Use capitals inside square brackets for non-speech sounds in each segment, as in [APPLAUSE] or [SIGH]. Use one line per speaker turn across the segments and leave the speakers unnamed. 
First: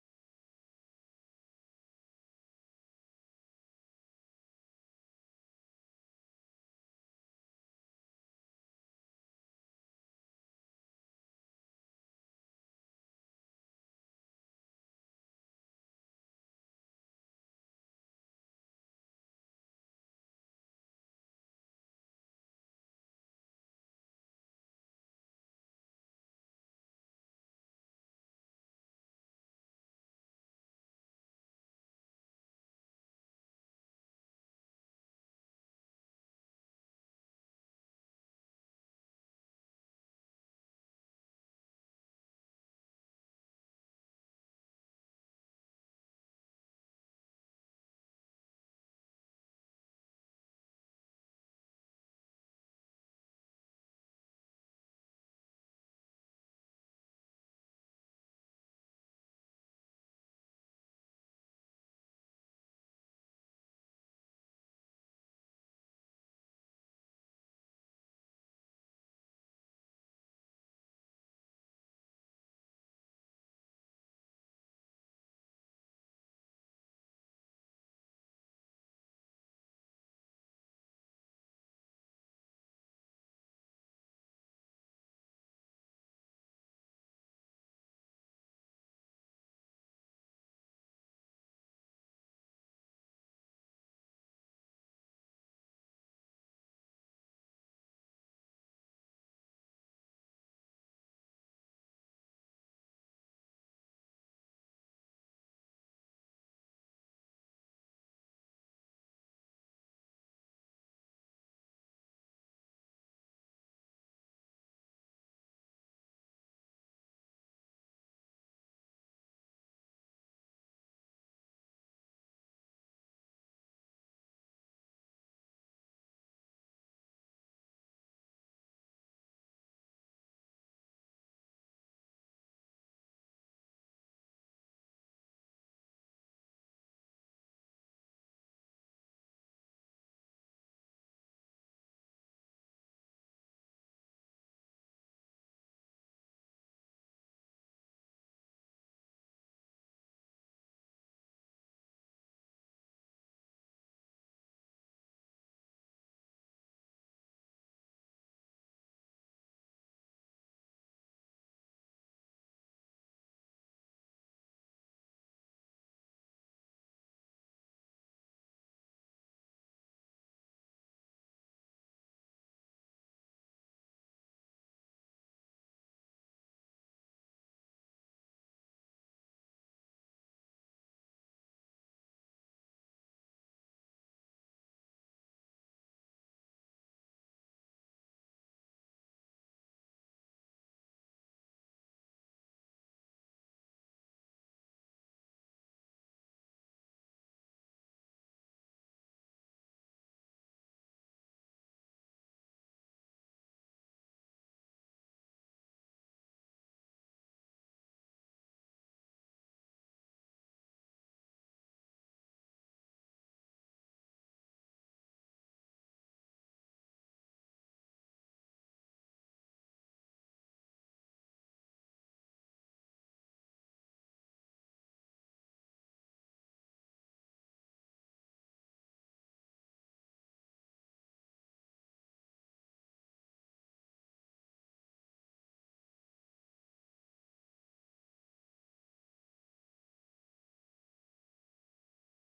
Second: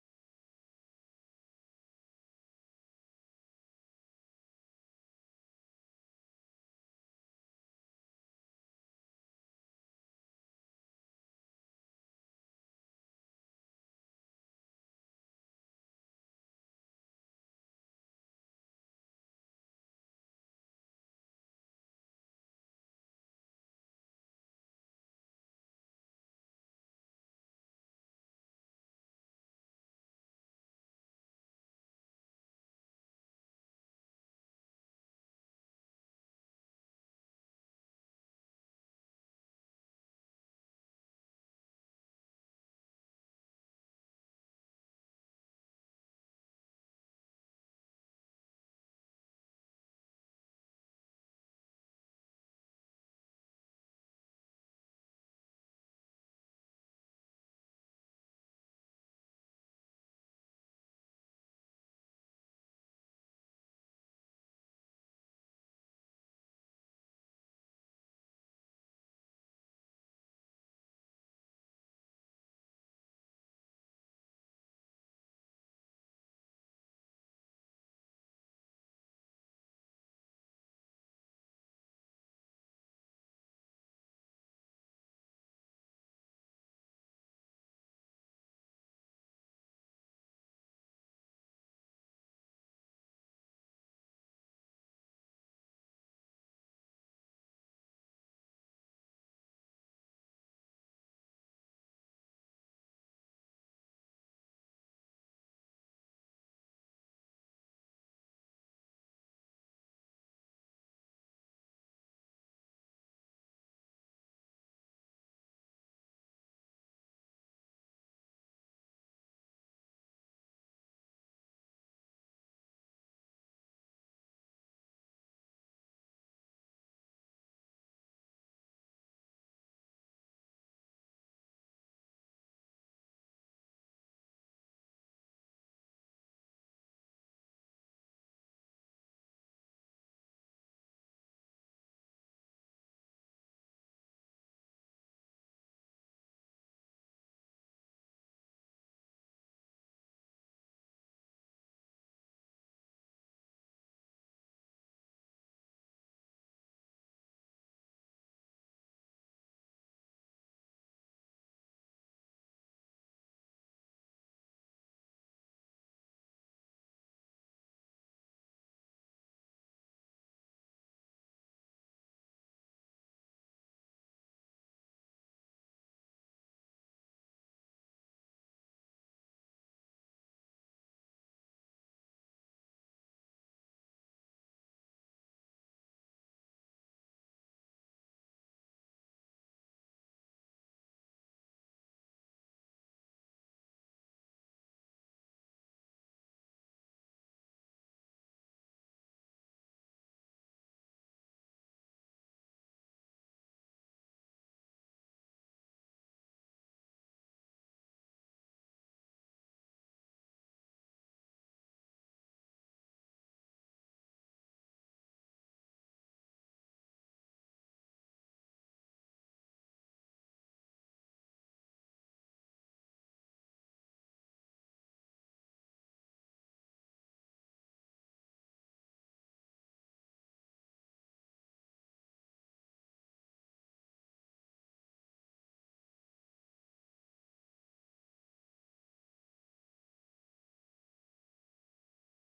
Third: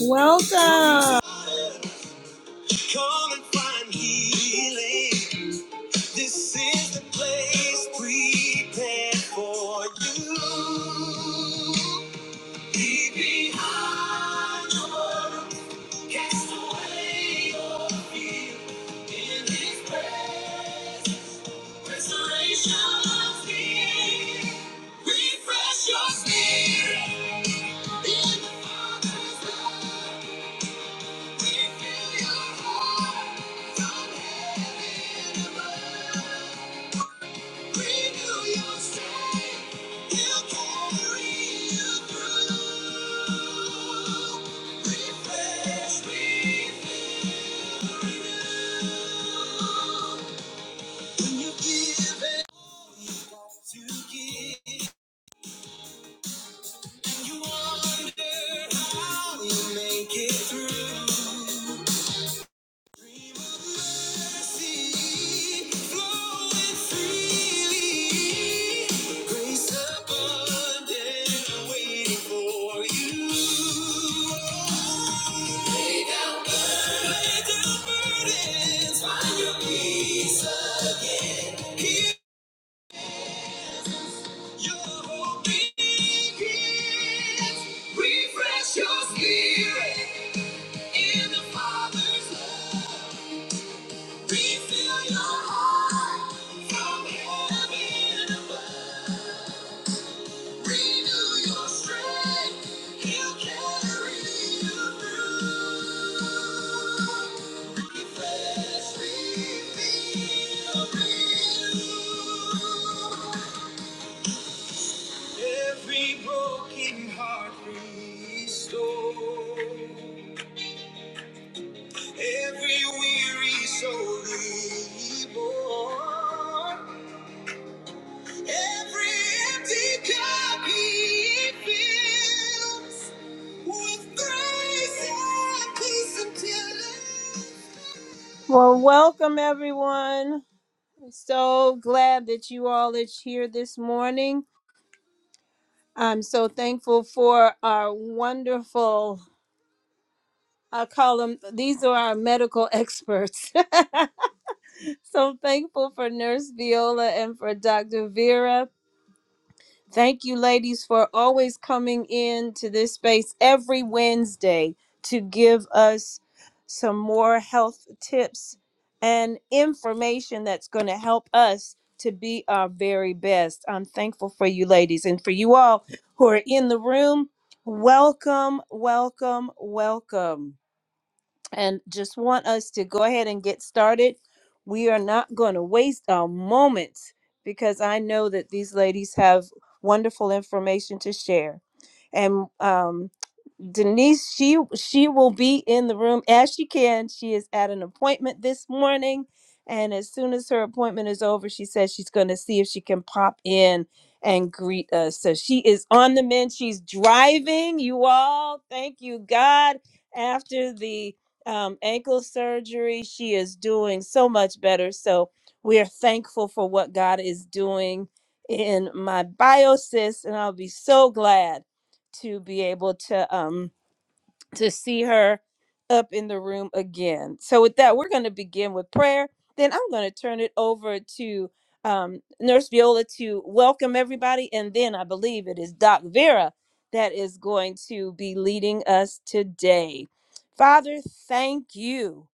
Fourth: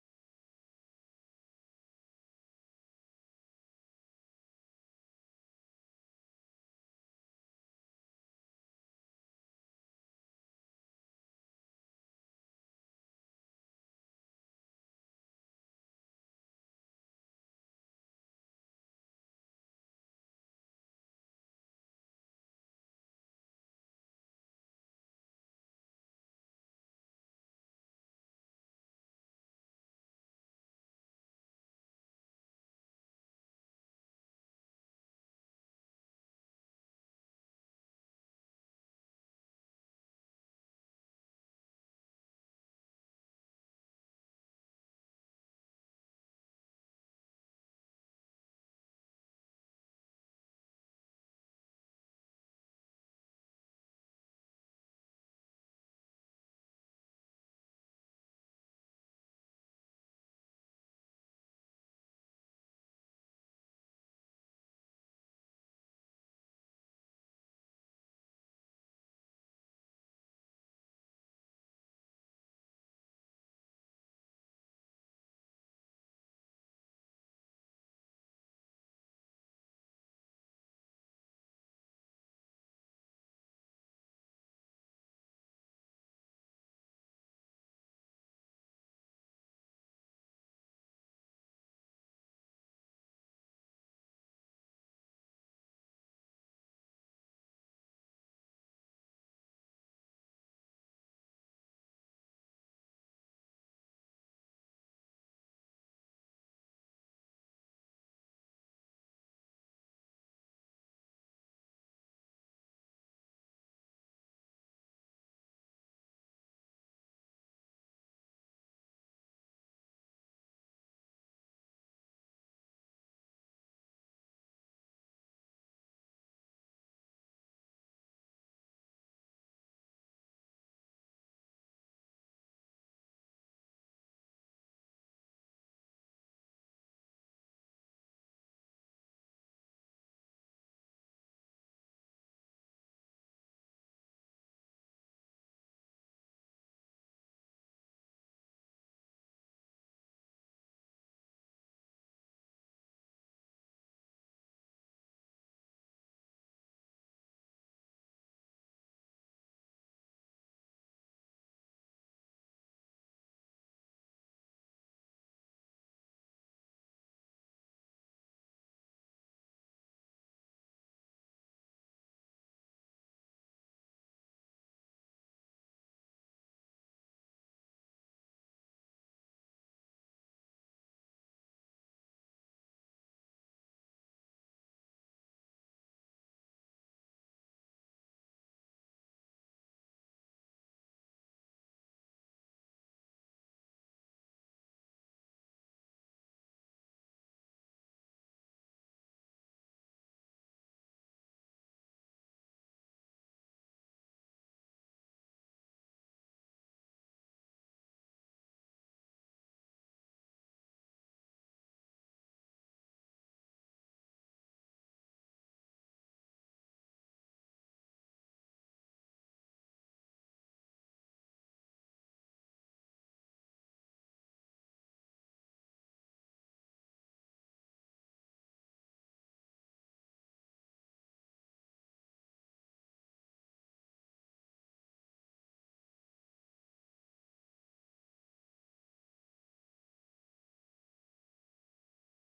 Welcome. Come and find healing. This is the place prepared for you. Leave behind. your Cast away your fear in His presence. Restoration's near. Refresh your spirit in the Father's love. Refill your heart from heaven above. Renew your strength. He'll carry you through. Refresh, refresh. Make it through. Refresh your spirit in the Father's love. Refill your heart from heaven above. Renew your strength. He'll carry you through. Refresh, refill, renew. Every broken heart restored. Every weary soul reborn. Well, welcome everyone. So glad that you all are here this morning. I'm so thankful for our wonderful, I call them, these are our medical experts. [LAUGHS] so thankful for Nurse Viola and for Dr. Vera. Thank you, ladies, for always coming in to this space every Wednesday to give us some more health tips and information that's going to help us to be our very best. I'm thankful for you, ladies, and for you all who are in the room. Welcome, welcome, welcome and just want us to go ahead and get started. We are not going to waste a moment because I know that these ladies have wonderful information to share. And um, Denise, she she will be in the room as she can. She is at an appointment this morning, and as soon as her appointment is over, she says she's going to see if she can pop in and greet us. So she is on the mend. She's driving. You all, thank you, God. After the um, ankle surgery. She is doing so much better. So we are thankful for what God is doing in my biosis, and I'll be so glad to be able to. Um, to see her up in the room again. So, with that, we're going to begin with prayer. Then I'm going to turn it over to um, Nurse Viola to welcome everybody. And then I believe it is Doc Vera that is going to be leading us today. Father, thank you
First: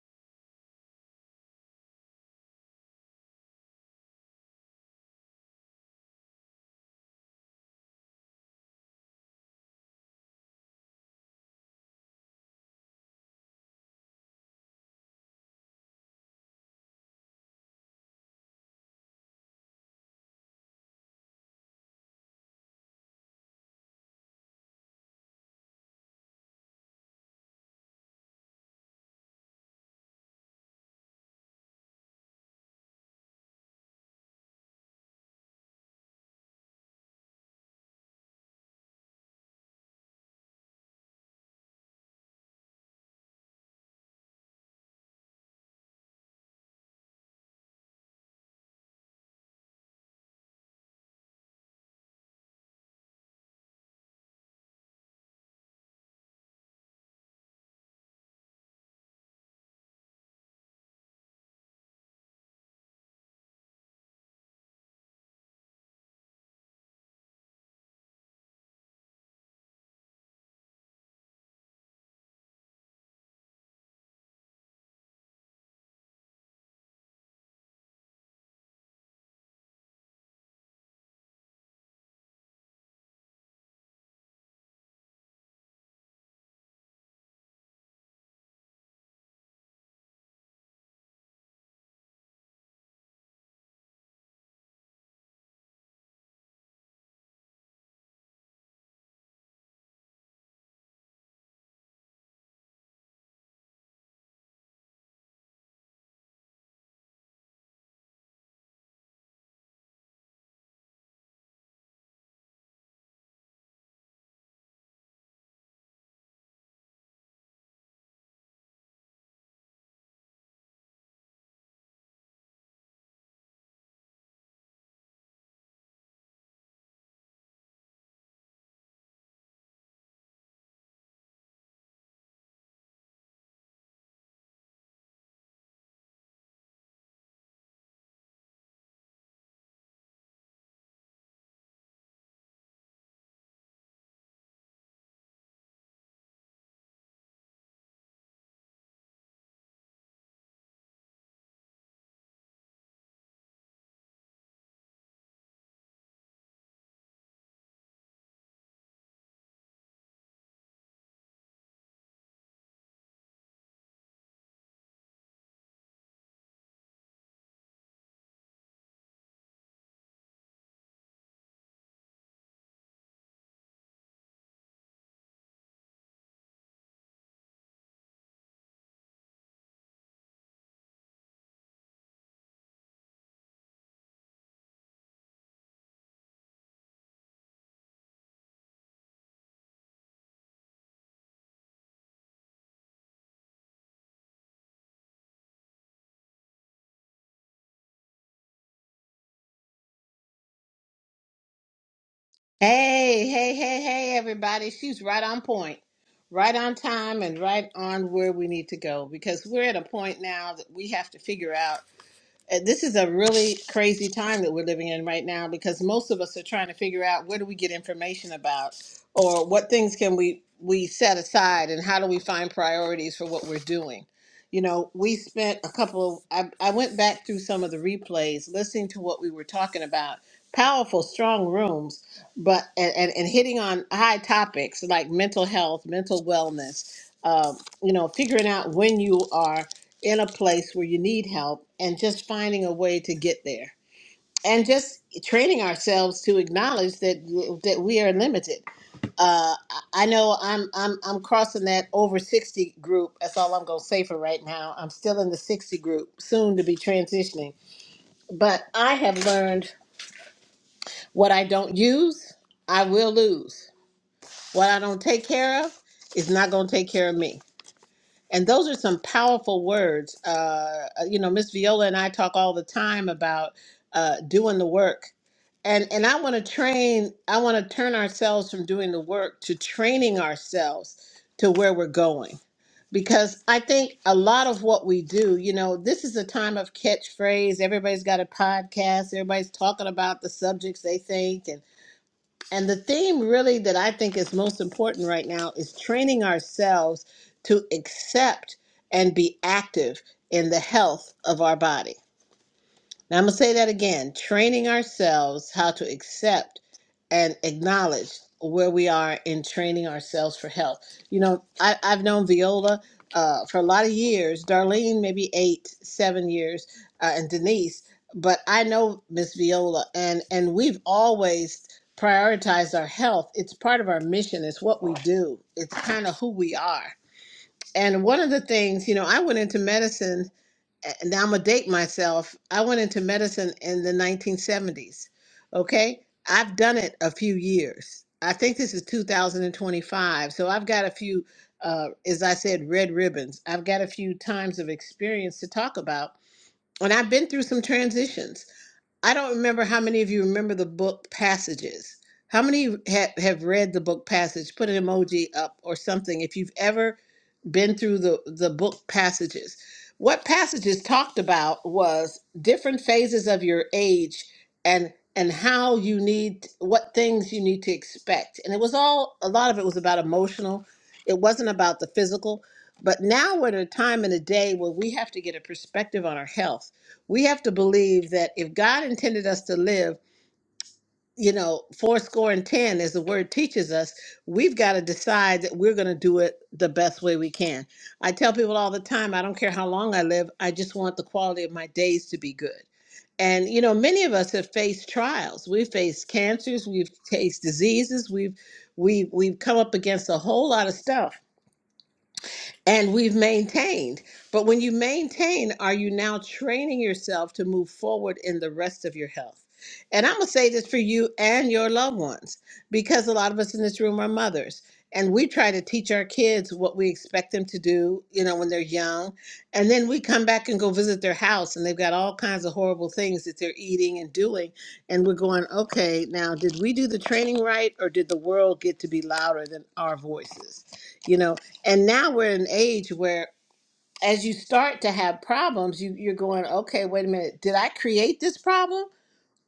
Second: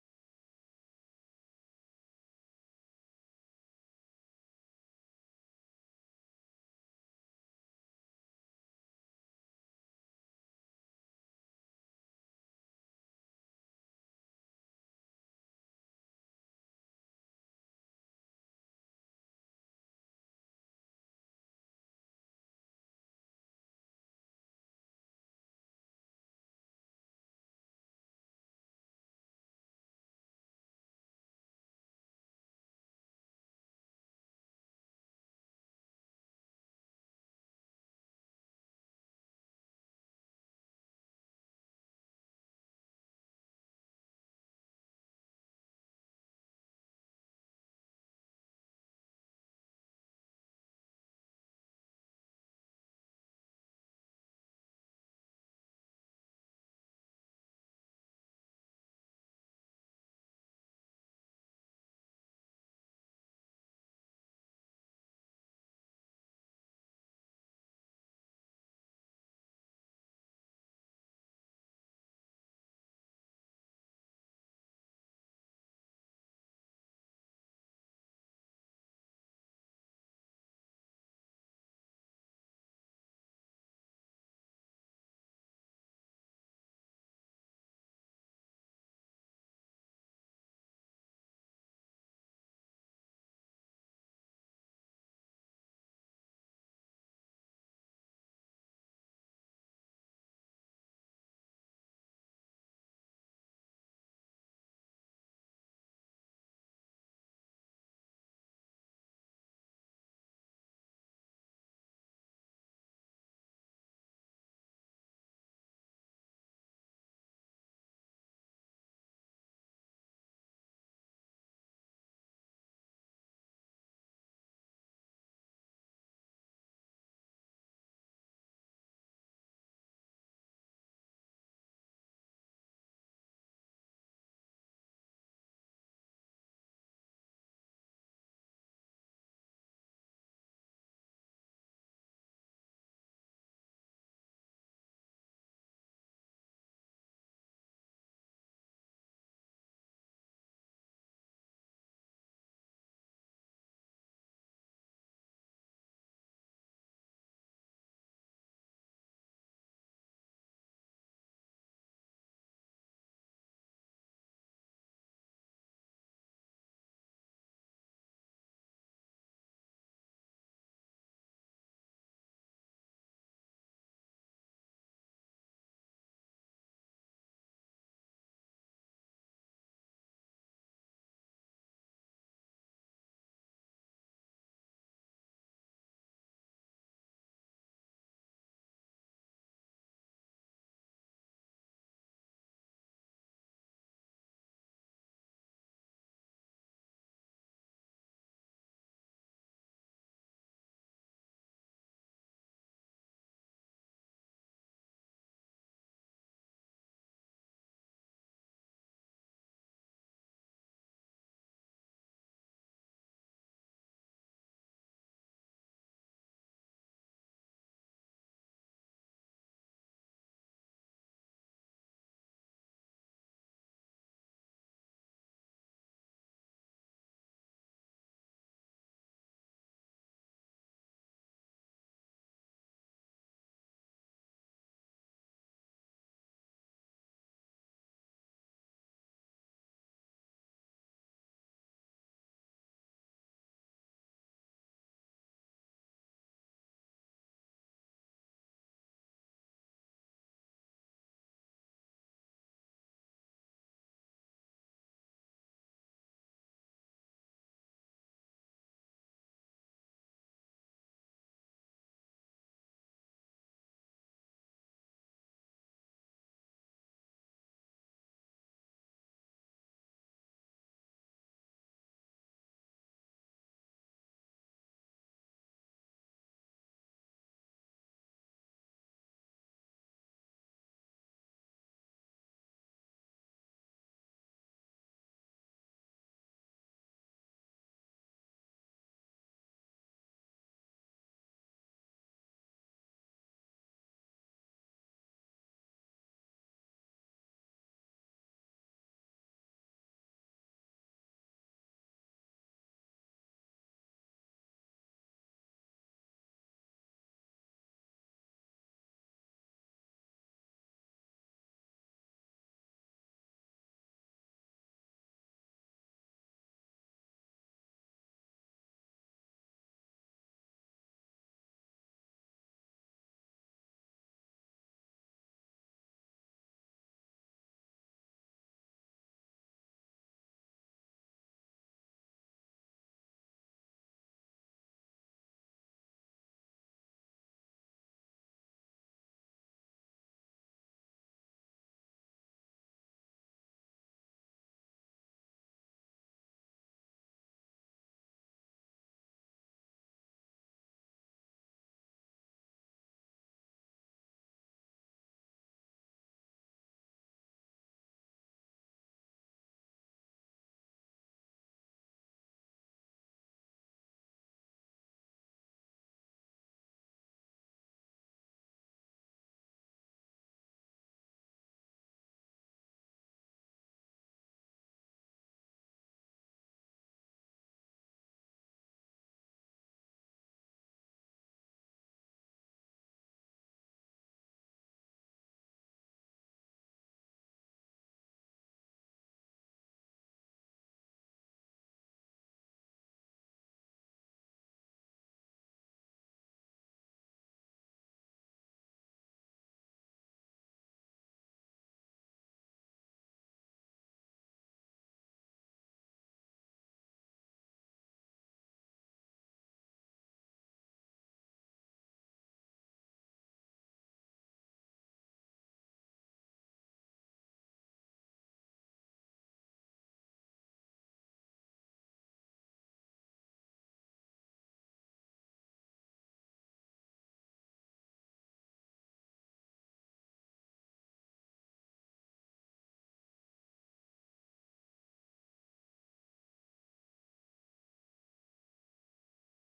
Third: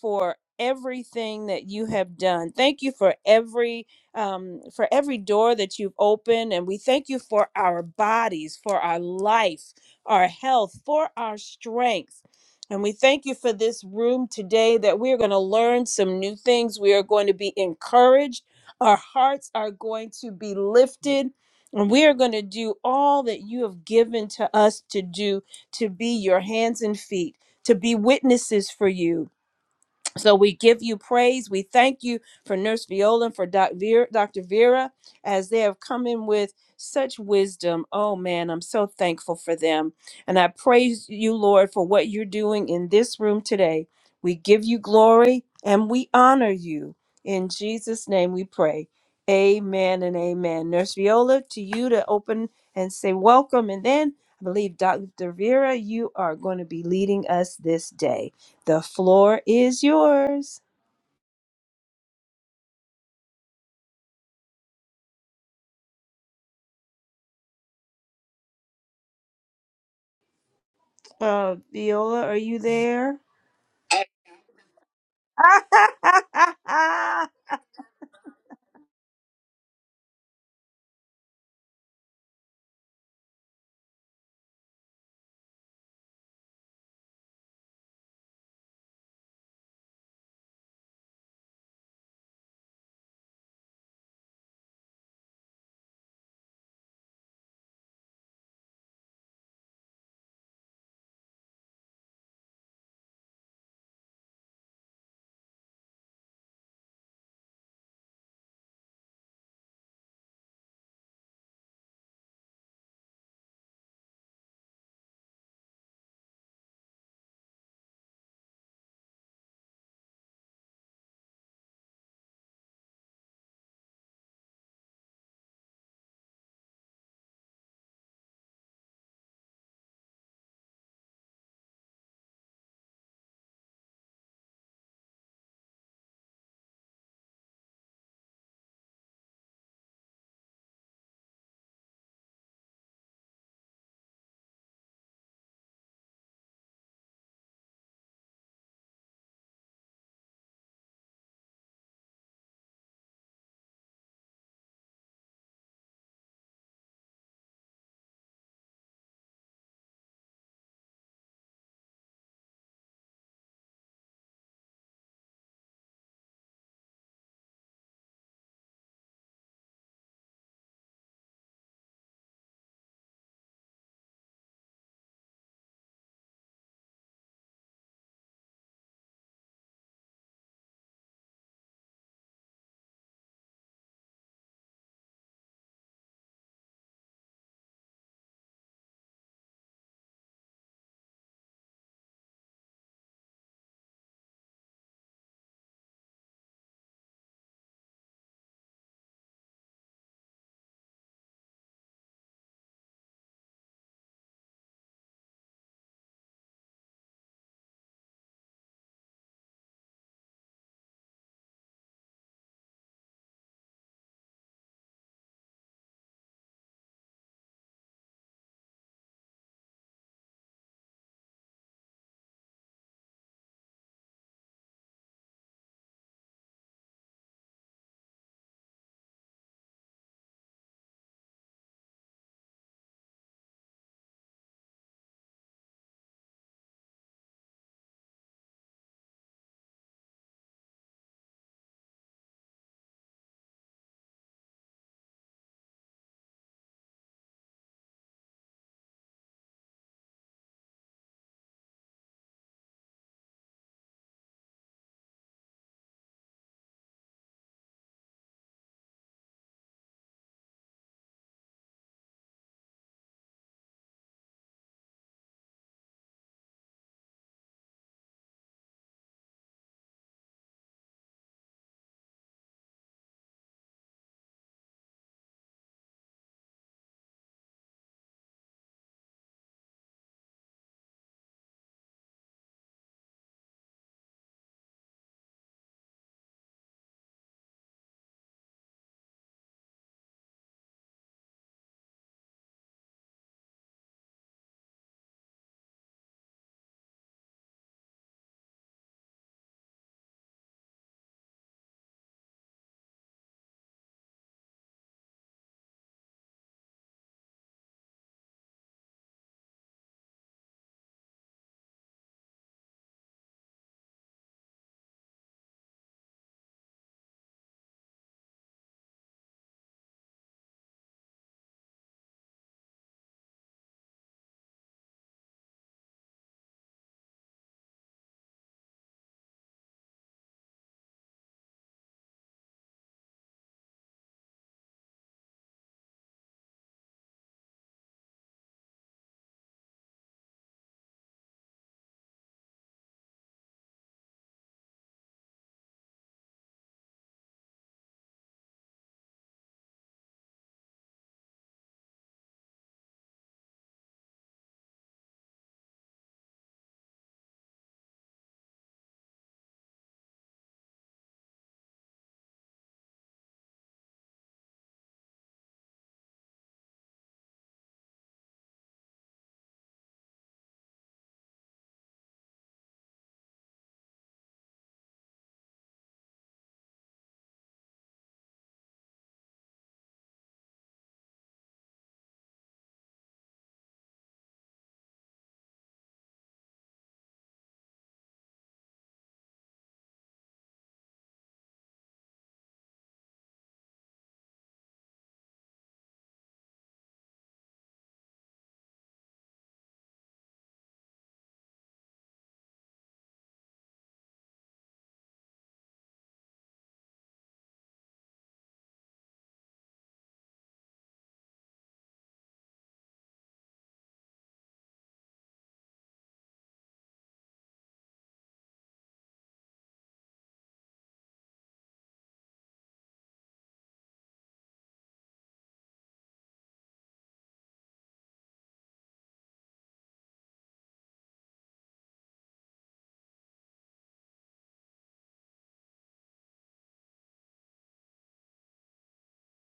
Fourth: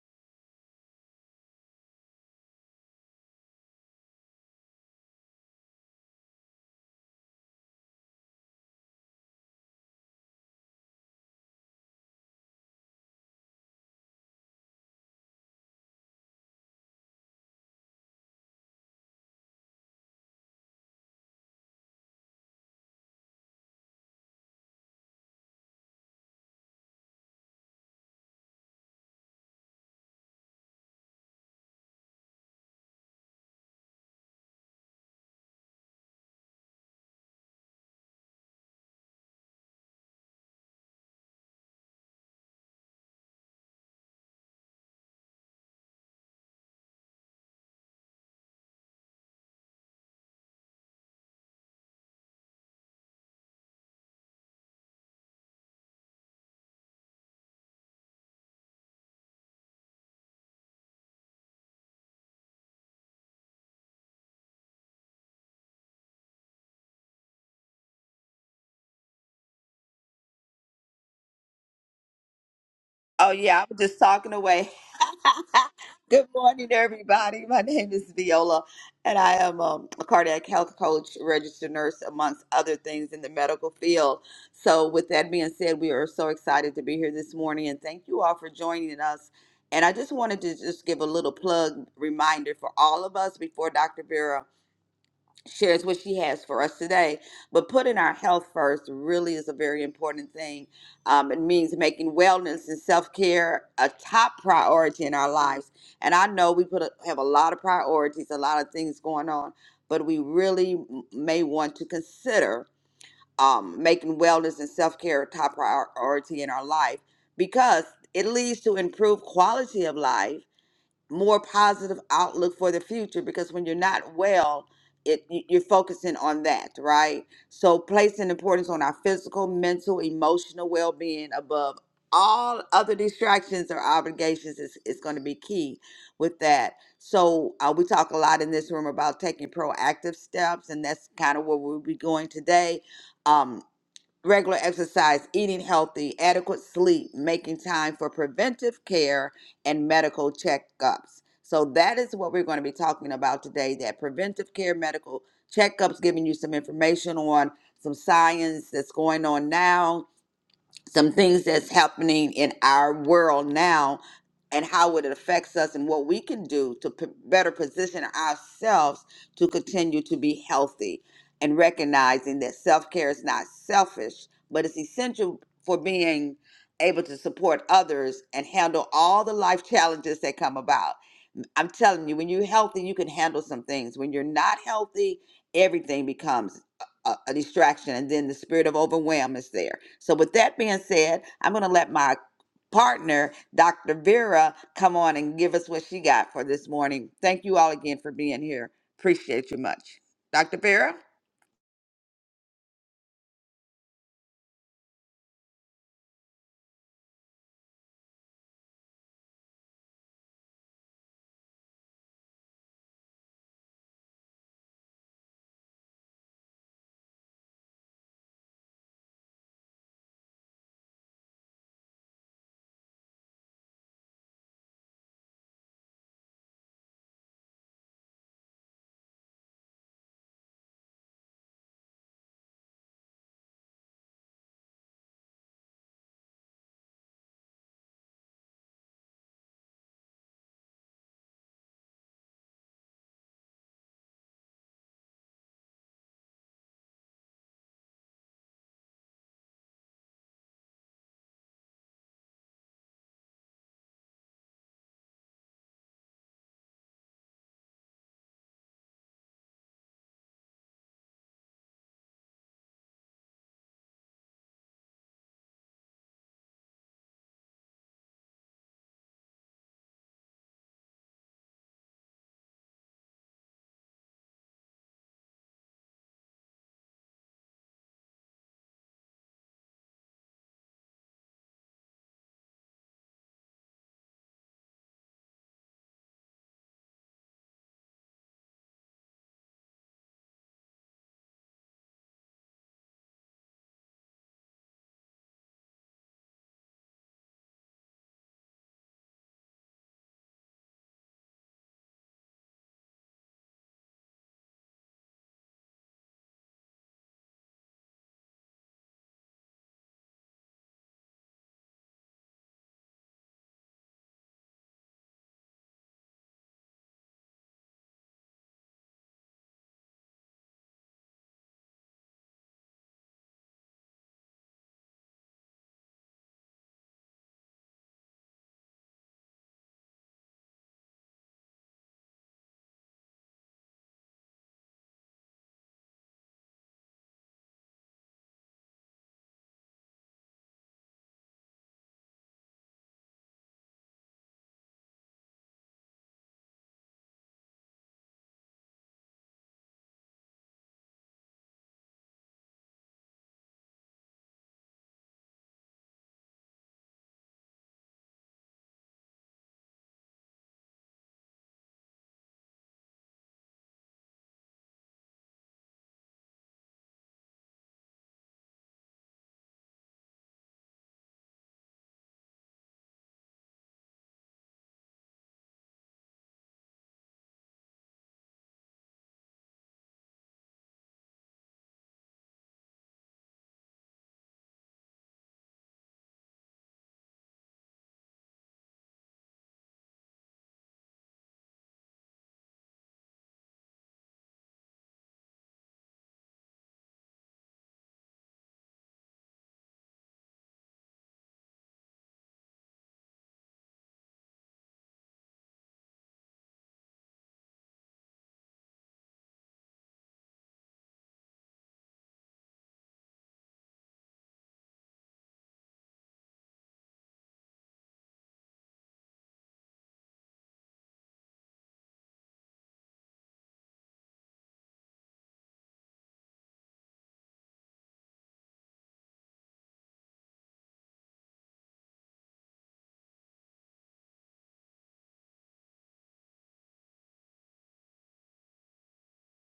for everything that you have done. Thank you for every um, for every door that you've opened, and we thank you for our bodies, for our life our health, for our strength. And we thank you for this room today that we are going to learn some new things. We are going to be encouraged. Our hearts are going to be lifted. And we are going to do all that you have given to us to do to be your hands and feet, to be witnesses for you, so we give you praise. We thank you for Nurse Viola and for Doc Vera, Dr. Vera as they have come in with such wisdom. Oh man, I'm so thankful for them. And I praise you, Lord, for what you're doing in this room today. We give you glory and we honor you. In Jesus' name we pray. Amen and amen. Nurse Viola, to you to open and say welcome. And then I believe Dr. Vera, you are going to be leading us this day. The floor is yours. Uh, Viola, are you there?
Oh, yeah, I was just talking away.
[LAUGHS]
[LAUGHS] Good morning, everybody. My name is Viola, and I am um, a cardiac health coach, registered nurse, amongst other things in the medical field. So, with that being said, we are so excited to be here this morning, and thank you all for joining us. And I just wanted to just give a little plug reminder for all of us before Dr. Vera shares what she has for us today. But putting our health first really is a very important thing. Um, it means making wellness and self care a top priority in our lives. And I know we put a, have a lot of priorities, a lot of things going on, but we really m- may want to consider um, making wellness and self care a top priority in our life because it leads to improved quality of life more positive outlook for the future because when you're not well it you- you're focusing on that right so placing importance on our physical mental emotional well-being above all other distractions or obligations is, is going to be key with that so uh, we talk a lot in this room about taking proactive steps and that's kind of where we'll be going today Um, regular exercise, eating healthy, adequate sleep, making time for preventive care, and medical checkups. So, that is what we're going to be talking about today that preventive care, medical checkups, giving you some information on some science that's going on now some things that's happening in our world now and how it affects us and what we can do to p- better position ourselves to continue to be healthy and recognizing that self-care is not selfish but it's essential for being able to support others and handle all the life challenges that come about i'm telling you when you're healthy you can handle some things when you're not healthy everything becomes a, a distraction and then the spirit of overwhelm is there so with that being said i'm going to let my partner dr vera come on and give us what she got for this morning thank you all again for being here appreciate you much dr vera
Hey, hey, hey, hey, everybody. She's right on point, right on time, and right on where we need to go because we're at a point now that we have to figure out uh, this is a really crazy time that we're living in right now because most of us are trying to figure out where do we get information about or what things can we we set aside and how do we find priorities for what we're doing you know we spent a couple I, I went back through some of the replays listening to what we were talking about powerful strong rooms but and, and, and hitting on high topics like mental health mental wellness um, you know figuring out when you are in a place where you need help and just finding a way to get there and just training ourselves to acknowledge that that we are limited uh, i I know i'm i'm i'm crossing that over 60 group that's all i'm going to say for right now i'm still in the 60 group soon to be transitioning but i have learned what i don't use i will lose what i don't take care of is not going to take care of me And those are some powerful words. Uh, uh, you know, Miss Viola and I talk all the time about uh, doing the work. And, and I want to train, I want to turn ourselves from doing the work to training ourselves to where we're going. Because I think a lot of what we do, you know, this is a time of catchphrase. Everybody's got a podcast, everybody's talking about the subjects they think. And the theme, really, that I think is most important right now is training ourselves to accept and be active in the health of our body. Now, I'm going to say that again training ourselves how to accept and acknowledge where we are in training ourselves for health. You know, I, I've known Viola uh, for a lot of years, Darlene, maybe eight, seven years, uh, and Denise, but I know Miss Viola, and, and we've always prioritized our health. It's part of our mission, it's what we do, it's kind of who we are. And one of the things, you know, I went into medicine and I'm gonna date myself. I went into medicine in the 1970s. Okay, I've done it a few years. I think this is 2025, so I've got a few, uh, as I said, red ribbons. I've got a few times of experience to talk about, and I've been through some transitions. I don't remember how many of you remember the book passages. How many have, have read the book passage? Put an emoji up or something if you've ever been through the, the book passages. What passages talked about was different phases of your age and and how you need what things you need to expect. And it was all a lot of it was about emotional. It wasn't about the physical. But now we're at a time in a day where we have to get a perspective on our health. We have to believe that if God intended us to live, you know, four score and ten, as the word teaches us, we've got to decide that we're going to do it the best way we can. I tell people all the time, I don't care how long I live, I just want the quality of my days to be good. And, you know, many of us have faced trials. We've faced cancers, we've faced diseases, we've, we've, we've come up against a whole lot of stuff and we've maintained. But when you maintain, are you now training yourself to move forward in the rest of your health? And I'm gonna say this for you and your loved ones, because a lot of us in this room are mothers, and we try to teach our kids what we expect them to do, you know, when they're young, and then we come back and go visit their house, and they've got all kinds of horrible things that they're eating and doing, and we're going, okay, now did we do the training right, or did the world get to be louder than our voices? You know, and now we're in an age where as you start to have problems you, you're going okay wait a minute did i create this problem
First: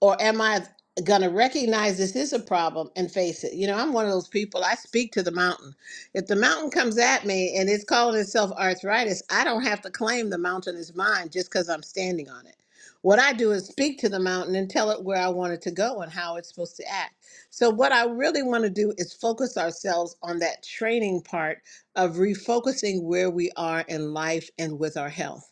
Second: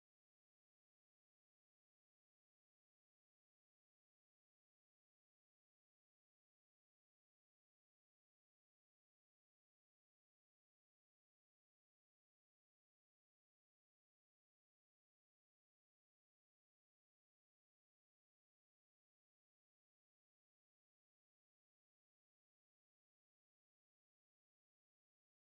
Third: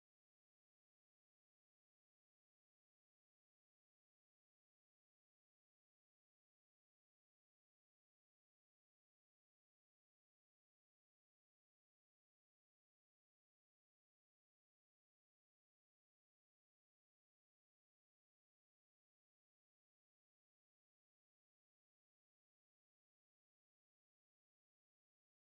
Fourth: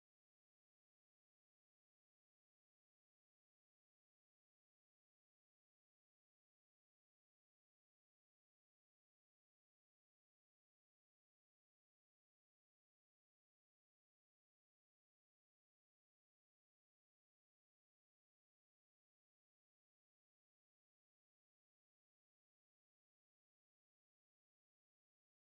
or am I going to recognize this is a problem and face it? You know, I'm one of those people. I speak to the mountain. If the mountain comes at me and it's calling itself arthritis, I don't have to claim the mountain is mine just because I'm standing on it. What I do is speak to the mountain and tell it where I want it to go and how it's supposed to act. So, what I really want to do is focus ourselves on that training part of refocusing where we are in life and with our health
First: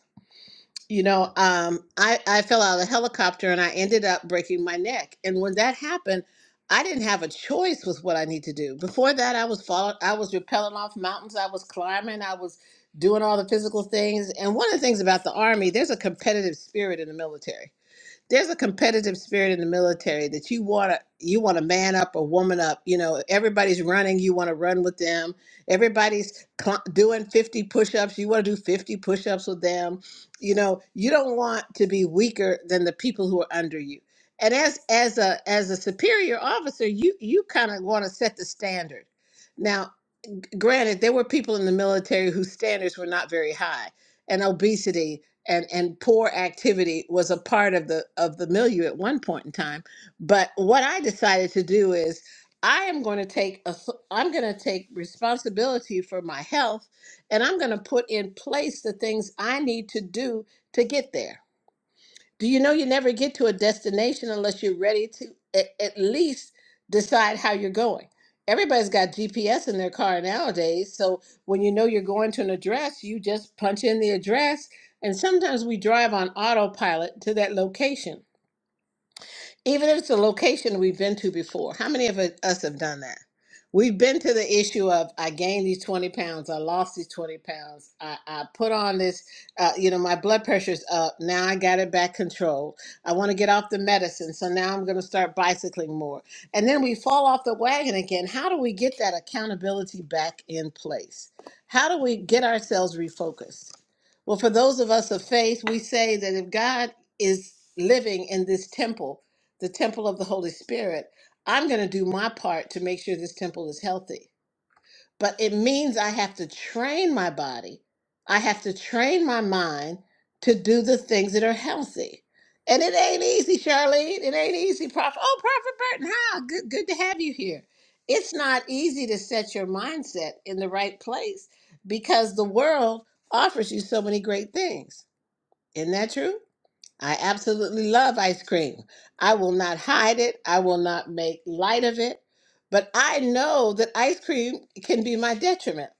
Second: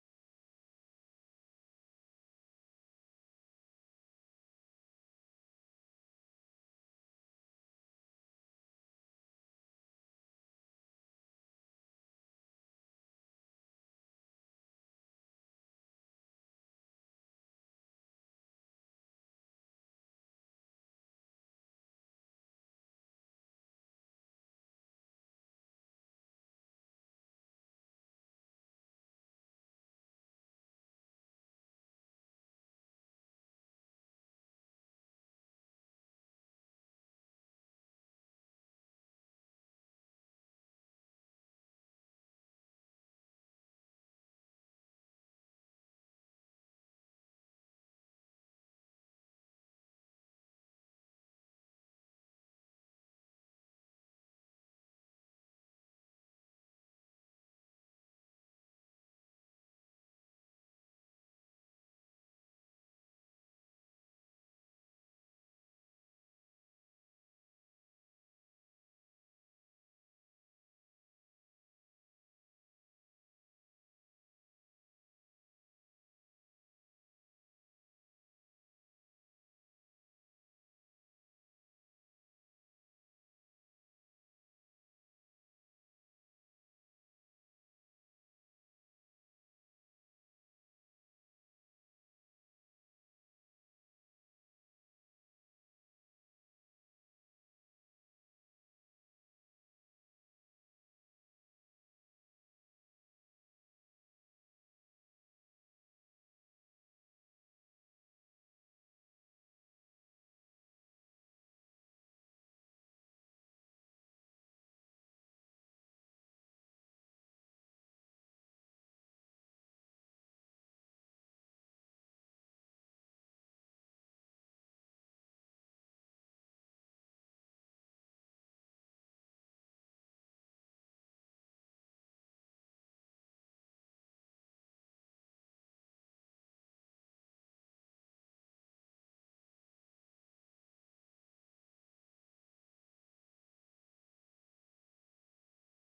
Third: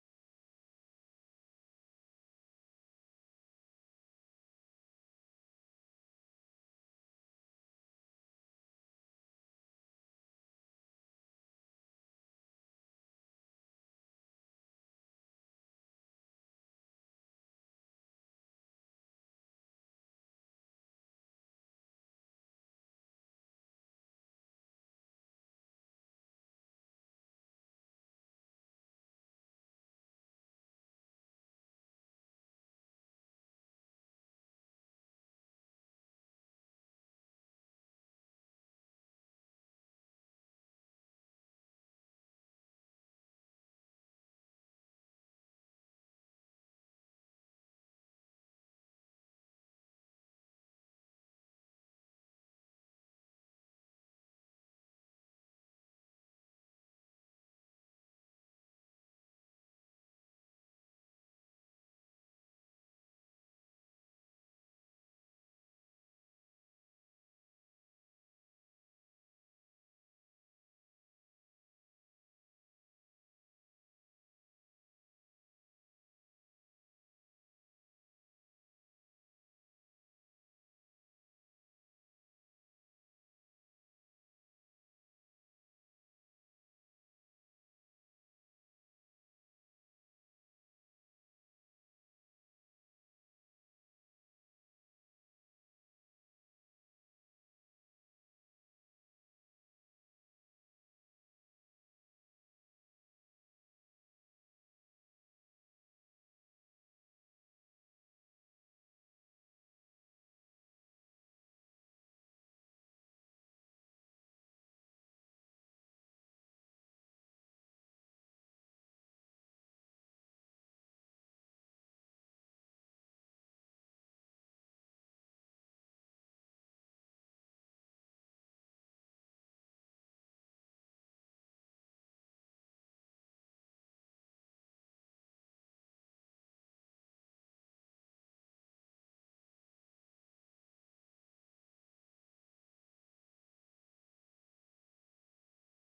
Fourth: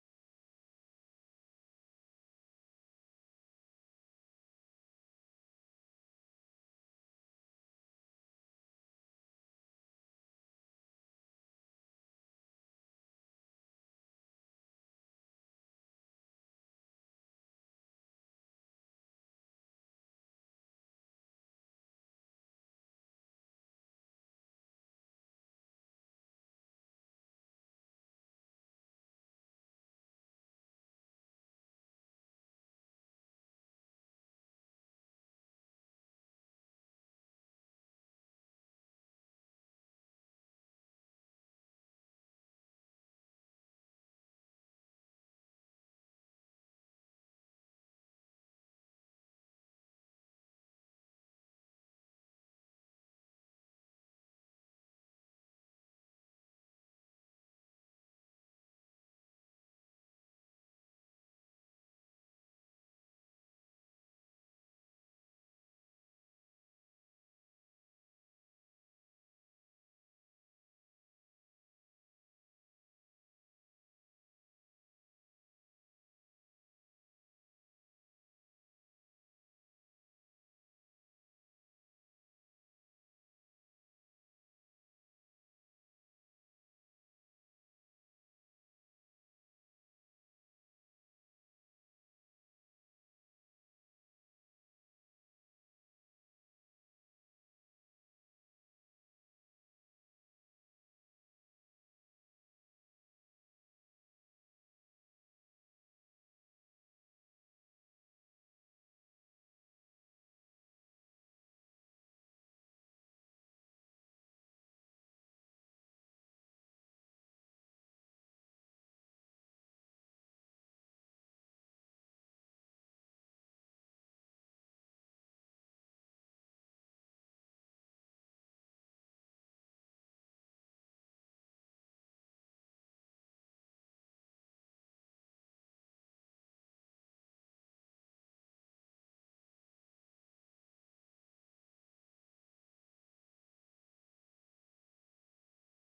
you know, um, I, I fell out of a helicopter and I ended up breaking my neck. And when that happened, I didn't have a choice with what I need to do. Before that, I was falling, I was rappelling off mountains, I was climbing, I was doing all the physical things. And one of the things about the Army, there's a competitive spirit in the military there's a competitive spirit in the military that you want to you want to man up or woman up you know everybody's running you want to run with them everybody's cl- doing 50 push-ups you want to do 50 push-ups with them you know you don't want to be weaker than the people who are under you and as as a as a superior officer you you kind of want to set the standard Now granted, there were people in the military whose standards were not very high, and obesity and and poor activity was a part of the of the milieu at one point in time. But what I decided to do is I am going to take a, I'm going to take responsibility for my health, and I'm going to put in place the things I need to do to get there do you know you never get to a destination unless you're ready to at, at least decide how you're going? Everybody's got GPS in their car nowadays. So when you know you're going to an address, you just punch in the address. And sometimes we drive on autopilot to that location even if it's a location we've been to before, how many of us have done that? We've been to the issue of I gained these 20 pounds, I lost these 20 pounds, I, I put on this, uh, you know, my blood pressure's up, now I got it back controlled. I want to get off the medicine, so now I'm going to start bicycling more. And then we fall off the wagon again. How do we get that accountability back in place? How do we get ourselves refocused? Well, for those of us of faith, we say that if God is living in this temple, the temple of the Holy Spirit, I'm going to do my part to make sure this temple is healthy. But it means I have to train my body, I have to train my mind to do the things that are healthy. And it ain't easy, Charlene. It ain't easy, Prophet. Oh, Prophet Burton, hi. Good, good to have you here. It's not easy to set your mindset in the right place because the world offers you so many great things. Isn't that true? I absolutely love ice cream. I will not hide it. I will not make light of it. But I know that ice cream can be my detriment.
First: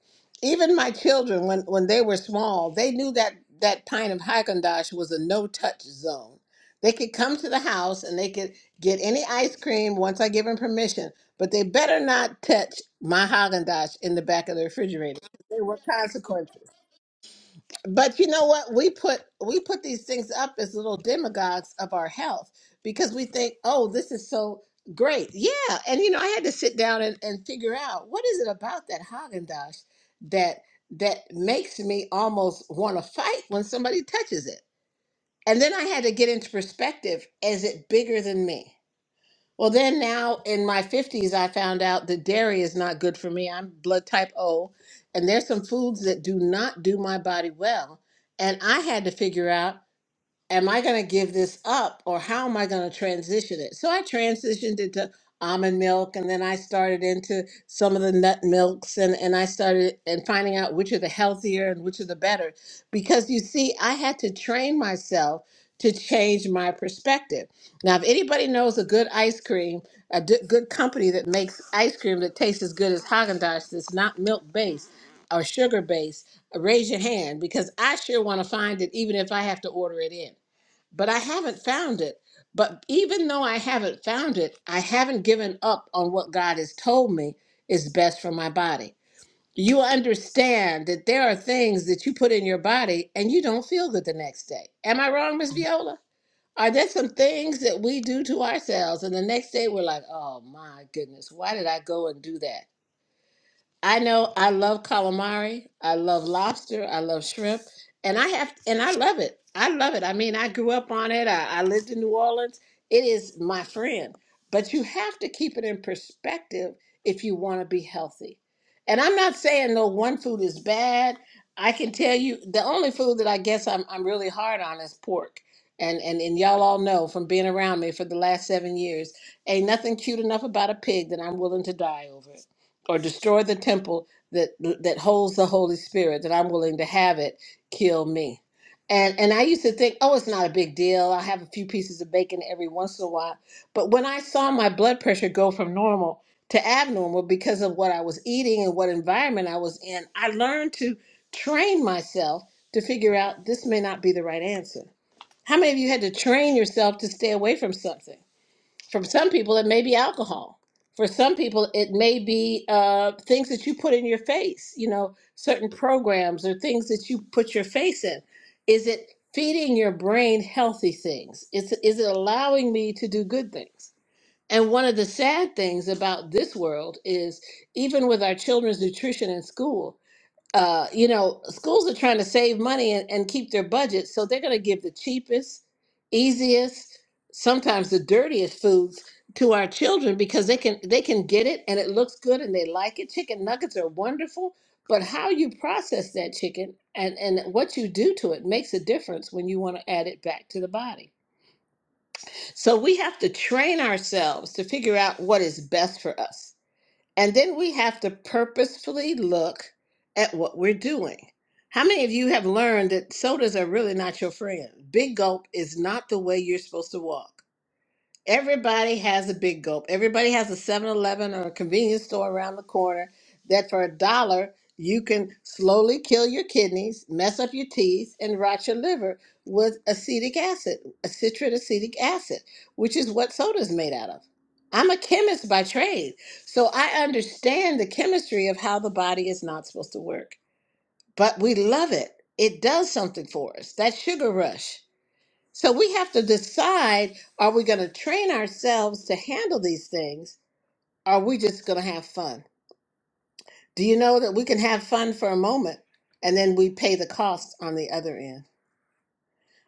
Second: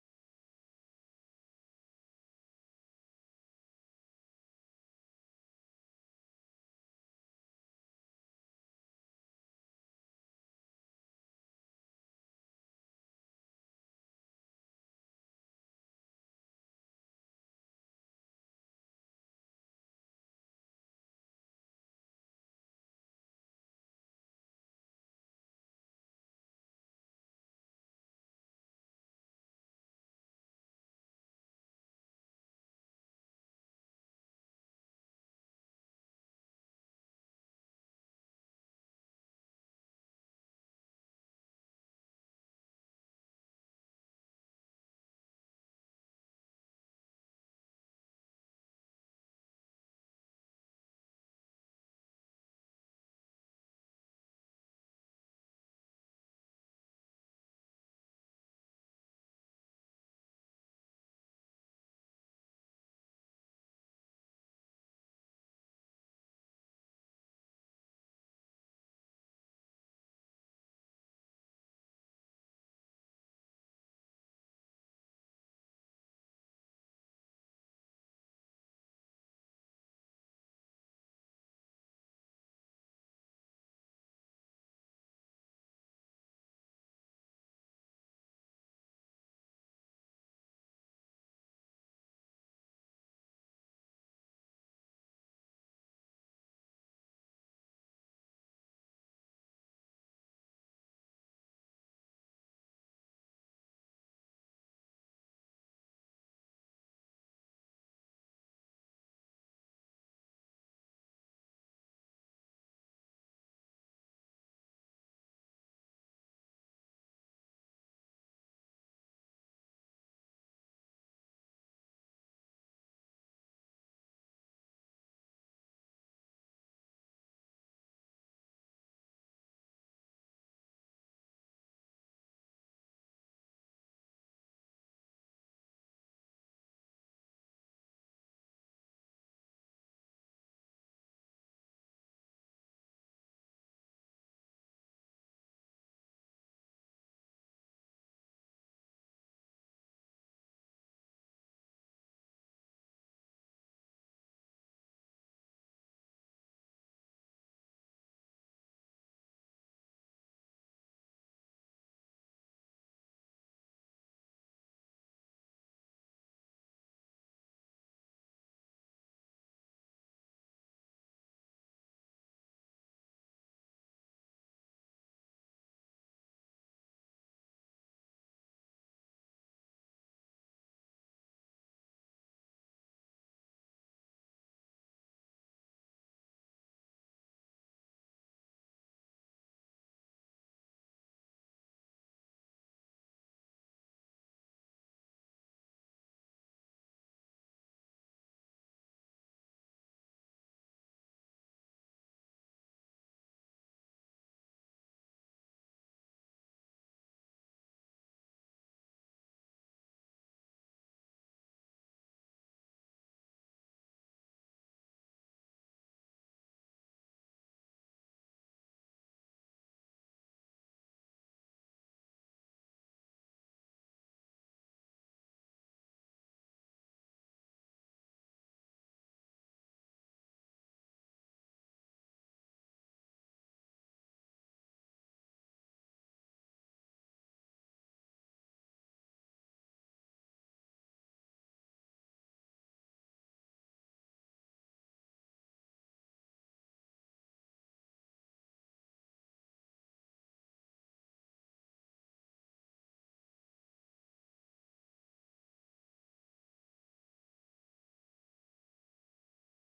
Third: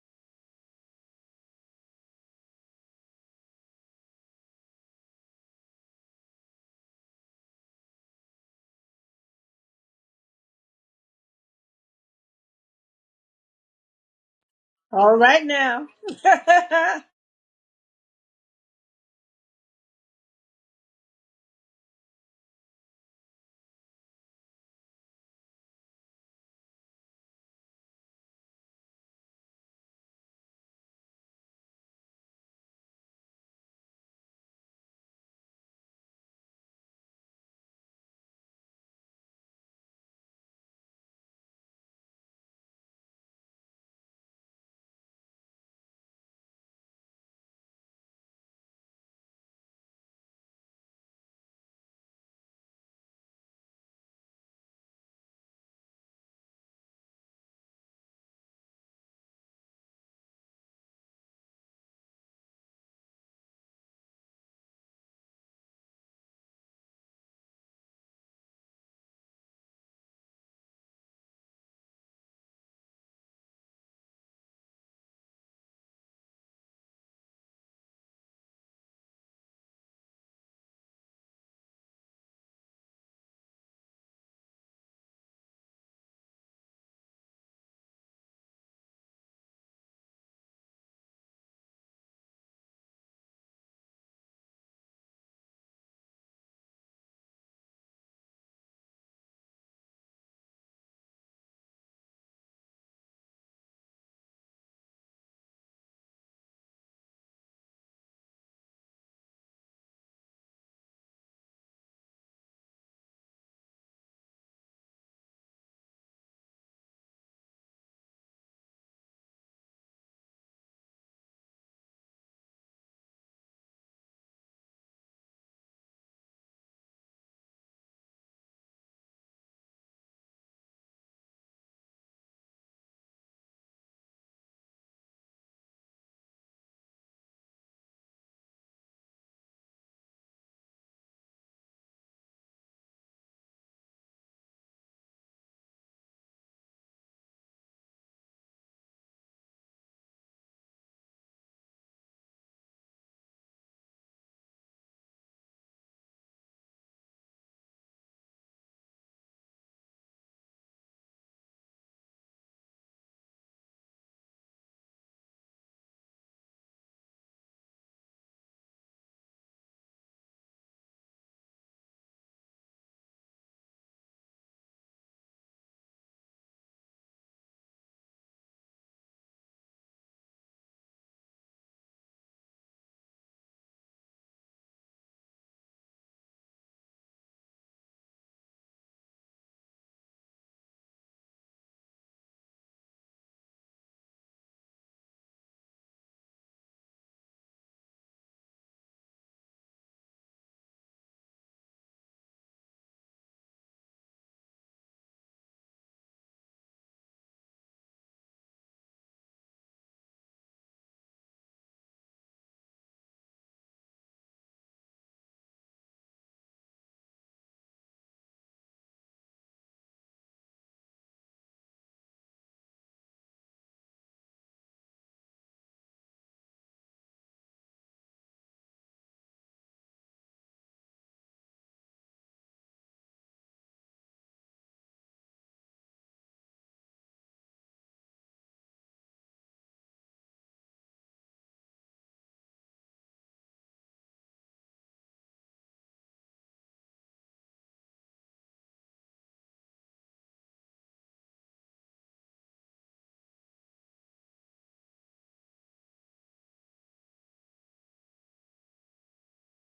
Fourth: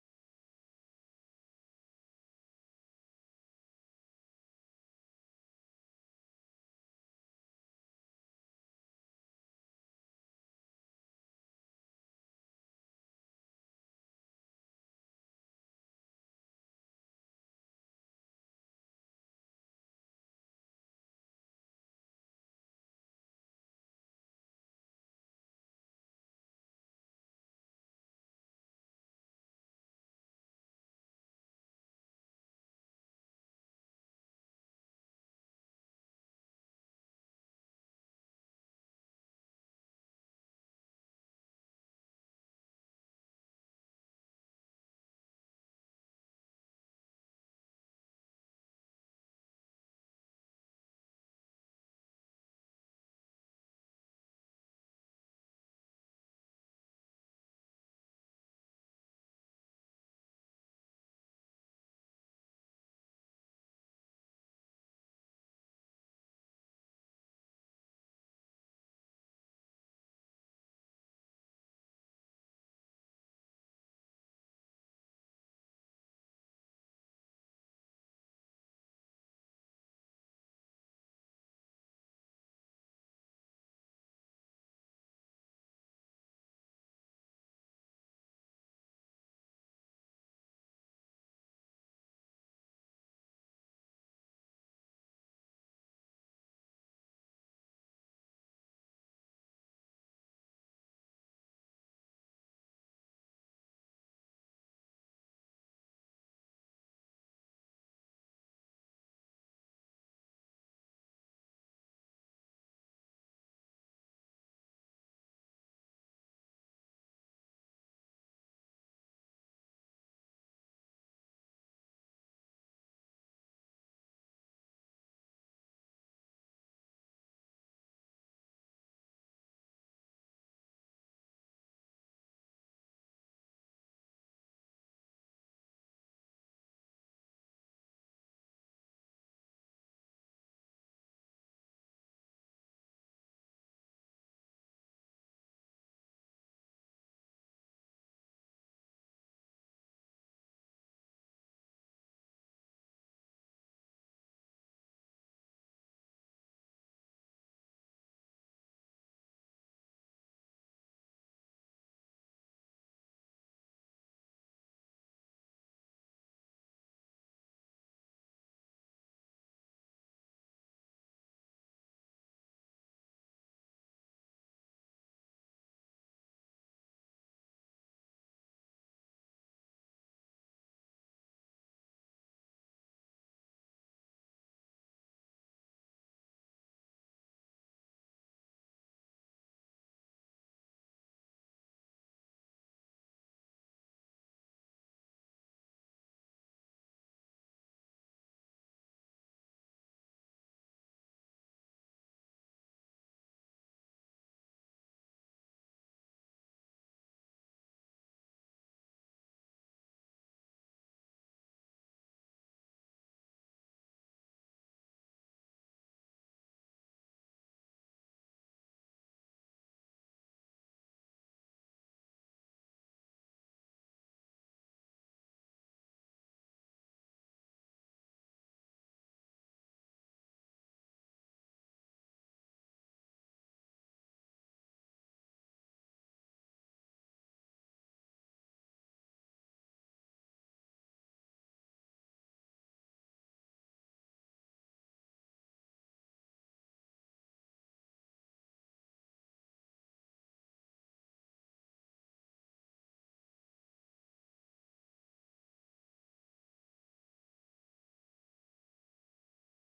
Even my children, when, when they were small, they knew that that pint of Haagen Dazs was a no touch zone. They could come to the house and they could get any ice cream once I give them permission, but they better not touch my Haagen Dazs in the back of the refrigerator. There were consequences. But you know what? We put we put these things up as little demagogues of our health because we think, oh, this is so great. Yeah. And you know, I had to sit down and, and figure out what is it about that Haagen Dazs that that makes me almost want to fight when somebody touches it. And then I had to get into perspective, is it bigger than me? Well, then now in my 50s, I found out that dairy is not good for me. I'm blood type O, and there's some foods that do not do my body well. And I had to figure out am I going to give this up or how am I going to transition it? So I transitioned into almond milk and then I started into some of the nut milks and, and I started and finding out which are the healthier and which are the better. Because you see, I had to train myself to change my perspective. Now, if anybody knows a good ice cream, a d- good company that makes ice cream that tastes as good as Haagen-Dazs that's not milk based or sugar based, raise your hand because I sure want to find it even if I have to order it in but I haven't found it. But even though I haven't found it, I haven't given up on what God has told me is best for my body. You understand that there are things that you put in your body and you don't feel good the next day. Am I wrong, Miss Viola? Are there some things that we do to ourselves and the next day we're like, oh my goodness, why did I go and do that? I know I love calamari. I love lobster. I love shrimp. And I have and I love it. I love it. I mean, I grew up on it. I, I lived in New Orleans. It is my friend. But you have to keep it in perspective if you want to be healthy. And I'm not saying no one food is bad. I can tell you the only food that I guess I'm I'm really hard on is pork. And and and y'all all know from being around me for the last seven years, ain't nothing cute enough about a pig that I'm willing to die over or destroy the temple that that holds the Holy Spirit, that I'm willing to have it kill me. And and I used to think, oh, it's not a big deal. I have a few pieces of bacon every once in a while. But when I saw my blood pressure go from normal to abnormal because of what I was eating and what environment I was in, I learned to train myself to figure out this may not be the right answer. How many of you had to train yourself to stay away from something? For some people, it may be alcohol. For some people, it may be uh, things that you put in your face, you know, certain programs or things that you put your face in. Is it feeding your brain healthy things? Is, is it allowing me to do good things? And one of the sad things about this world is even with our children's nutrition in school, uh, you know, schools are trying to save money and, and keep their budget, so they're going to give the cheapest, easiest, sometimes the dirtiest foods to our children because they can they can get it and it looks good and they like it. Chicken nuggets are wonderful, but how you process that chicken and and what you do to it makes a difference when you want to add it back to the body. So we have to train ourselves to figure out what is best for us and then we have to purposefully look at what we're doing. How many of you have learned that sodas are really not your friend? Big gulp is not the way you're supposed to walk. Everybody has a big gulp. Everybody has a 7 Eleven or a convenience store around the corner that for a dollar you can slowly kill your kidneys, mess up your teeth, and rot your liver with acetic acid, a citrate acetic acid, which is what soda is made out of. I'm a chemist by trade, so I understand the chemistry of how the body is not supposed to work. But we love it. It does something for us. That sugar rush. So we have to decide are we going to train ourselves to handle these things? Or are we just going to have fun? Do you know that we can have fun for a moment and then we pay the cost on the other end?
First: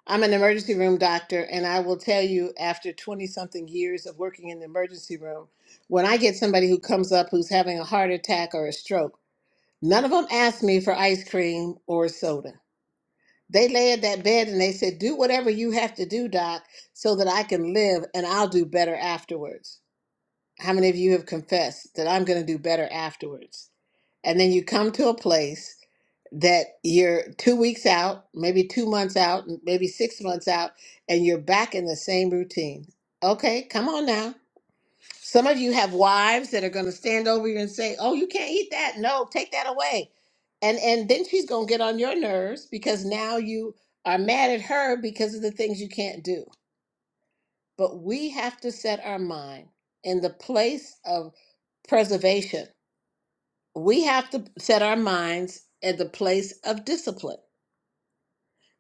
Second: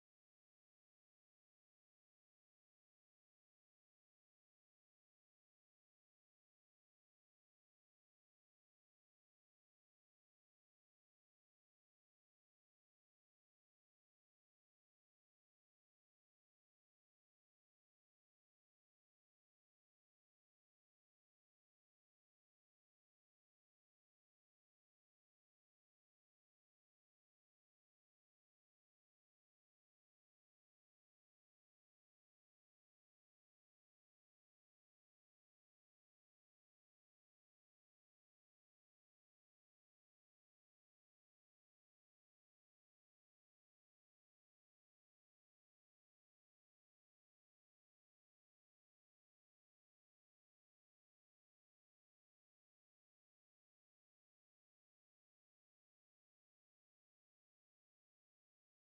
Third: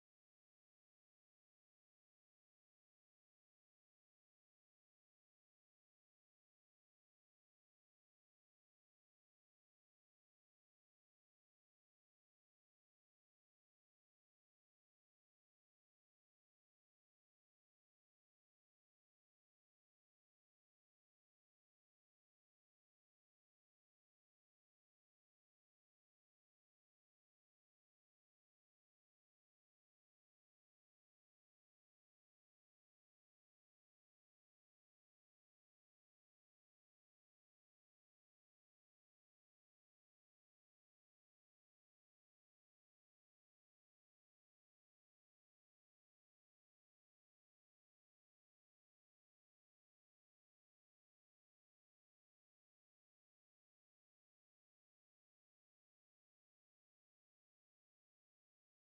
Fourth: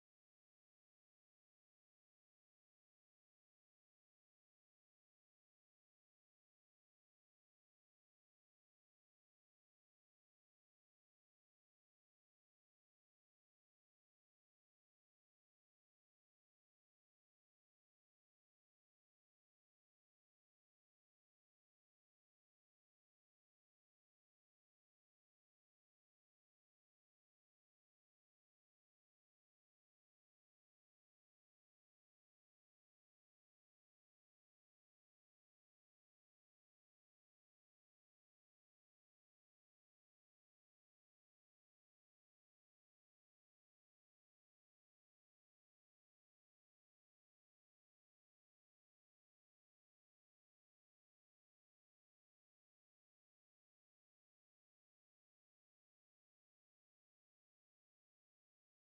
I'm an emergency room doctor, and I will tell you after 20 something years of working in the emergency room, when I get somebody who comes up who's having a heart attack or a stroke, none of them ask me for ice cream or soda. They laid that bed and they said, Do whatever you have to do, Doc, so that I can live and I'll do better afterwards. How many of you have confessed that I'm going to do better afterwards? And then you come to a place that you're two weeks out, maybe two months out, maybe six months out, and you're back in the same routine. Okay, come on now. Some of you have wives that are going to stand over you and say, "Oh, you can't eat that. No, take that away." And and then she's going to get on your nerves because now you are mad at her because of the things you can't do. But we have to set our mind in the place of preservation. We have to set our minds at the place of discipline.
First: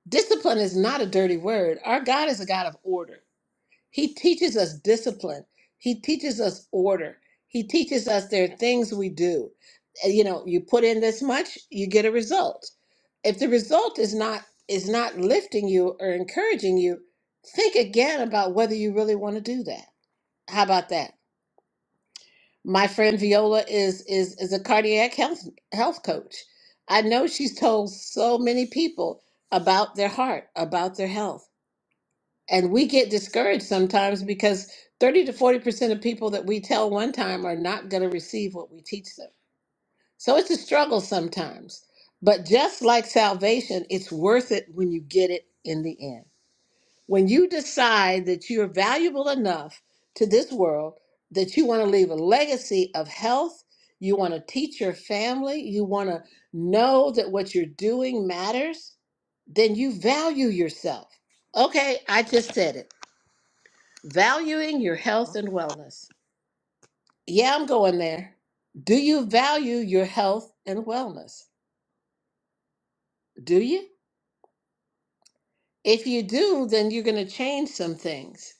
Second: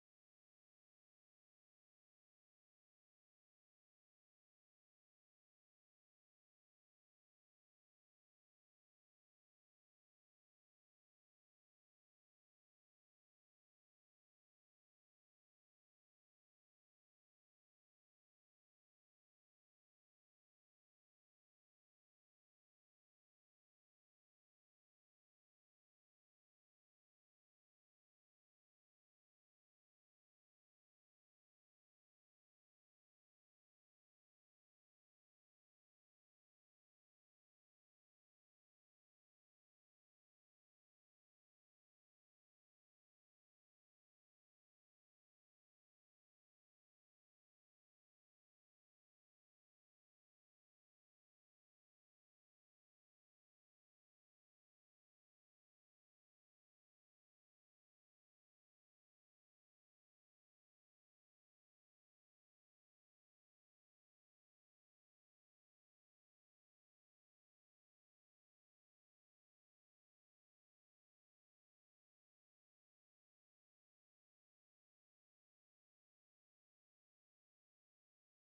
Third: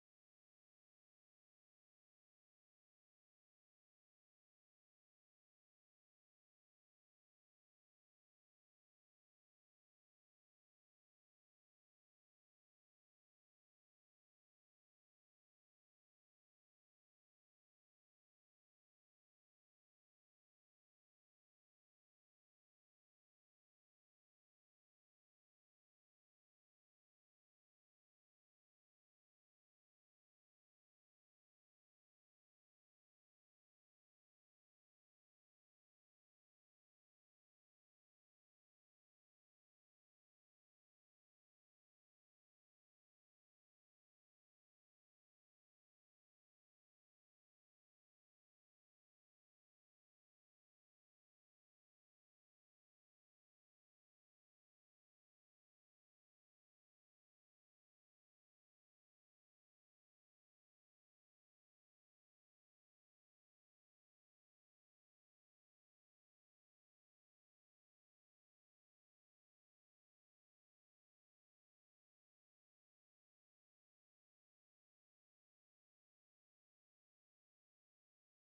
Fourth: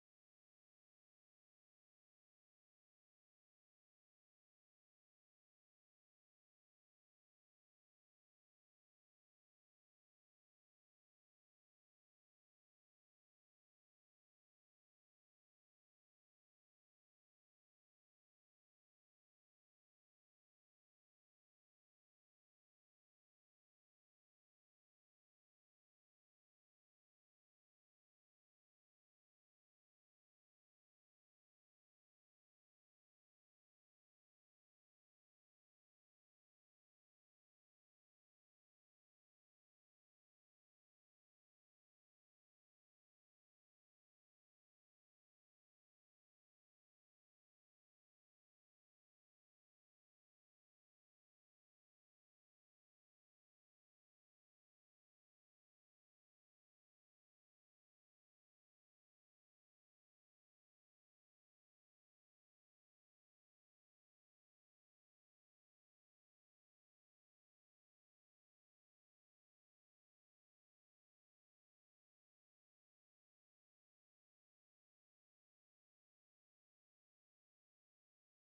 Discipline is not a dirty word. Our God is a God of order. He teaches us discipline. He teaches us order. He teaches us there are things we do. Uh, You know, you put in this much, you get a result. If the result is not is not lifting you or encouraging you, think again about whether you really want to do that. How about that? My friend Viola is is is a cardiac health health coach. I know she's told so many people about their heart, about their health. And we get discouraged sometimes because 30 to 40% of people that we tell one time are not going to receive what we teach them. So it's a struggle sometimes. But just like salvation, it's worth it when you get it in the end. When you decide that you're valuable enough to this world that you want to leave a legacy of health, you want to teach your family, you want to know that what you're doing matters, then you value yourself. Okay, I just said it. Valuing your health and wellness. Yeah, I'm going there. Do you value your health and wellness? Do you? If you do, then you're going to change some things.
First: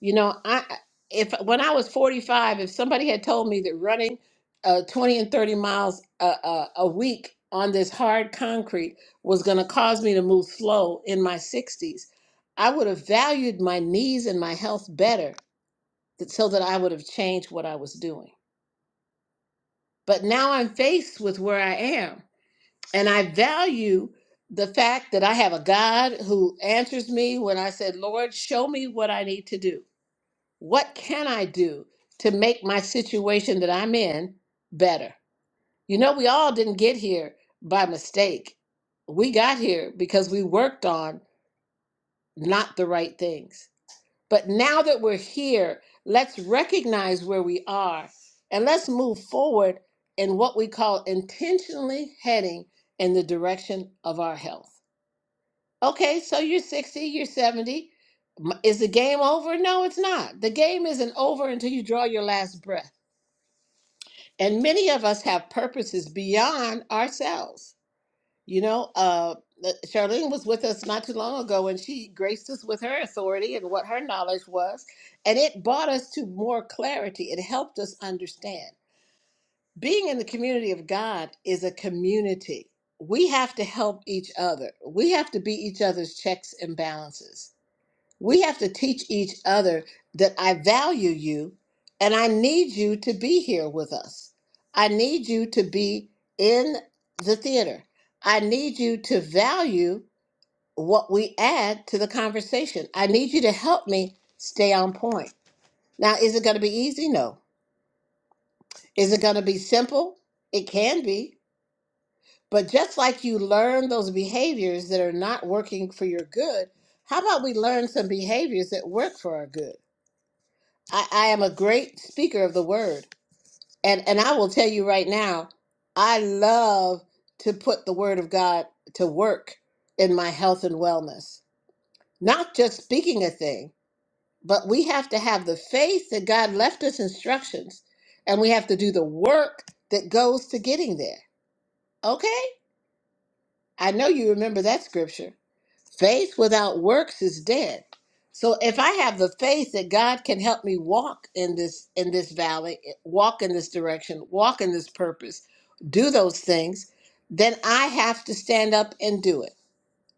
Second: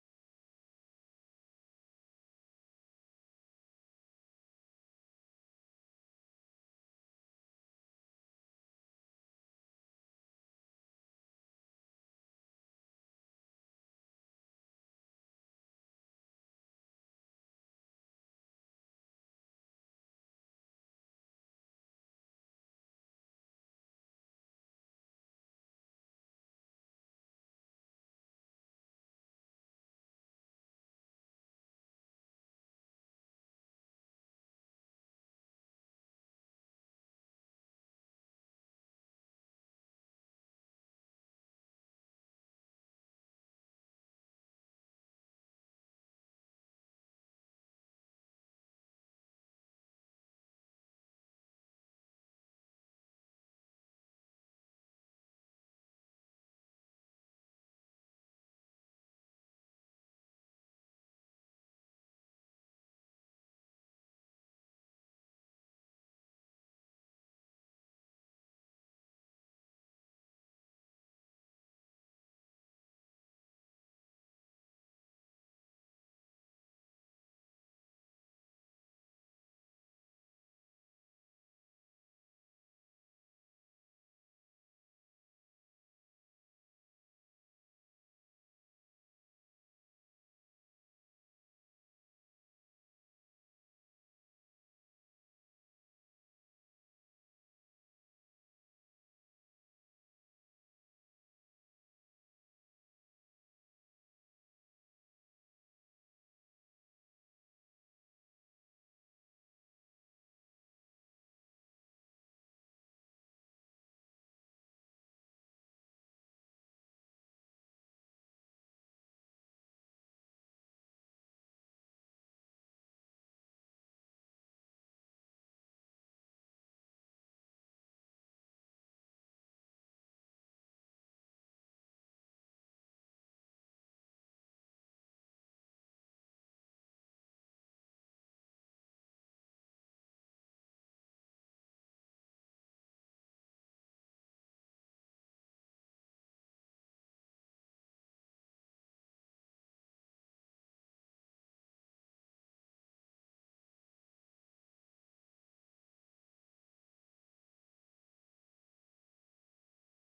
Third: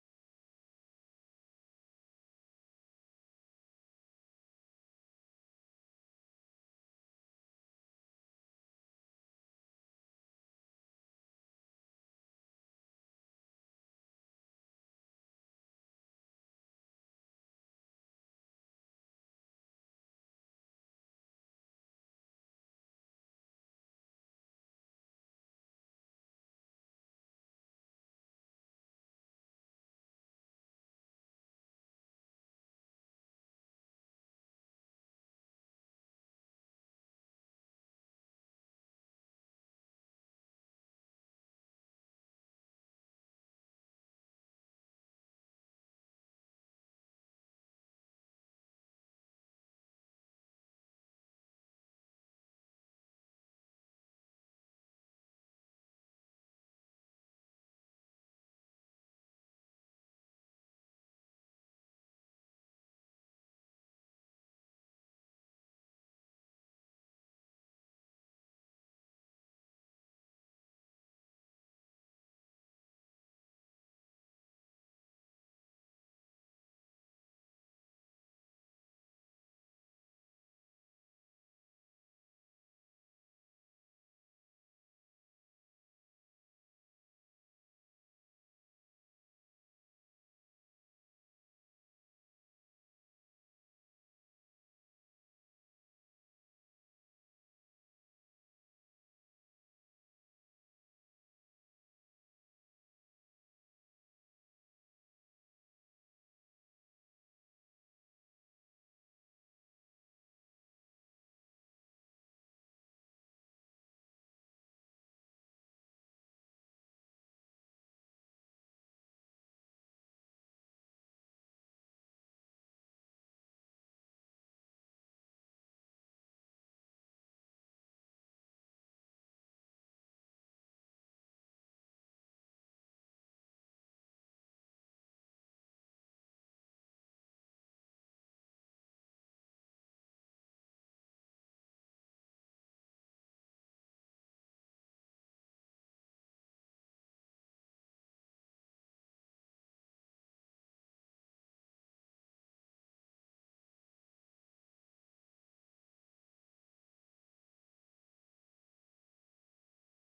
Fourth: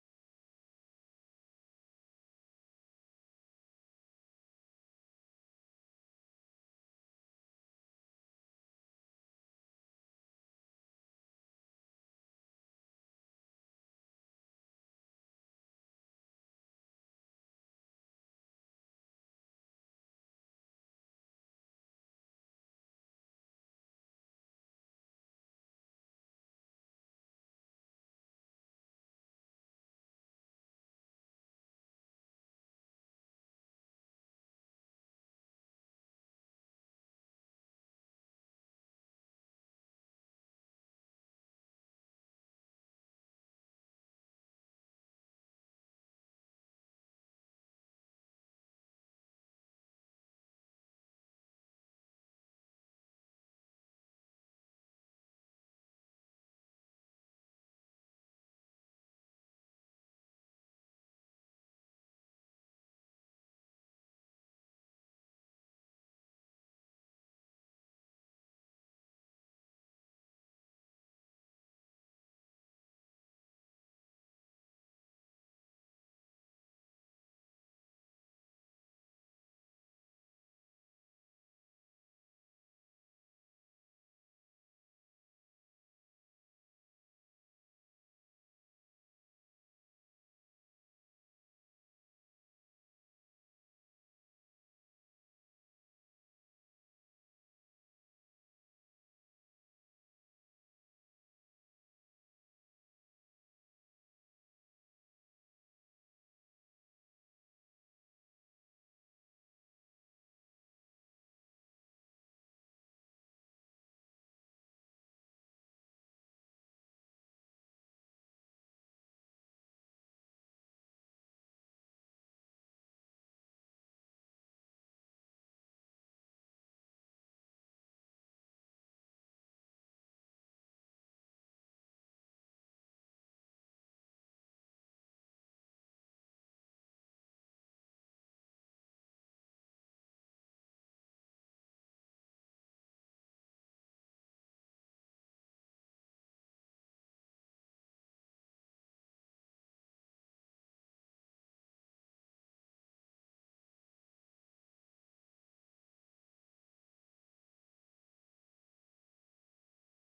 You know, I if when I was 45, if somebody had told me that running uh, 20 and 30 miles a, a, a week on this hard concrete was going to cause me to move slow in my 60s, I would have valued my knees and my health better that, so that I would have changed what I was doing. But now I'm faced with where I am. And I value the fact that I have a God who answers me when I said, Lord, show me what I need to do. What can I do to make my situation that I'm in better? You know, we all didn't get here by mistake. We got here because we worked on not the right things. But now that we're here, let's recognize where we are and let's move forward in what we call intentionally heading in the direction of our health. Okay, so you're 60, you're 70. M- Is the game over? No, it's not. The game isn't over until you draw your last breath. And many of us have purposes beyond ourselves. You know, uh, uh, Charlene was with us not too long ago, and she graced us with her authority and what her knowledge was, and it brought us to more clarity. It helped us understand. Being in the community of God is a community. We have to help each other. We have to be each other's checks and balances we have to teach each other that I value you and I need you to be here with us. I need you to be in the theater. I need you to value what we add to the conversation. I need you to help me stay on point. Now, is it going to be easy? No. Is it going to be simple? It can be. But just like you learn those behaviors that are not working for your good, how about we learn some behaviors that work for our good? I, I am a great speaker of the word. And and I will tell you right now, I love to put the word of God to work in my health and wellness. Not just speaking a thing, but we have to have the faith that God left us instructions and we have to do the work that goes to getting there. Okay? I know you remember that scripture. Faith without works is dead. So if I have the faith that God can help me walk in this in this valley, eh, walk in this direction, walk in this purpose, do those things, then I have to stand up and do it.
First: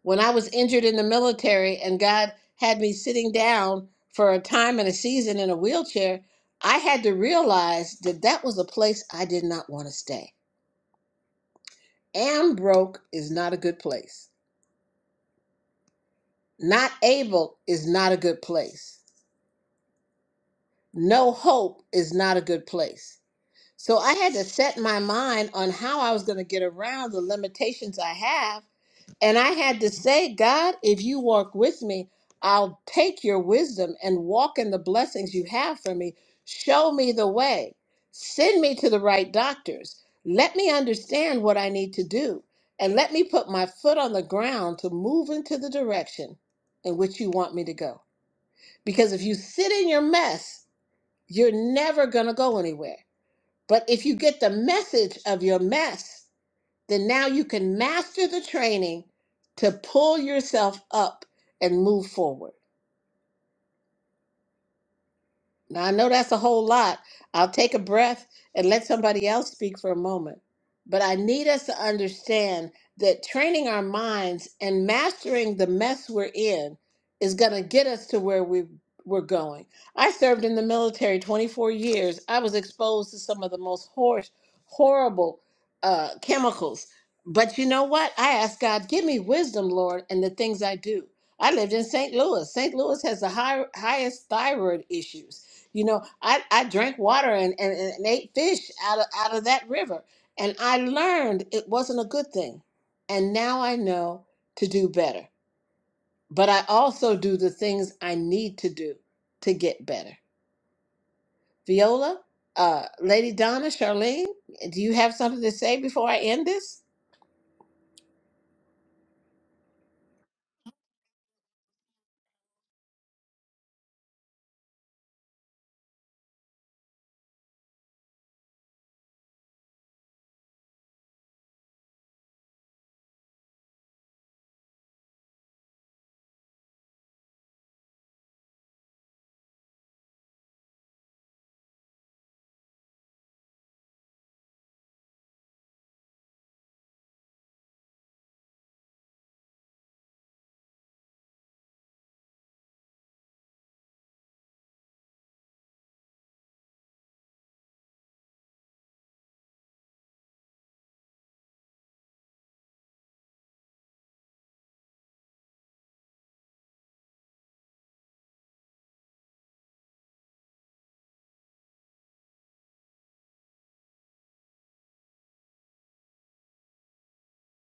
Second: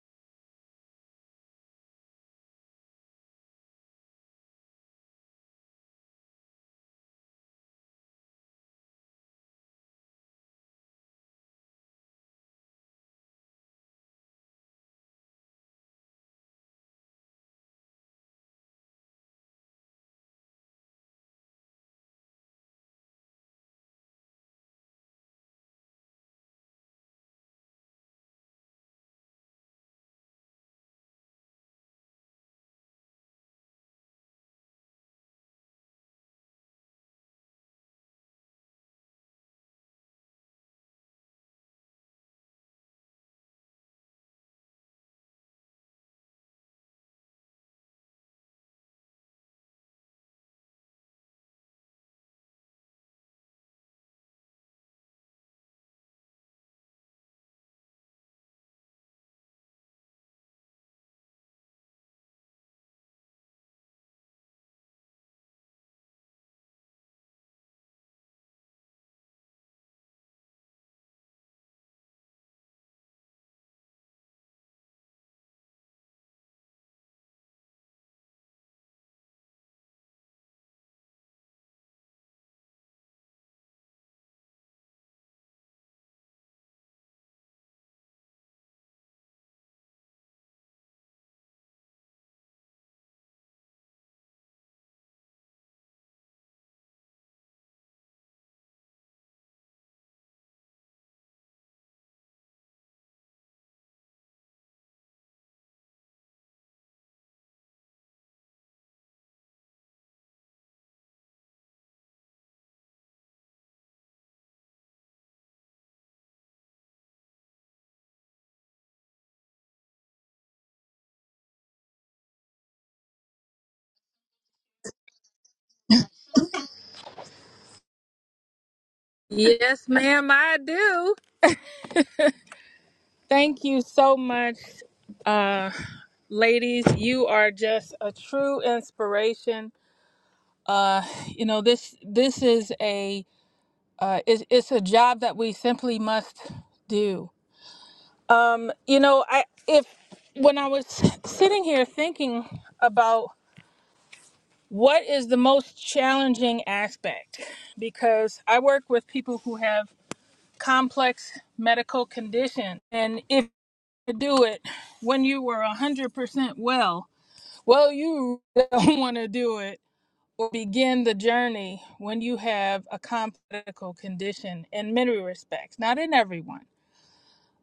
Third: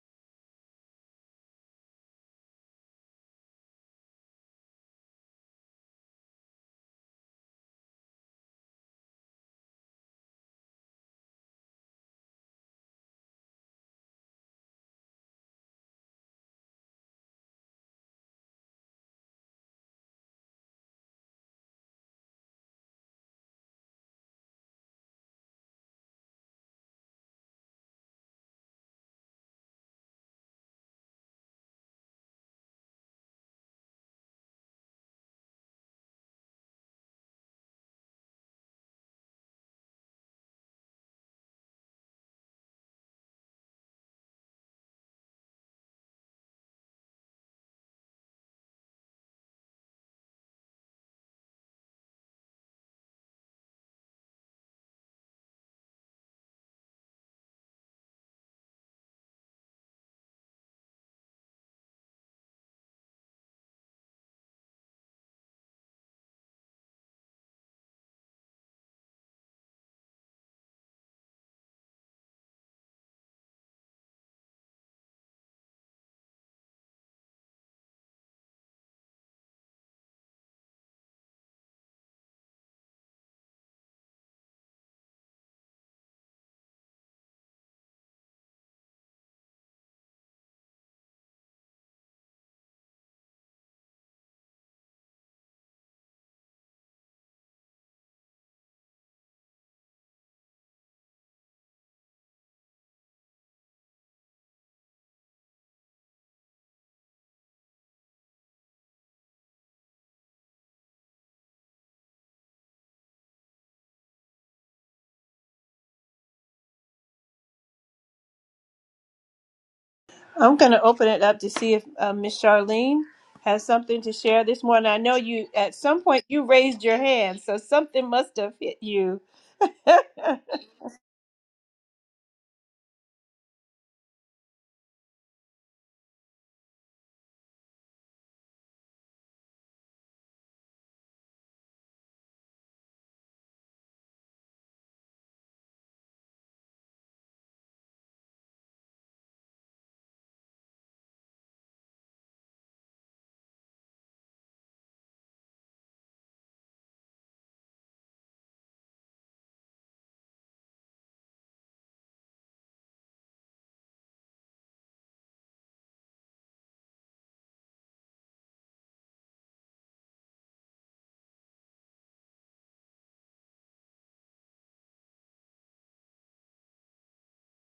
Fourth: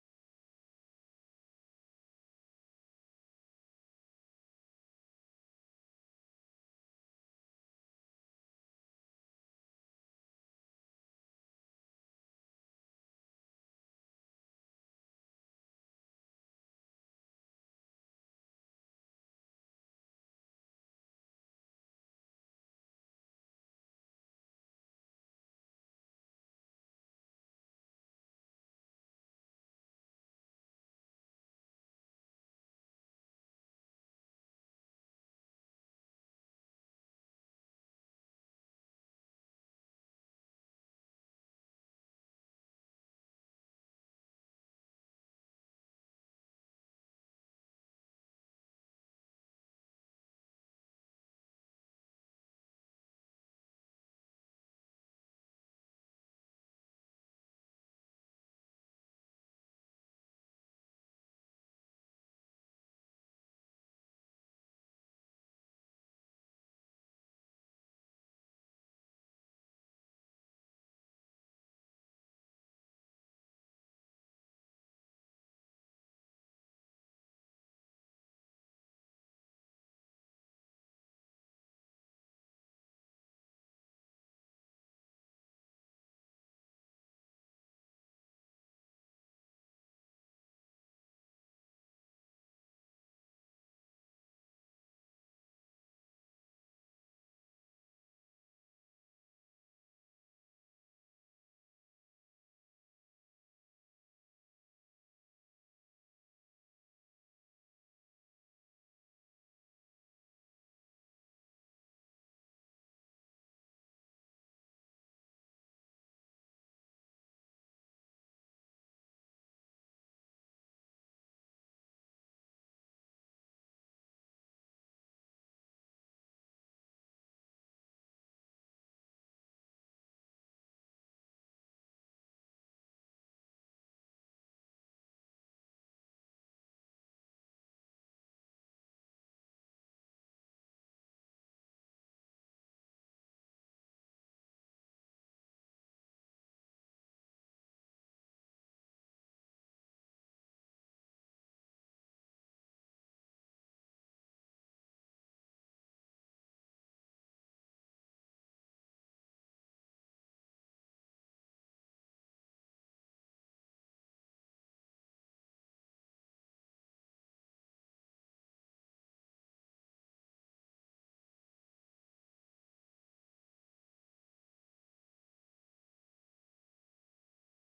When I was injured in the military and God had me sitting down for a time and a season in a wheelchair, I had to realize that that was a place I did not want to stay. Am broke is not a good place. Not able is not a good place no hope is not a good place. So I had to set my mind on how I was going to get around the limitations I have. And I had to say, God, if you walk with me, I'll take your wisdom and walk in the blessings you have for me. Show me the way. Send me to the right doctors. Let me understand what I need to do. And let me put my foot on the ground to move into the direction in which you want me to go. Because if you sit in your mess, you're never going to go anywhere. But if you get the message of your mess, then now you can master the training to pull yourself up and move forward. Now, I know that's a whole lot. I'll take a breath and let somebody else speak for a moment. But I need us to understand that training our minds and mastering the mess we're in is going to get us to where we, we're going. I served in the military 24 years. I was exposed to some of the most hor- horrible uh, chemicals. But you know what? I asked God, give me wisdom, Lord, in the things I do. I lived in St. Louis. St. Louis has the high, highest thyroid issues you know, I, I drank water and, and, and ate fish out of, out of that river. And I learned it wasn't a good thing. And now I know to do better. But I also do the things I need to do to get better. Viola, uh, Lady Donna, Charlene, do you have something to say before I end this?
I'm going to open it up to see if uh, Miss Charlene has something to share this morning. I know you, at some point, you raised your hand, so something must have hit you. [LAUGHS]
Yes, ma'am,
yeah,
I do. Thank you so much, uh, ladies. You are just a true inspiration. Uh, you know this this is a uh, it's, it's a job that we simply must do. Um, you know, I if when I was sitting here thinking about what is the most challenging aspect, because I work with people who have complex medical condition, and if to do it when you were 100% well. Well, you really don't [LAUGHS] want to do it or begin the journey when you have a complex condition in many respects, not in everyone.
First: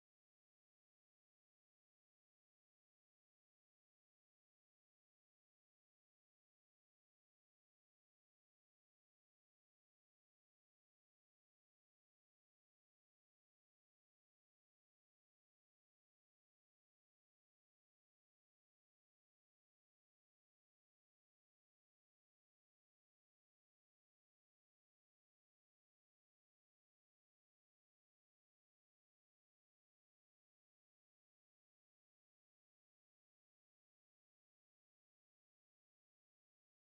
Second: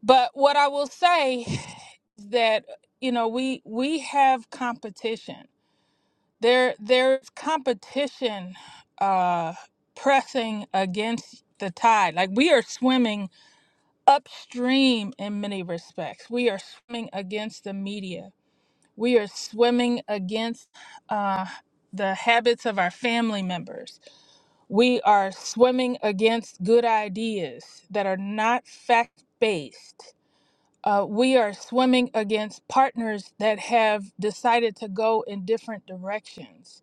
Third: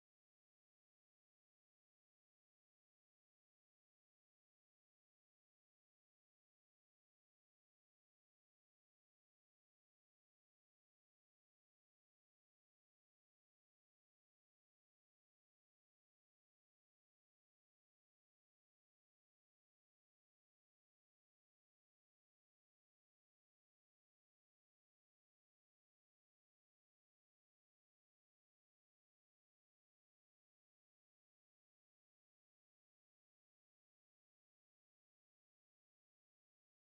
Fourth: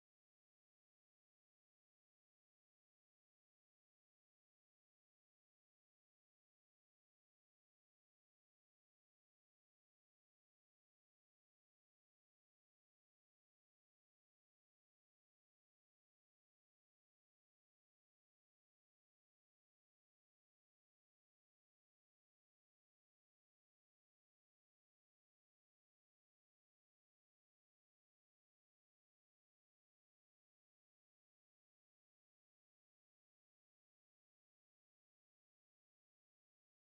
But what I will say is that you know we we have competition. There there's competition uh pressing against the tide. Like we are swimming upstream in many respects. We are swimming against the media we are swimming against uh, the habits of our family members. We are swimming against good ideas that are not fact based. Uh, we are swimming against partners that have decided to go in different directions.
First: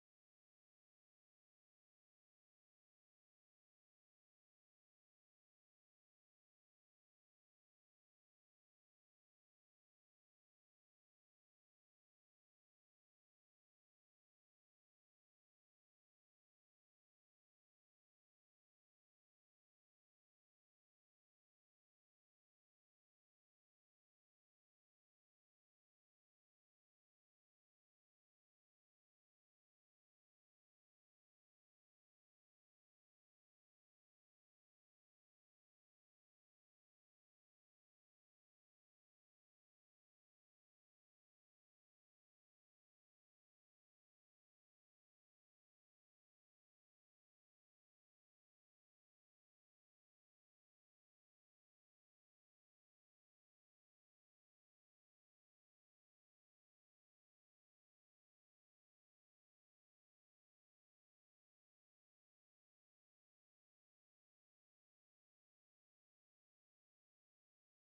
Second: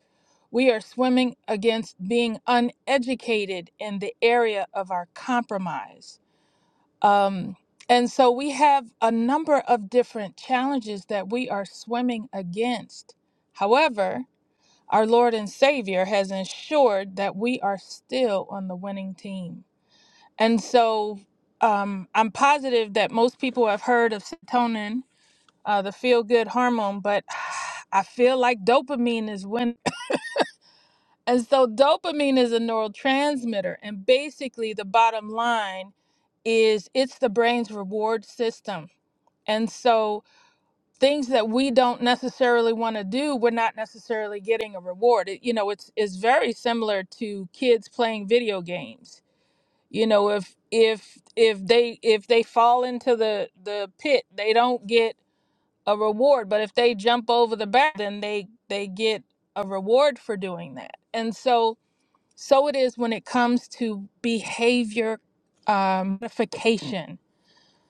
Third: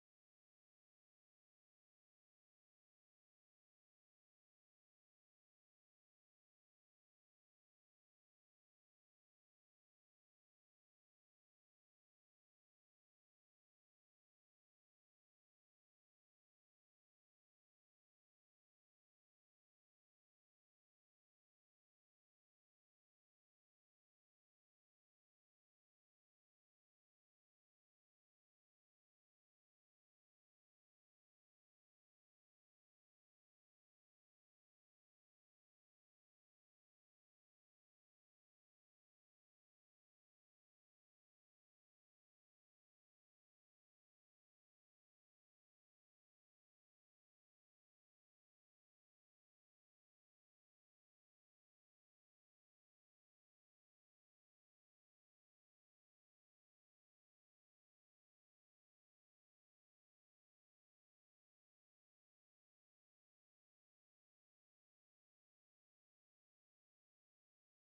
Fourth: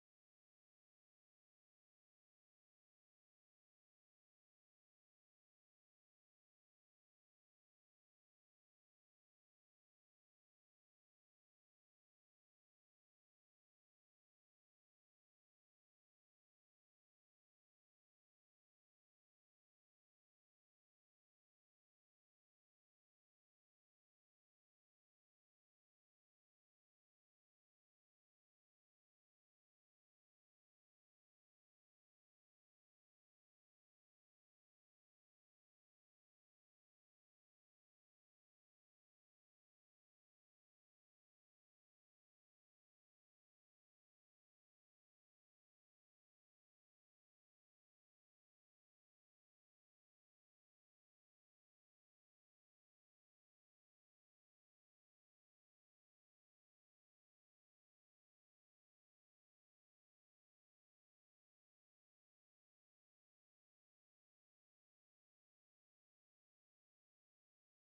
We are swimming against being uneducated in the area of our compromise um, and so we have a number of different challenges that we are swimming against. However, our Lord and Savior has ensured that we are still on the winning team. And so um, I'm positive that most people have heard of serotonin, uh, the feel good hormone, but [SIGHS] I feel like dopamine is winning. [COUGHS] And so [LAUGHS] dopamine is a neurotransmitter. And basically, the bottom line is it's the brain's reward system and so things that we don't necessarily want to do, we're not necessarily getting a reward. It, you know, it's it's very similar to kids playing video games. You know, if if if they if they fall into the the pit, they don't get a reward, but if they jump over the bar, then they they get a reward for doing that. And so so it is when it comes to behavior um, modification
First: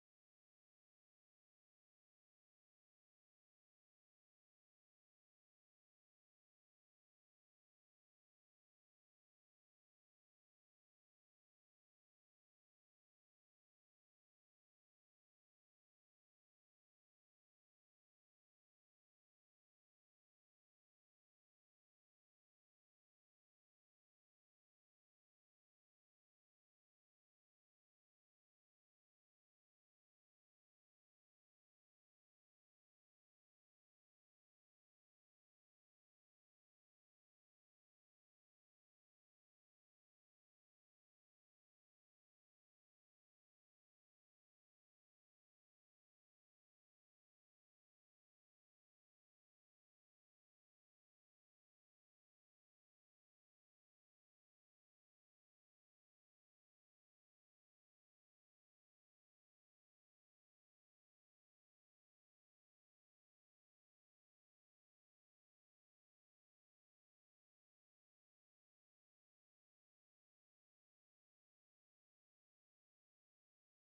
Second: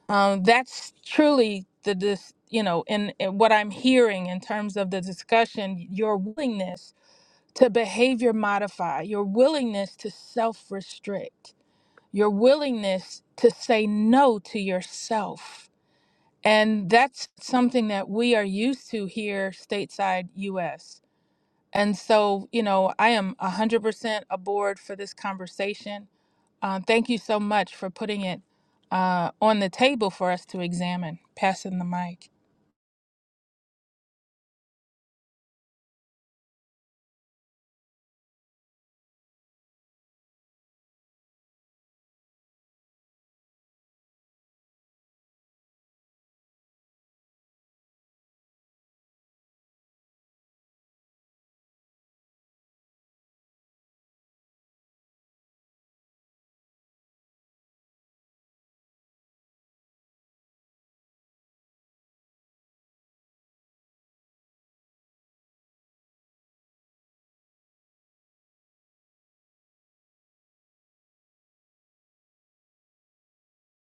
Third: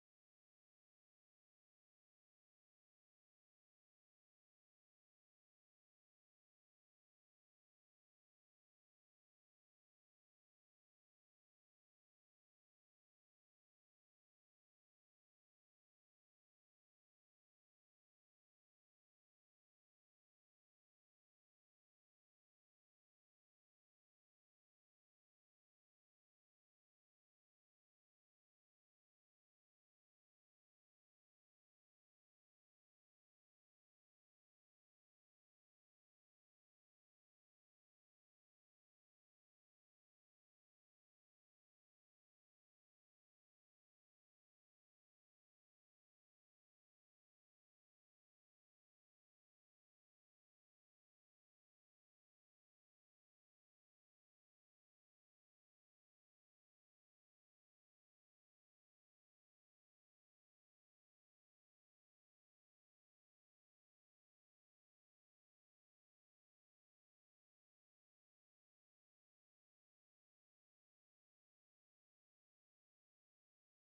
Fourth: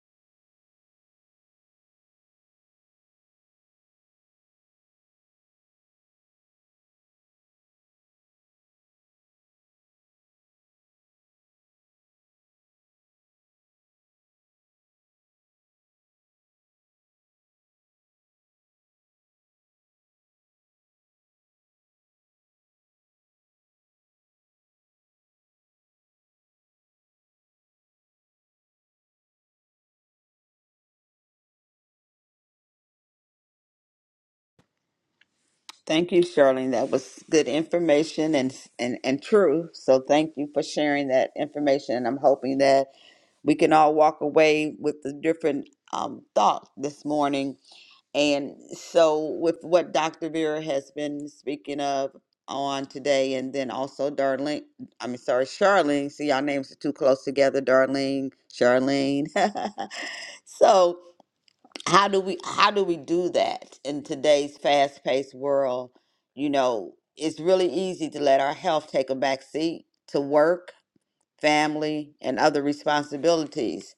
um, that's truly the dis, you know in, in what i'm hearing in terms of the discussion your willingness to behavior modify your willingness to self-restrict your willingness to say no to yourself and that's something that we are used to here stateside us and so you know i am 100% aboard for this conversation uh, thank you so much for putting it uh, on the table for us to examine. Passing the mic.
Thank you, Charlene. That was good information and, and, and true. So thank you for sharing that information. And I'm hoping that we can all walk away with the different um, thought this morning And so, with what Dr. Vera has been speaking of on today, and then also Darlene, I mean, sorry, Charlene. See, y'all names are too close together, Darlene, Charlene. [LAUGHS] so, how do we how do we do that in today's fast paced world? You know, it's really easy to let our health take a back seat to work, family, and other responsibilities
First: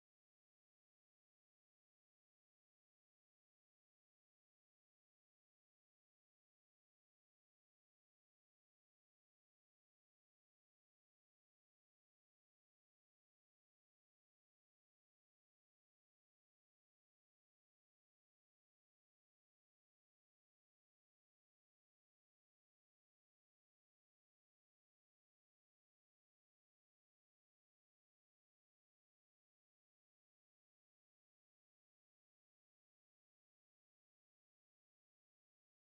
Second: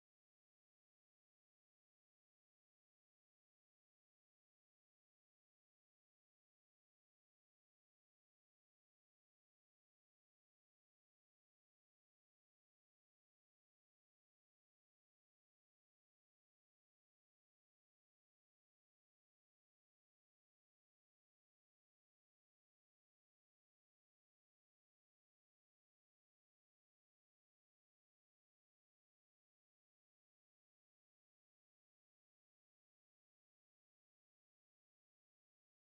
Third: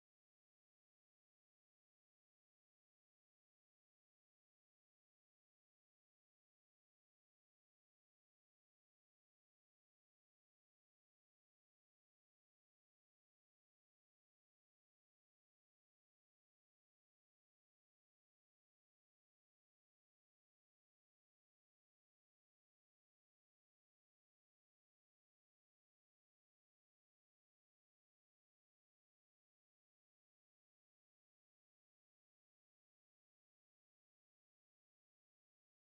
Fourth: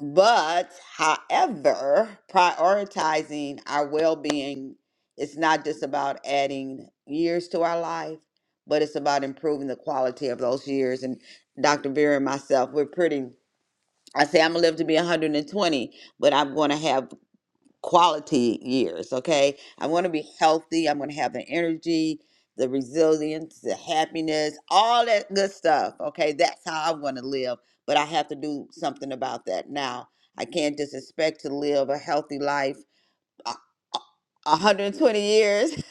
but, however, prioritizing our well being is not just about adding years to our life, but it's about improving the quality of those years. And Dr. Vera and myself, we're pretty, I say I'm going to live to be 120, but I'm going to have quality years, okay? I want to be healthy. I'm going to have the energy, the resilience, the happiness, all that good stuff, okay? That's how I want to live, but I have to do something about that now. I can't just expect to live a healthy life a- a- 120 years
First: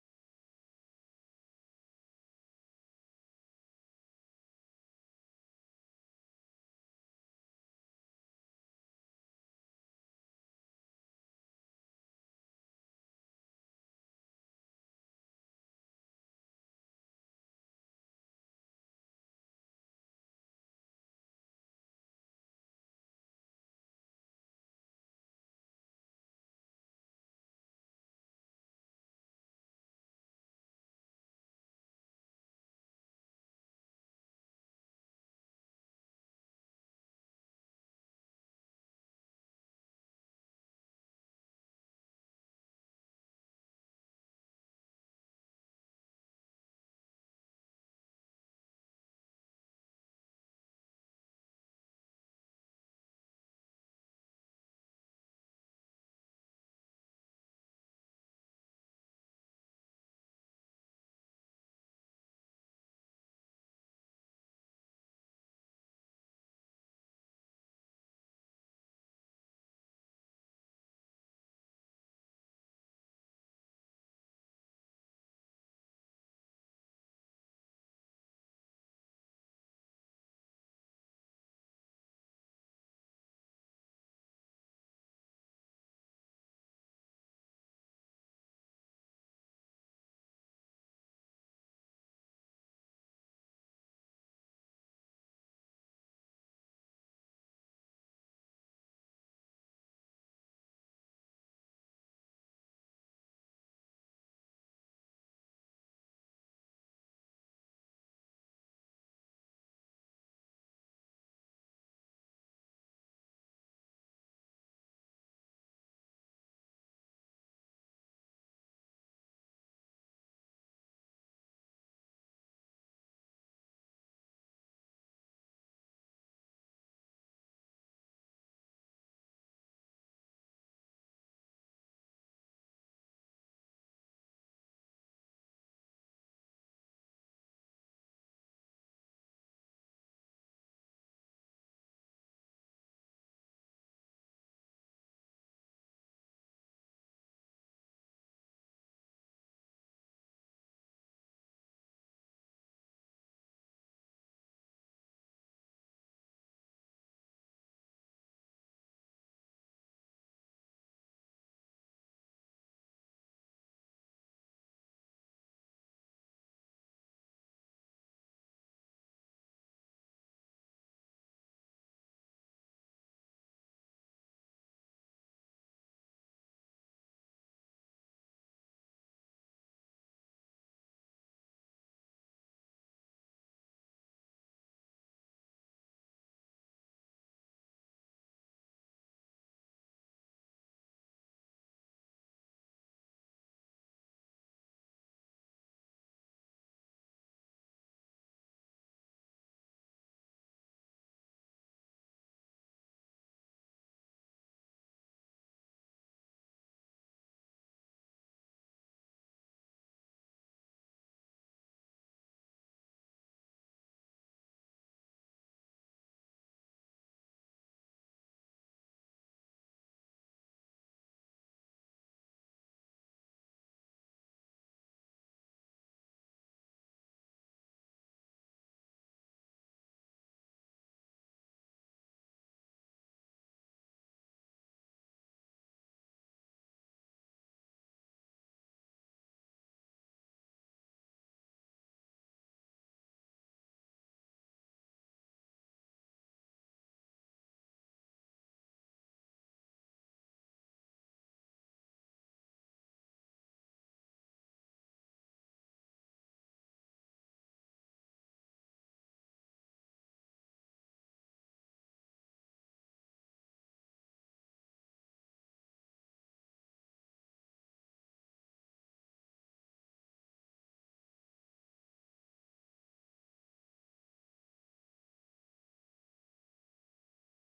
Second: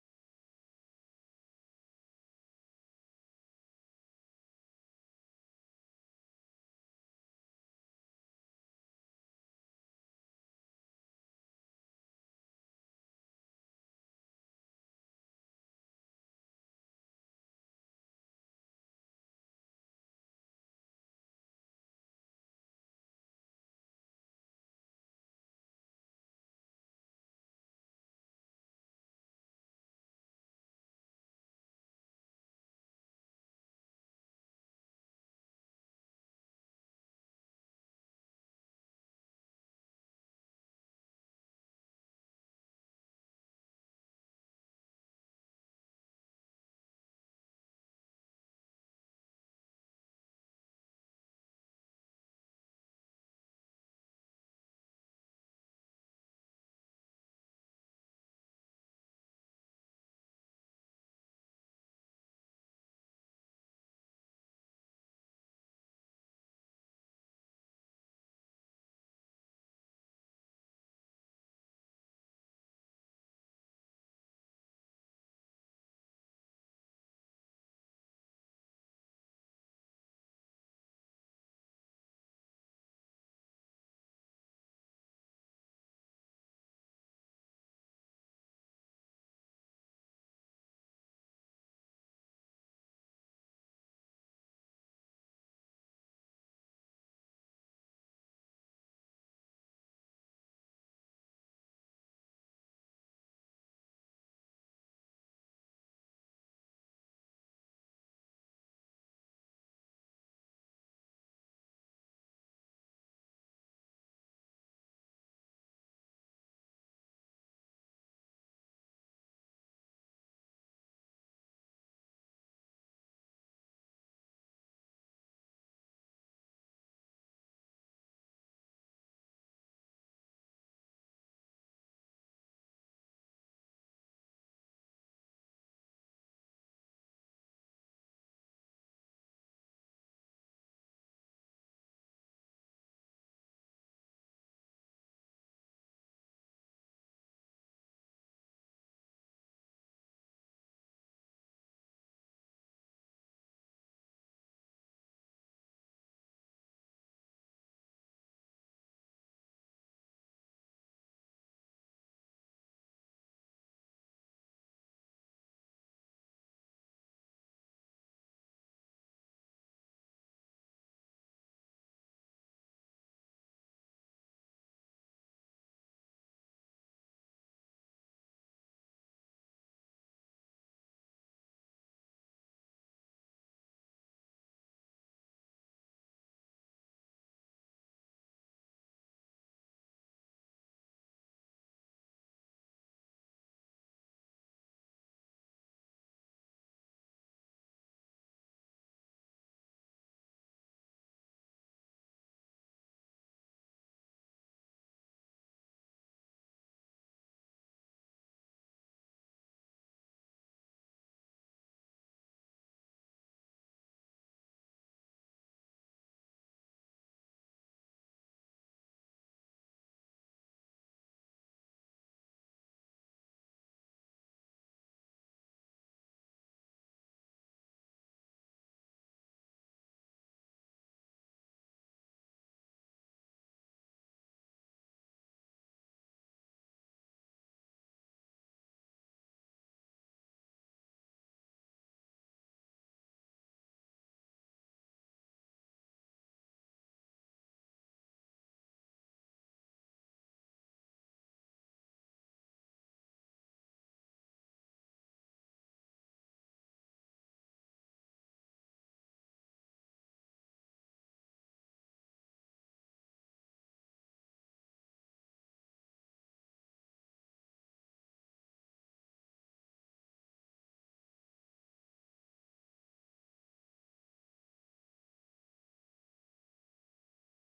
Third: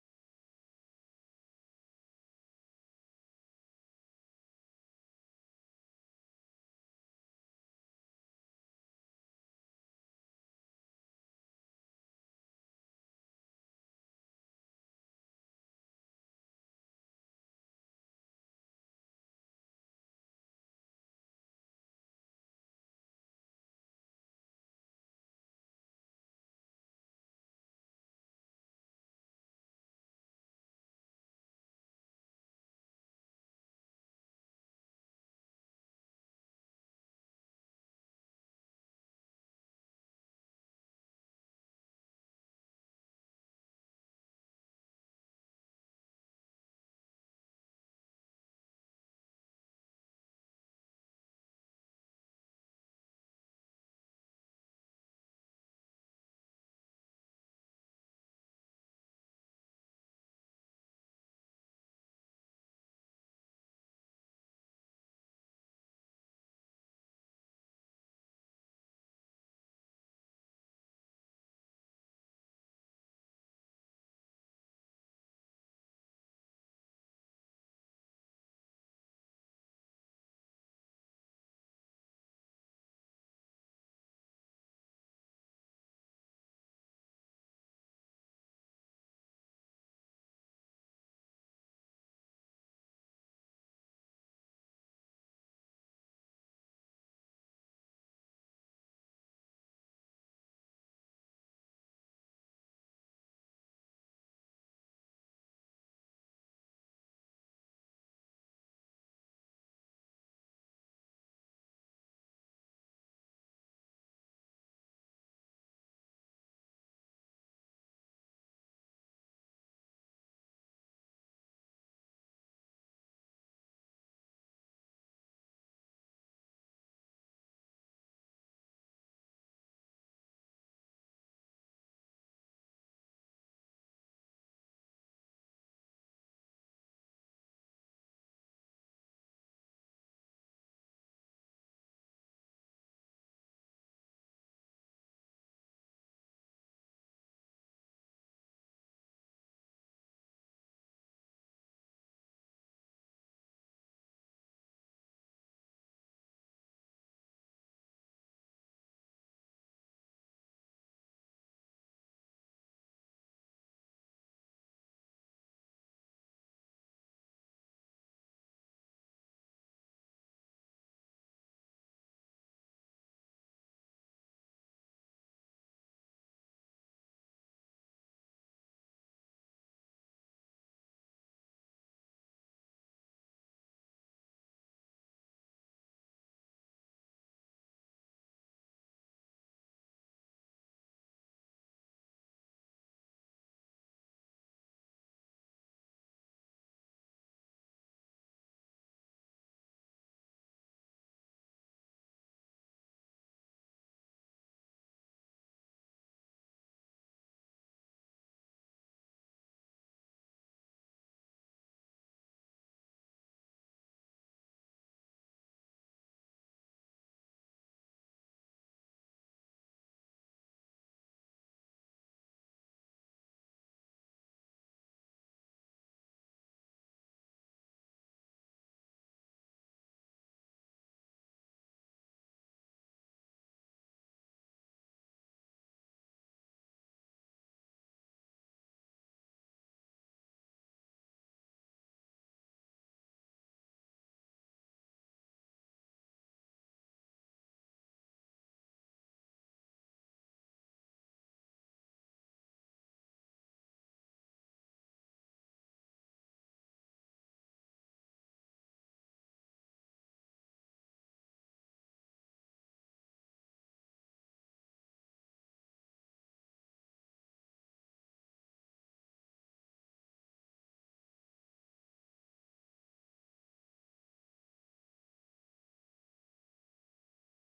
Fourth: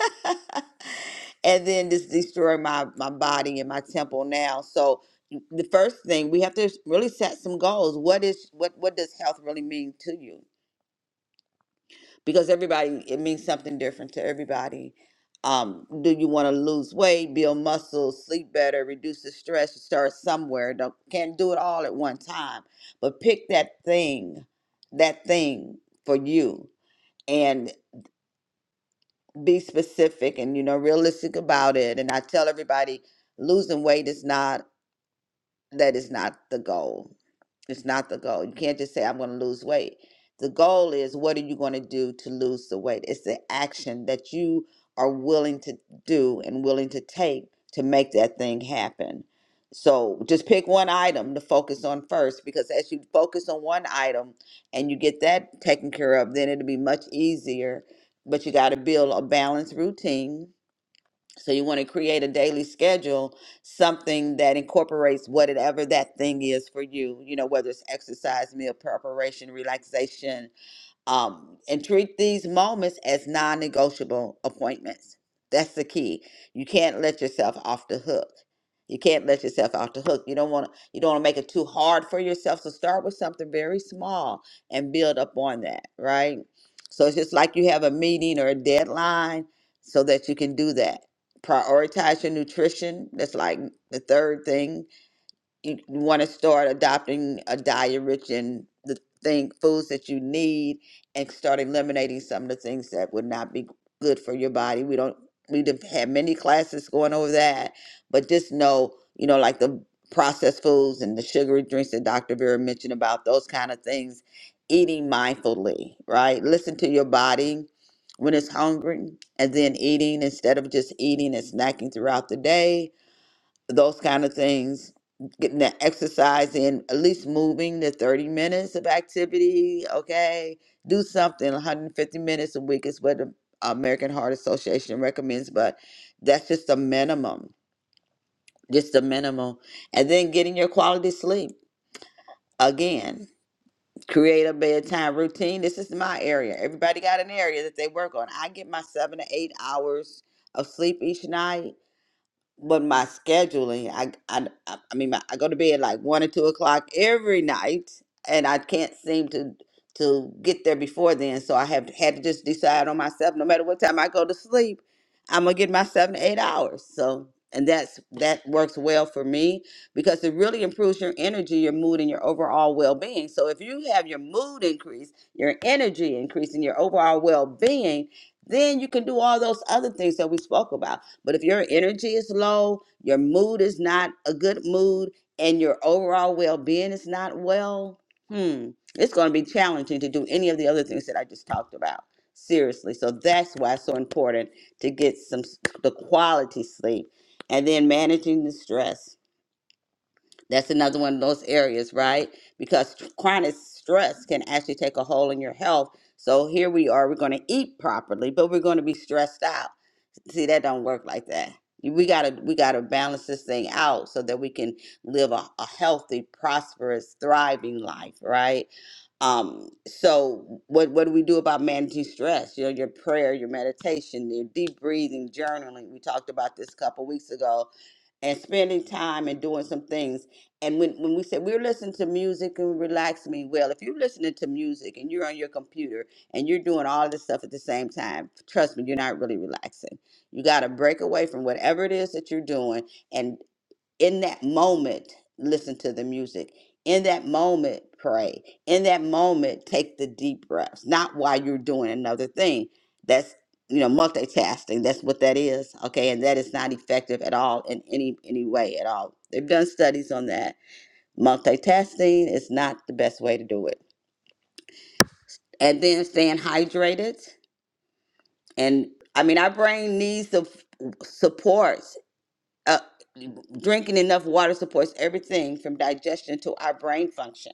[LAUGHS] and then just destroy my, my body and my temple now. So the first thing we have to really set some goals. What is what what does health really mean to you? because everybody it means something different to everybody um do you want to lose weight build muscles sleep better reduce the stress start somewhere don't can't do it all at one time but pick that thing that thing for you and be specific and you know realistic about it and i tell everybody losing weight is not that is not the goal. It's not the goal. You can't just say, I'm going to lose weight. The goal is, what are you going to do to lose the weight? It's the action that you are willing to do and willing to take to make that thing happen. So just pick one item to focus on first, because as you focus on one item and you get that taken care of, then it'll be much easier. But you got to build a balanced routine so you want to create a daily schedule, something that incorporates whatever that thing is for you, you know, whether it's exercise, meal preparation, relaxation, um, and treat these moments as non negotiable appointments. That's the key. You can't let yourself off the hook. You can't let yourself off the hook. You don't want to. You don't want to make it too hard for yourself. So start with something very small and build up on that, right? So it's just like you have a meeting or a deadline, so that you can do that. Prioritize your nutrition. That's like the third thing you want to start adopting a diet rich in the thing foods that you need and start eliminating some of the things that would not be good for your body we don't we done had many classes going over that but just know you know like the processed foods and the sugary drinks that dr vera mentioned about those kind of things eating mindfully right listen to your body when it's hungry and then eating instead of just eating and snacking throughout the day those kind of things getting the exercise in at least moving the 30 minutes of activity okay do something 150 minutes a week is what the american heart association recommends but that's just the minimum just the minimum and then getting your quality sleep again create a bedtime routine this is my area everybody got an area that they work on i get my seven to eight hours of sleep each night but my scheduling, I, I, I I mean, my, I go to bed like one or two o'clock every night, and I can't seem to to get there before then. So I have had to just decide on myself. No matter what time I go to sleep, I'm gonna get my seven to eight hours. So, and that's that works well for me because it really improves your energy, your mood, and your overall well being. So if you have your mood increase, your energy increase, and your overall well being, then you can do all those other things that we spoke about but if your energy is low, your mood is not a good mood, and your overall well being is not well, hmm, it's going to be challenging to do any of the other things that I just talked about. Seriously. So that's why it's so important to get some s- the quality sleep and then managing the stress. That's another one of those areas, right? Because tr- chronic stress can actually take a hold on your health. So here we are, we're going to eat properly, but we're going to be stressed out see that don't work like that we gotta we gotta balance this thing out so that we can live a, a healthy prosperous thriving life right um so what what do we do about managing stress you know your prayer your meditation your deep breathing journaling we talked about this a couple weeks ago and spending time and doing some things and when, when we said we're listening to music and relax me well if you're listening to music and you're on your computer and you're doing all this stuff at the same time trust me you're not really relaxing you got to break away from whatever it is that you're doing. And in that moment, listen to the music. In that moment, pray. In that moment, take the deep breaths, not while you're doing another thing. That's, you know, multitasking. That's what that is. Okay. And that is not effective at all in any, any way at all. They've done studies on that. Multitasking is not the best way to do it. And then staying hydrated. And I mean, our brain needs the support Uh, drinking enough water supports everything from digestion to our brain function.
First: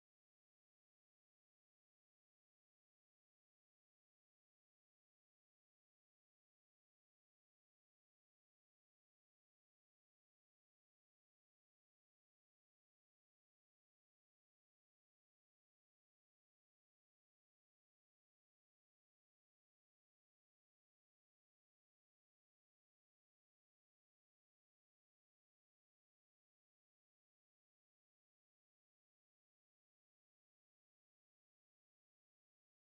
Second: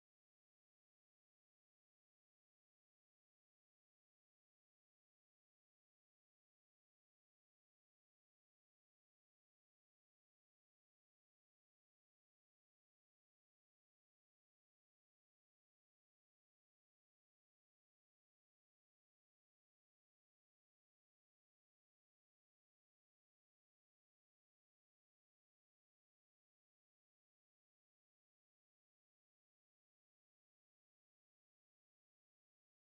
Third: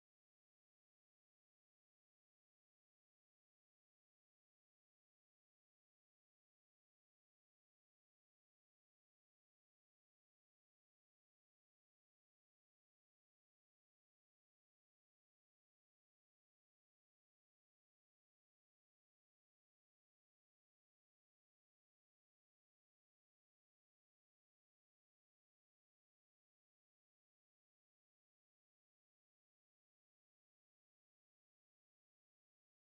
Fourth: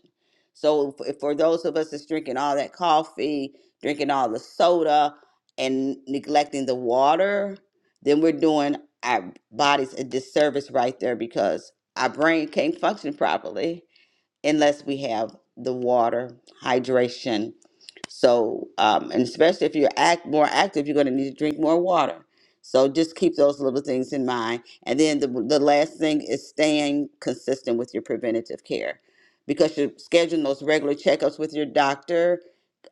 So, f- for those of us that's drinking all that coffee, drinking all the soda, and neglecting the water, then we're doing our bodies a disservice right there because our brain can't function properly unless we have the water, hydration. So, um, and especially if you're act more active, you're going to need to drink more water. So just keep those little things in mind. And then the, the last thing is staying consistent with your preventative care because you're scheduling those regular checkups with your doctor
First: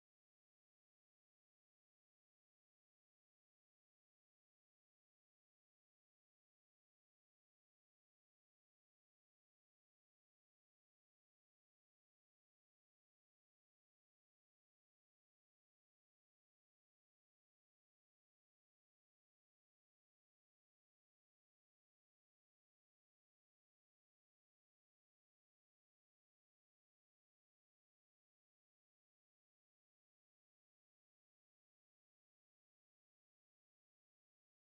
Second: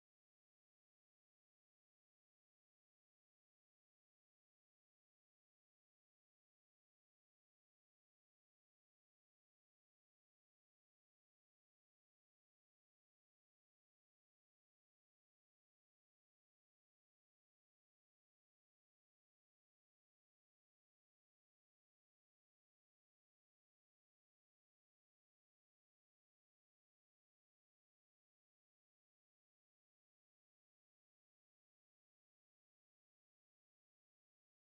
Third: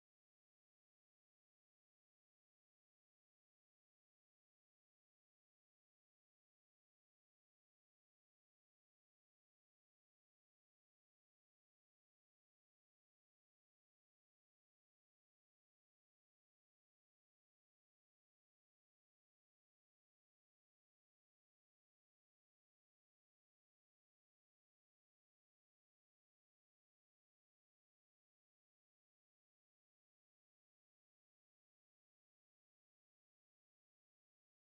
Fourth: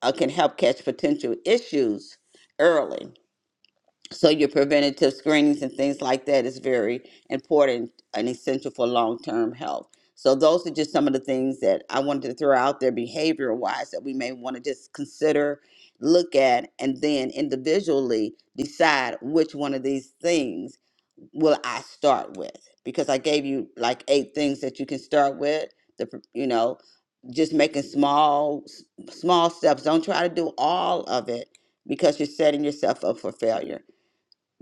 uh, can help catch potential issues early. So your preventative screenings and things like that is very important and essential for long-term health. So those are just some of the things that I wanted to throw out there behavior wise that we may want to just consider, look at, and then individually decide which one of these things will I start with. Because I gave you like eight things that you can start with. The pr- you know, just making small s- small steps. Don't try to do all of it because you're setting yourself up for failure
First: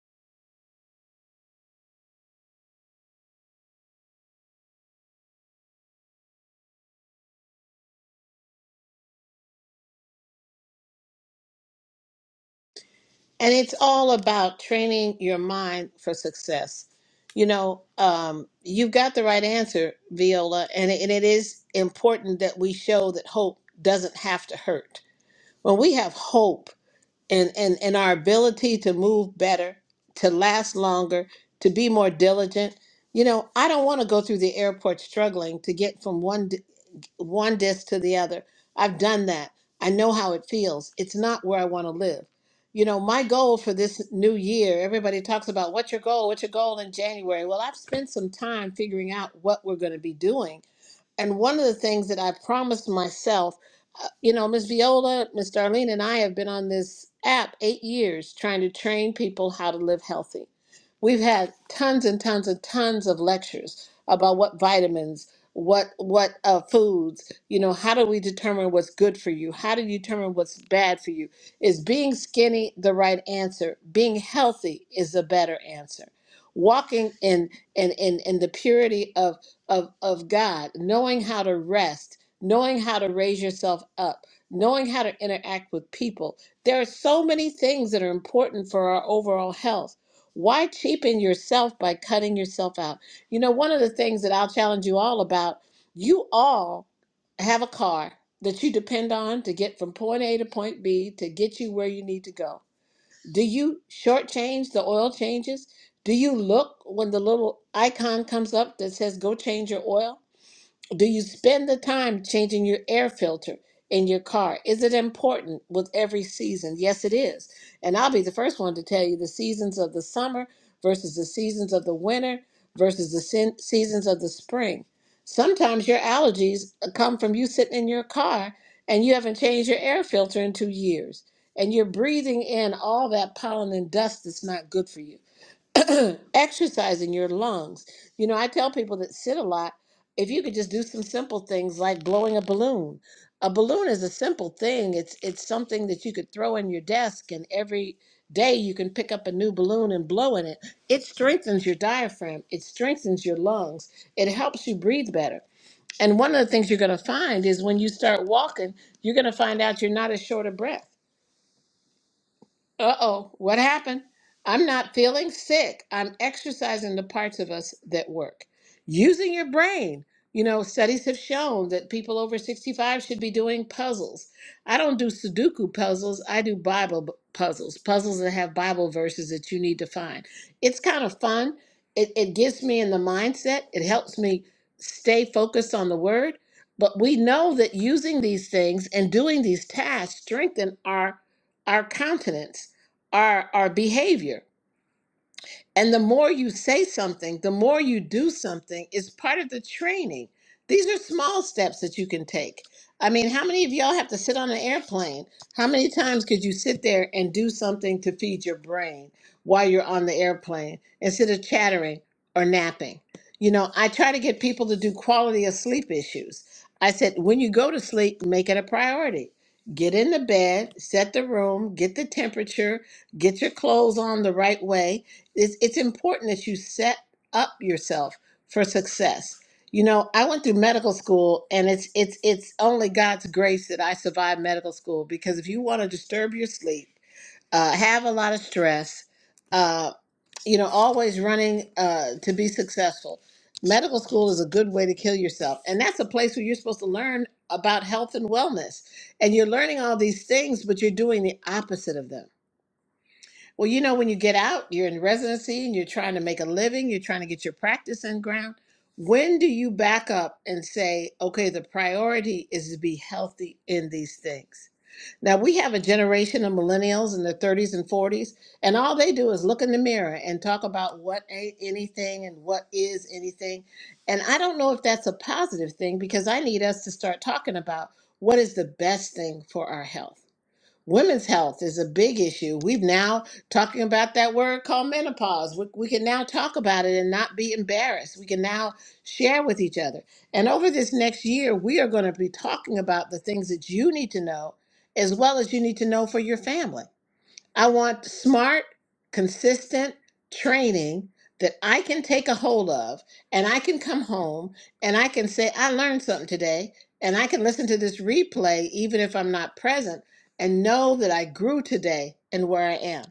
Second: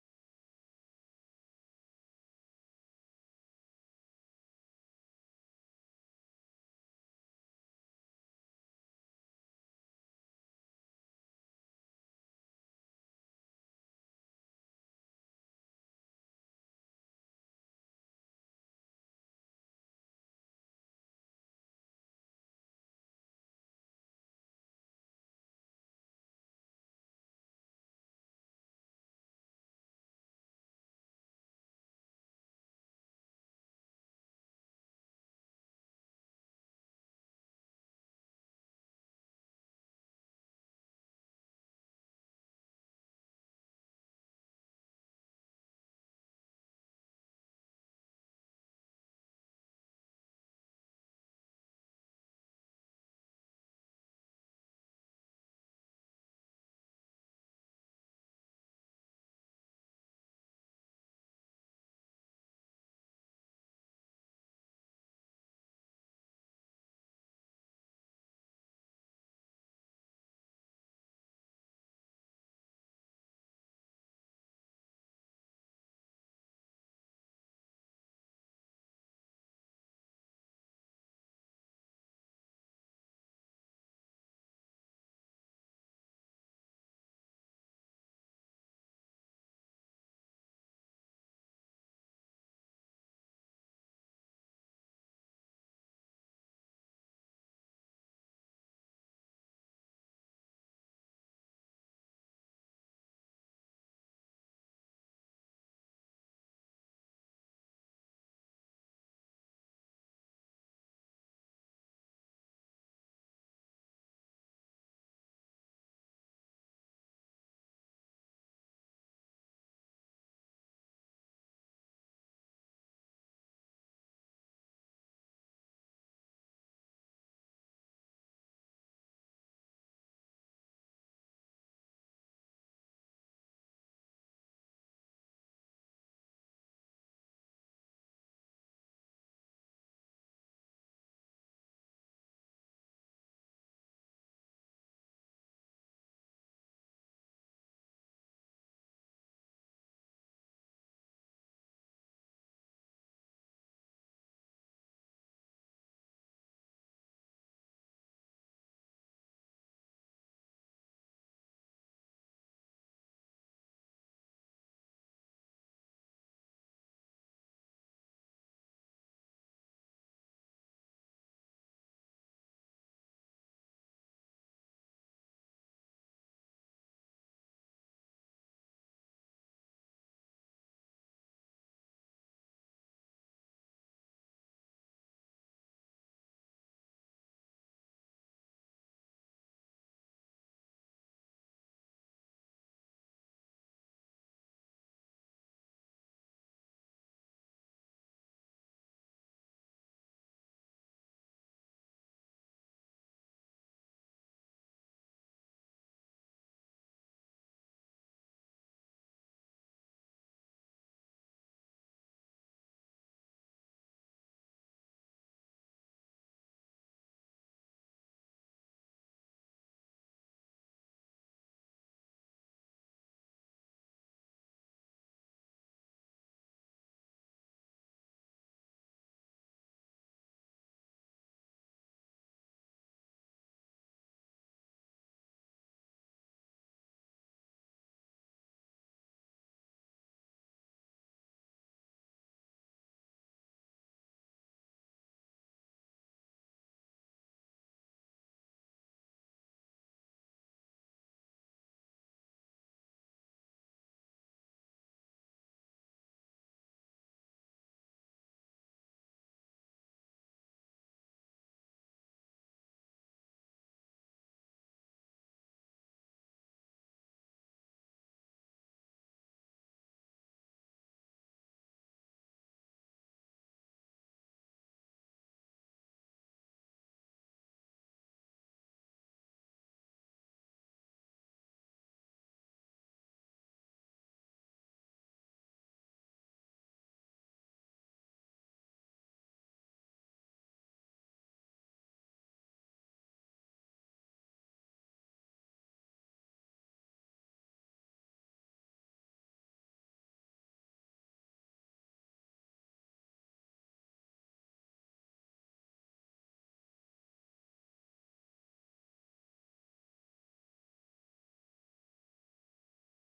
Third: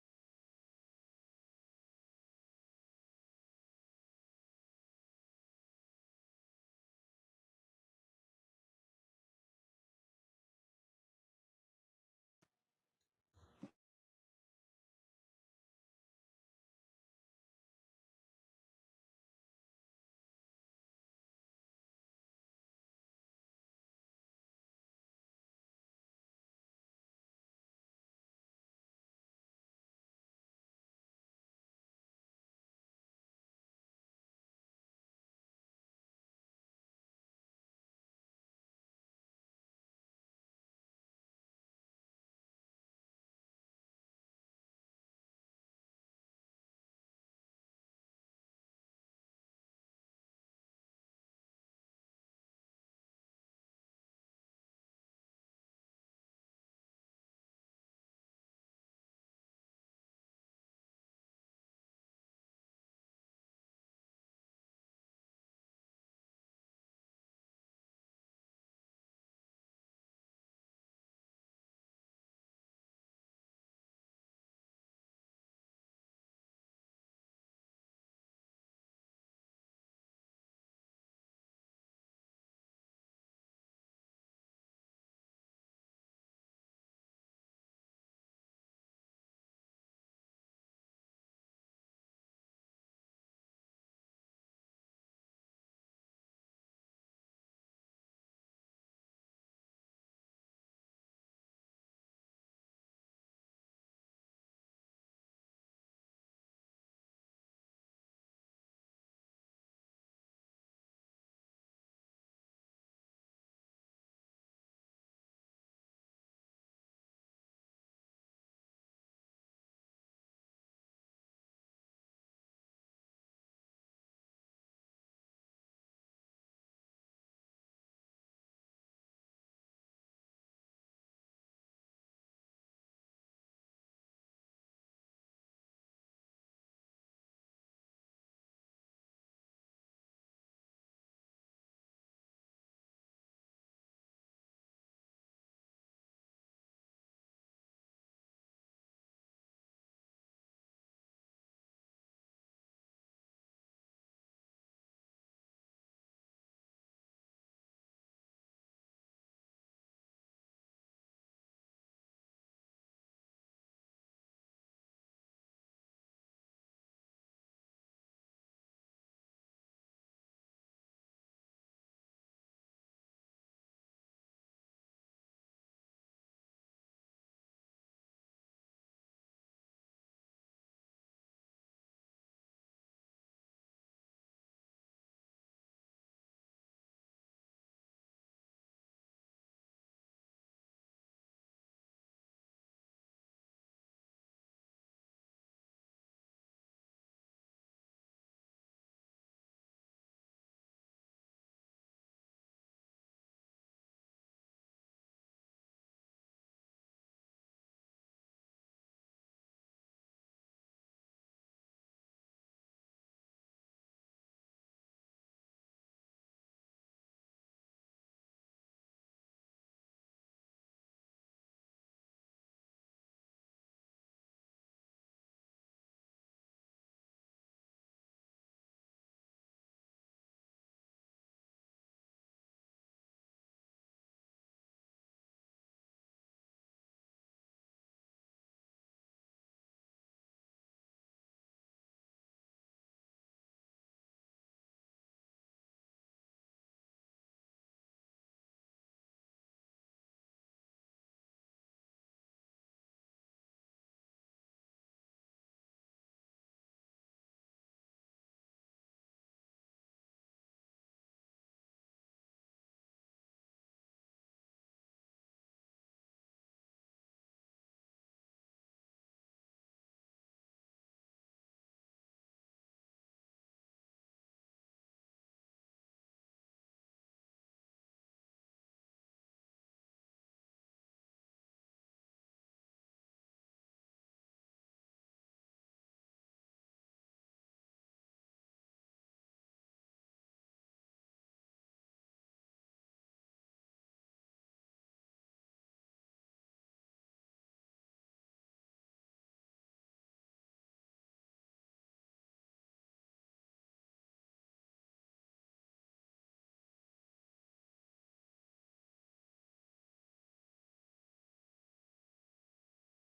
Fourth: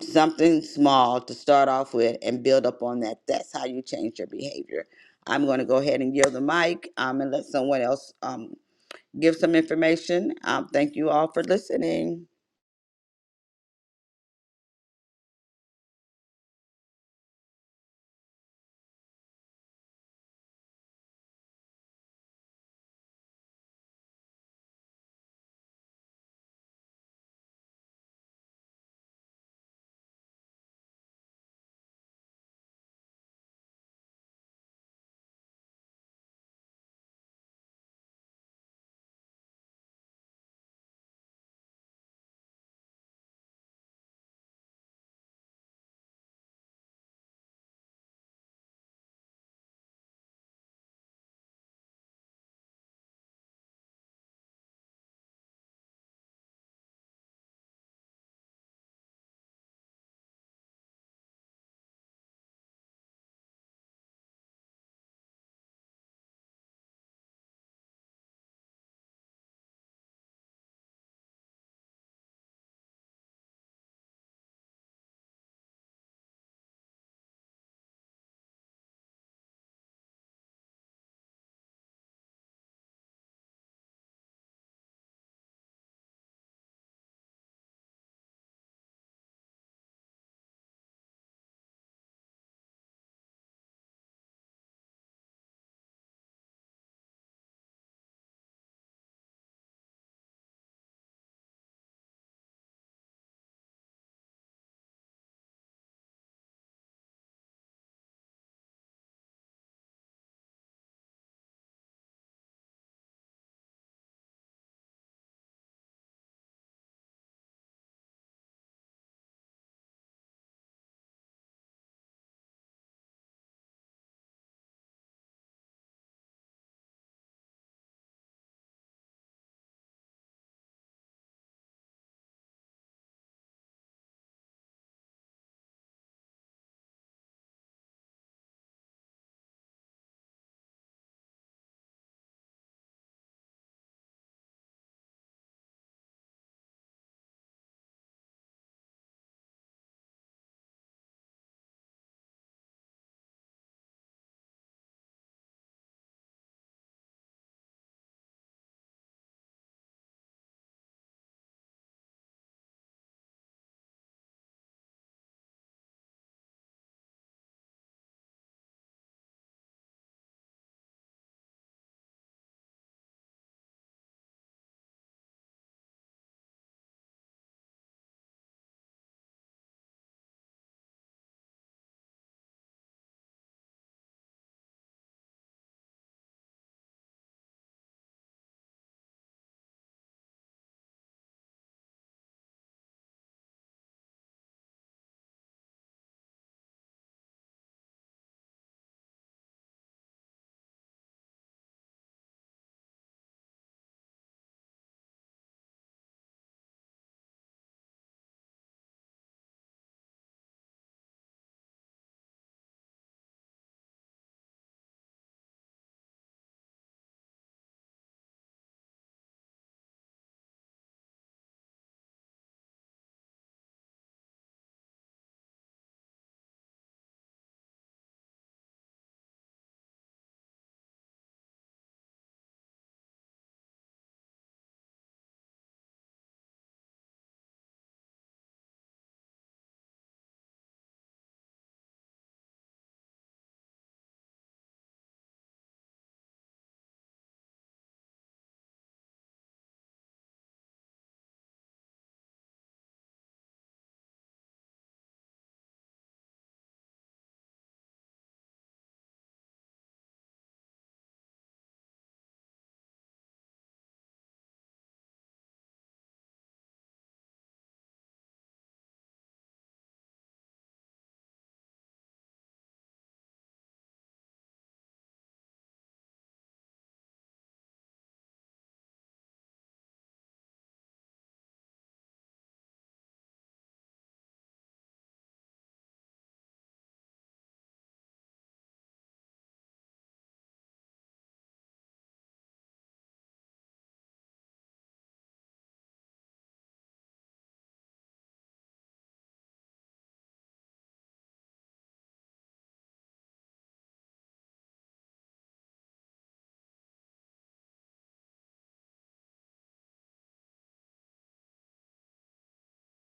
something small to start off with and build up on that. That's how you change your behavior. I'm going to go ahead and yield the mic um, and let someone else um, give some information. Um, thank you all for listening.
And it's all about training your mind for success. You know, um, you've got the right answer, Viola, and it, and it is important that we show that hope doesn't have to hurt. When we have hope and, and, and our ability to move better, to last longer, to be more diligent, you know, I don't want to go through the airport struggling to get from one one disc to the other. I've done that. I know how it feels. It's not where I want to live. You know, my goal for this new year, everybody talks about what's your goal? What's your goal in January? Well, I've spent some time figuring out what we're going to be doing and one of the things that I promised myself, uh, you know, Miss Viola, Miss Darlene, and I have been on this app eight years trying to train people how to live healthy. We've had tons and tons and tons of lectures about what vitamins, what what uh, foods, you know, how do we determine what's good for you? How do you determine what's bad for you? Is being skinny the right answer? Being healthy is the better answer. Walking in in in, in the purity of, of God, knowing how to rest, knowing how to raise yourself up, knowing how to interact with people. There are so many things that are important for our overall health. Why cheapen yourself by cutting yourself out? You know, one of the things that I'll challenge you all about, you all have a car that you depend on to get from point A to point B to get you where you need to go. Do you shortchange the oil changes? Do you look when the little icon comes up that says go change your oil? Do you spend the time changing your air filter in your car? Is it important with every season? Yes, it is. And I'll be the first one to tell you the seasons of the summer versus the seasons of the winter versus the sen- seasons of the spring. Sometimes your allergies uh, come from you sitting in your car and you haven't changed your air filter in two years. And you're breathing in all that pollen and dust that's not good for you. [CLEARS THROAT] exercising your lungs. You know, I tell people that sit a lot, if you could just do some simple things like blowing a balloon. A balloon is a simple thing. It's it's something that you could throw in your desk and every day you can pick up a new balloon and blow in it. It strengthens your diaphragm, it strengthens your lungs. It helps you breathe better. And one of the things you're going to find is when you start walking, you're going to find out you're not as short of breath uh oh, what happened? I'm not feeling sick. I'm exercising the parts of us that work. Using your brain. You know, studies have shown that people over 65 should be doing puzzles. I don't do Sudoku puzzles, I do Bible b- puzzles, puzzles that have Bible verses that you need to find. It's kind of fun. It, it gets me in the mindset, it helps me stay focused on the word. But we know that using these things and doing these tasks strengthen our our countenance our our behavior and the more you say something, the more you do something is part of the training. These are small steps that you can take. I mean, how many of y'all have to sit on an airplane? How many times could you sit there and do something to feed your brain while you're on the airplane instead of chattering or napping? You know, I try to get people to do quality of sleep issues. I said, when you go to sleep, make it a priority. Get in the bed, set the room, get the temperature, get your clothes on the right way, it's, it's important that you set up yourself for success. You know, I went through medical school and it's it's it's only God's grace that I survived medical school because if you want to disturb your sleep, uh, have a lot of stress, uh, you know, always running uh, to be successful. Medical school is a good way to kill yourself. And that's a place where you're supposed to learn about health and wellness. And you're learning all these things, but you're doing the opposite of them well, you know, when you get out, you're in residency and you're trying to make a living, you're trying to get your practice in ground. When do you back up and say, okay, the priority is to be healthy in these things? Now, we have a generation of millennials in their 30s and 40s, and all they do is look in the mirror and talk about what ain't anything and what is anything. And I don't know if that's a positive thing because I need us to start talking about what is the best thing for our health. Women's health is a big issue. We've now talking about that word called menopause. We, we can now talk about it and not be embarrassed. We can now share with each other. And over this next year, we are going to be talking about the things that you need to know, as well as you need to know for your family. I want smart, consistent training that I can take a hold of and I can come home and I can say, I learned something today. And I can listen to this replay even if I'm not present and know that I grew today and where I am.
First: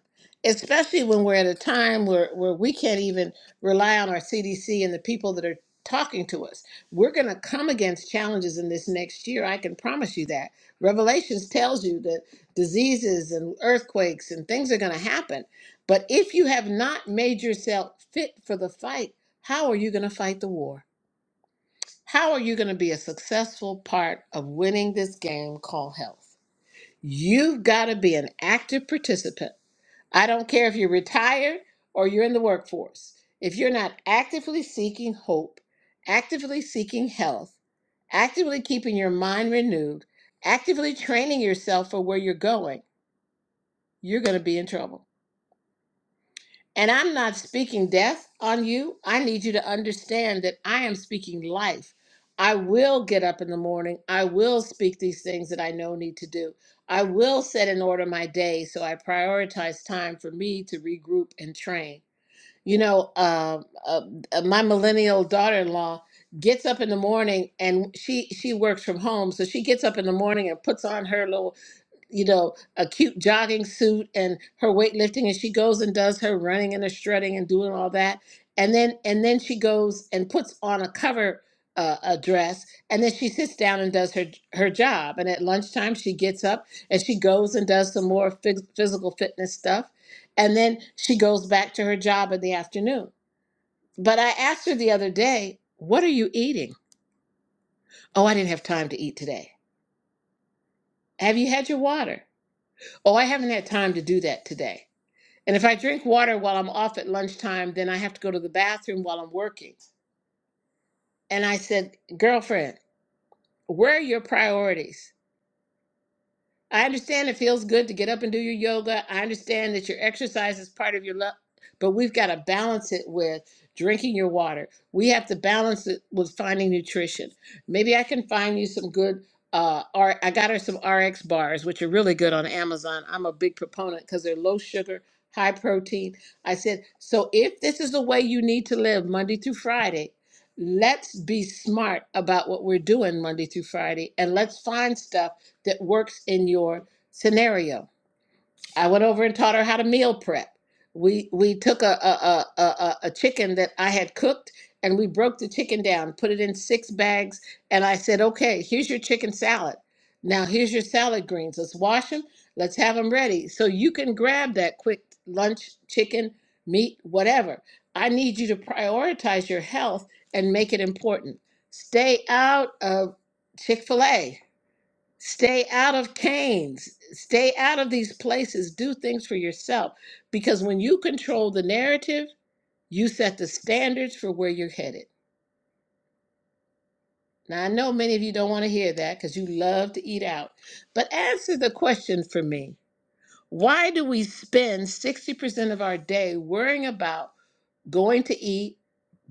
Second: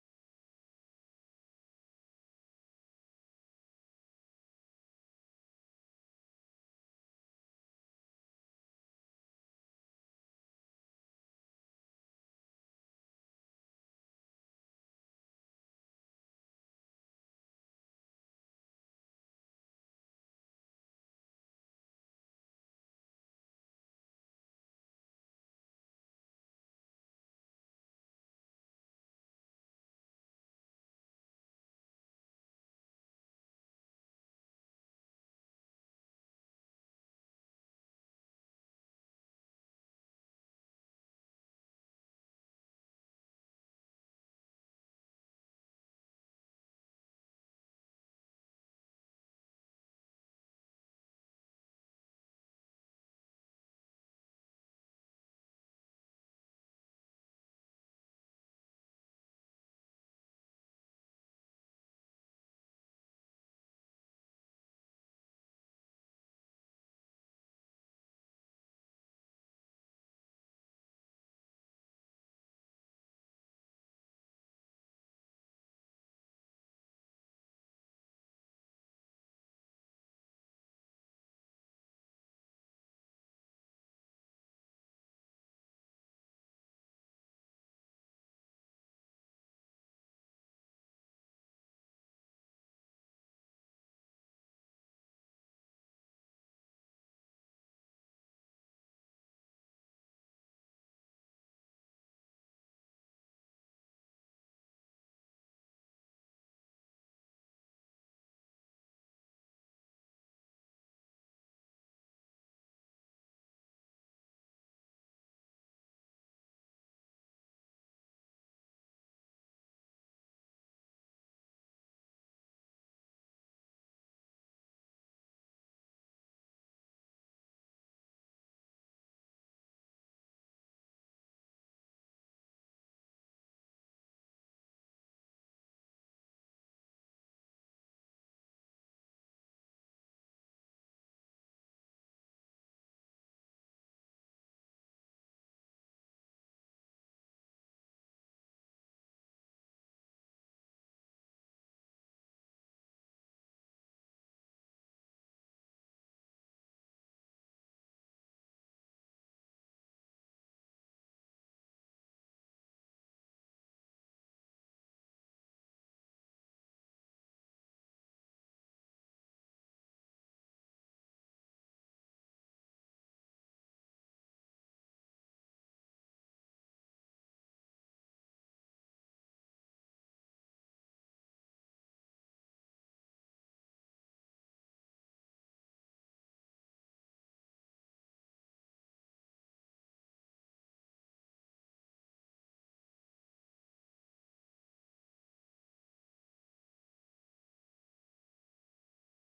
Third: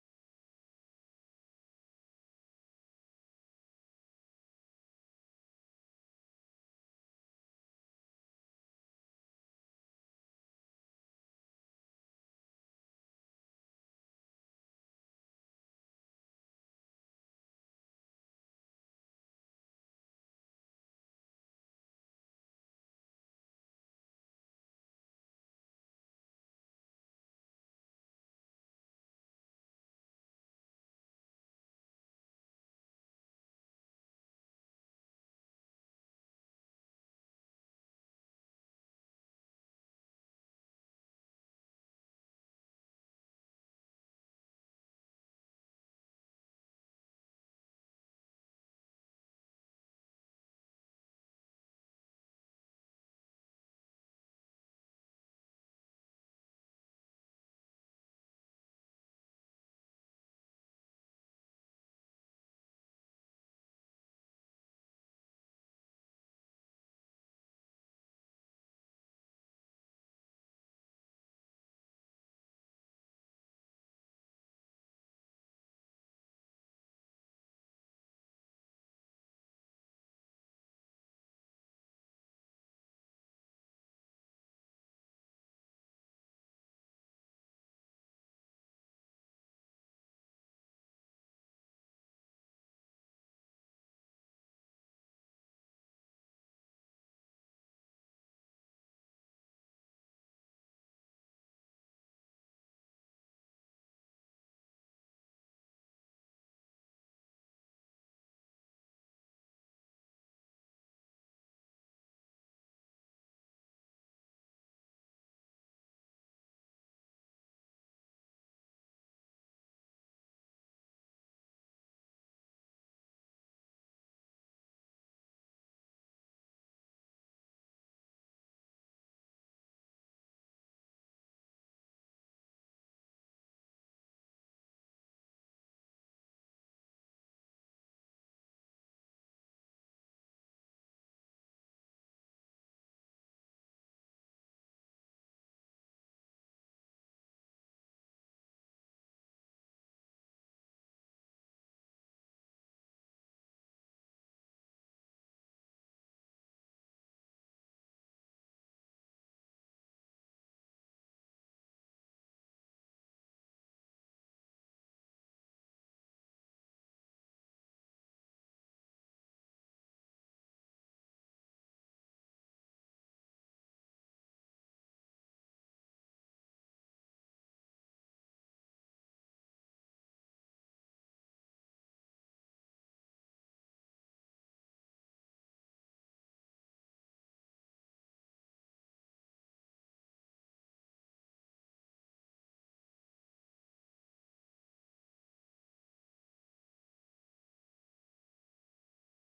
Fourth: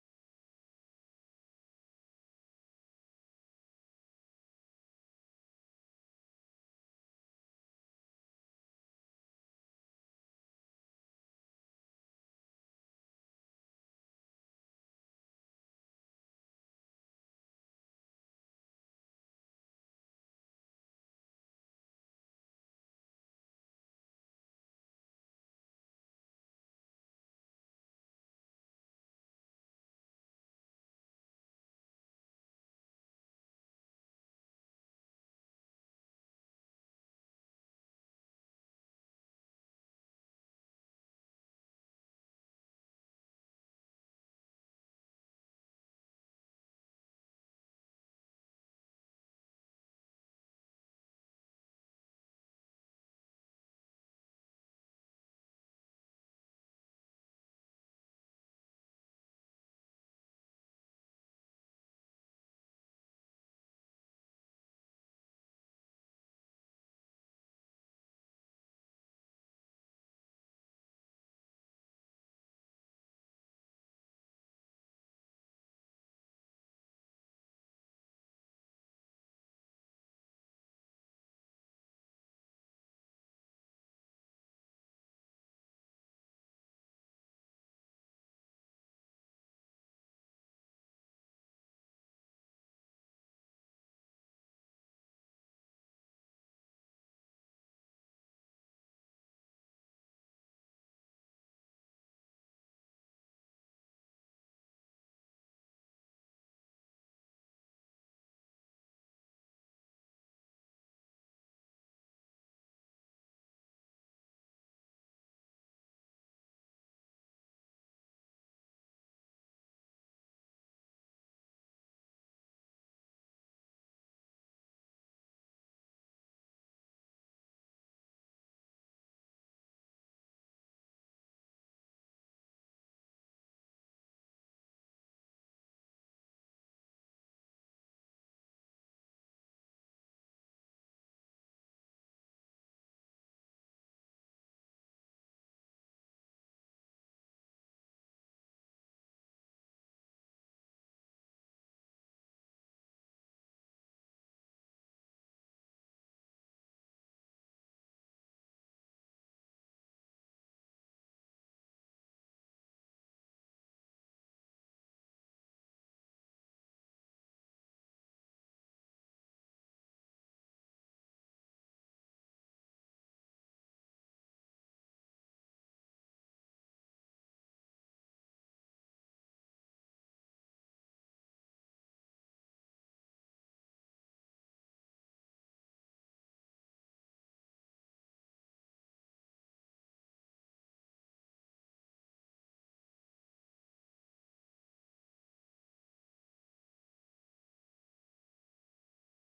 Especially when we're at a time where, where we can't even rely on our CDC and the people that are talking to us. We're going to come against challenges in this next year. I can promise you that. Revelations tells you that diseases and earthquakes and things are going to happen. But if you have not made yourself fit for the fight, how are you going to fight the war? How are you going to be a successful part of winning this game called health? You've got to be an active participant. I don't care if you're retired or you're in the workforce. If you're not actively seeking hope, actively seeking health, actively keeping your mind renewed, actively training yourself for where you're going, you're going to be in trouble. And I'm not speaking death on you. I need you to understand that I am speaking life. I will get up in the morning. I will speak these things that I know need to do. I will set in order my day so I prioritize time for me to regroup and train. You know, uh, uh, uh, my millennial daughter-in-law gets up in the morning and she she works from home, so she gets up in the morning and puts on her little you know, a cute jogging suit and her weightlifting, and she goes and does her running and her strutting and doing all that, and then and then she goes and puts on a cover uh, a dress, and then she sits down and does her her job. And at lunchtime, she gets up and she goes and does some more phys- physical fitness stuff, and then she goes back to her job in the afternoon. But I asked her the other day, "What are you eating?" Oh, I didn't have time to eat today. Have you had your water? Oh, I haven't had time to do that today. And if I drink water while I'm off at lunchtime, then I have to go to the bathroom while I'm working. And I said, Girlfriend, where are your priorities? I understand it feels good to get up and do your yoga. I understand that your exercise is part of your love, but we've got to balance it with drinking your water. We have to balance it with finding nutrition. Maybe I can find you some good. Uh, R- I got her some RX bars, which are really good on Amazon. I'm a big proponent because they're low sugar, high protein. I said, so if this is the way you need to live Monday through Friday, let's be smart about what we're doing Monday through Friday and let's find stuff that works in your scenario. I went over and taught her how to meal prep. We we took a a a, a, a chicken that I had cooked and we broke the chicken down, put it in six bags, and I said, "Okay, here's your chicken salad. Now here's your salad greens. Let's wash them. Let's have them ready so you can grab that quick lunch chicken, meat, whatever. I need you to prioritize your health and make it important. Stay out of Chick-fil-A. Stay out of Cain's. Stay out of these places. Do things for yourself. Because when you control the narrative, you set the standards for where you're headed. Now, I know many of you don't want to hear that because you love to eat out. But answer the question for me Why do we spend 60% of our day worrying about? going to eat,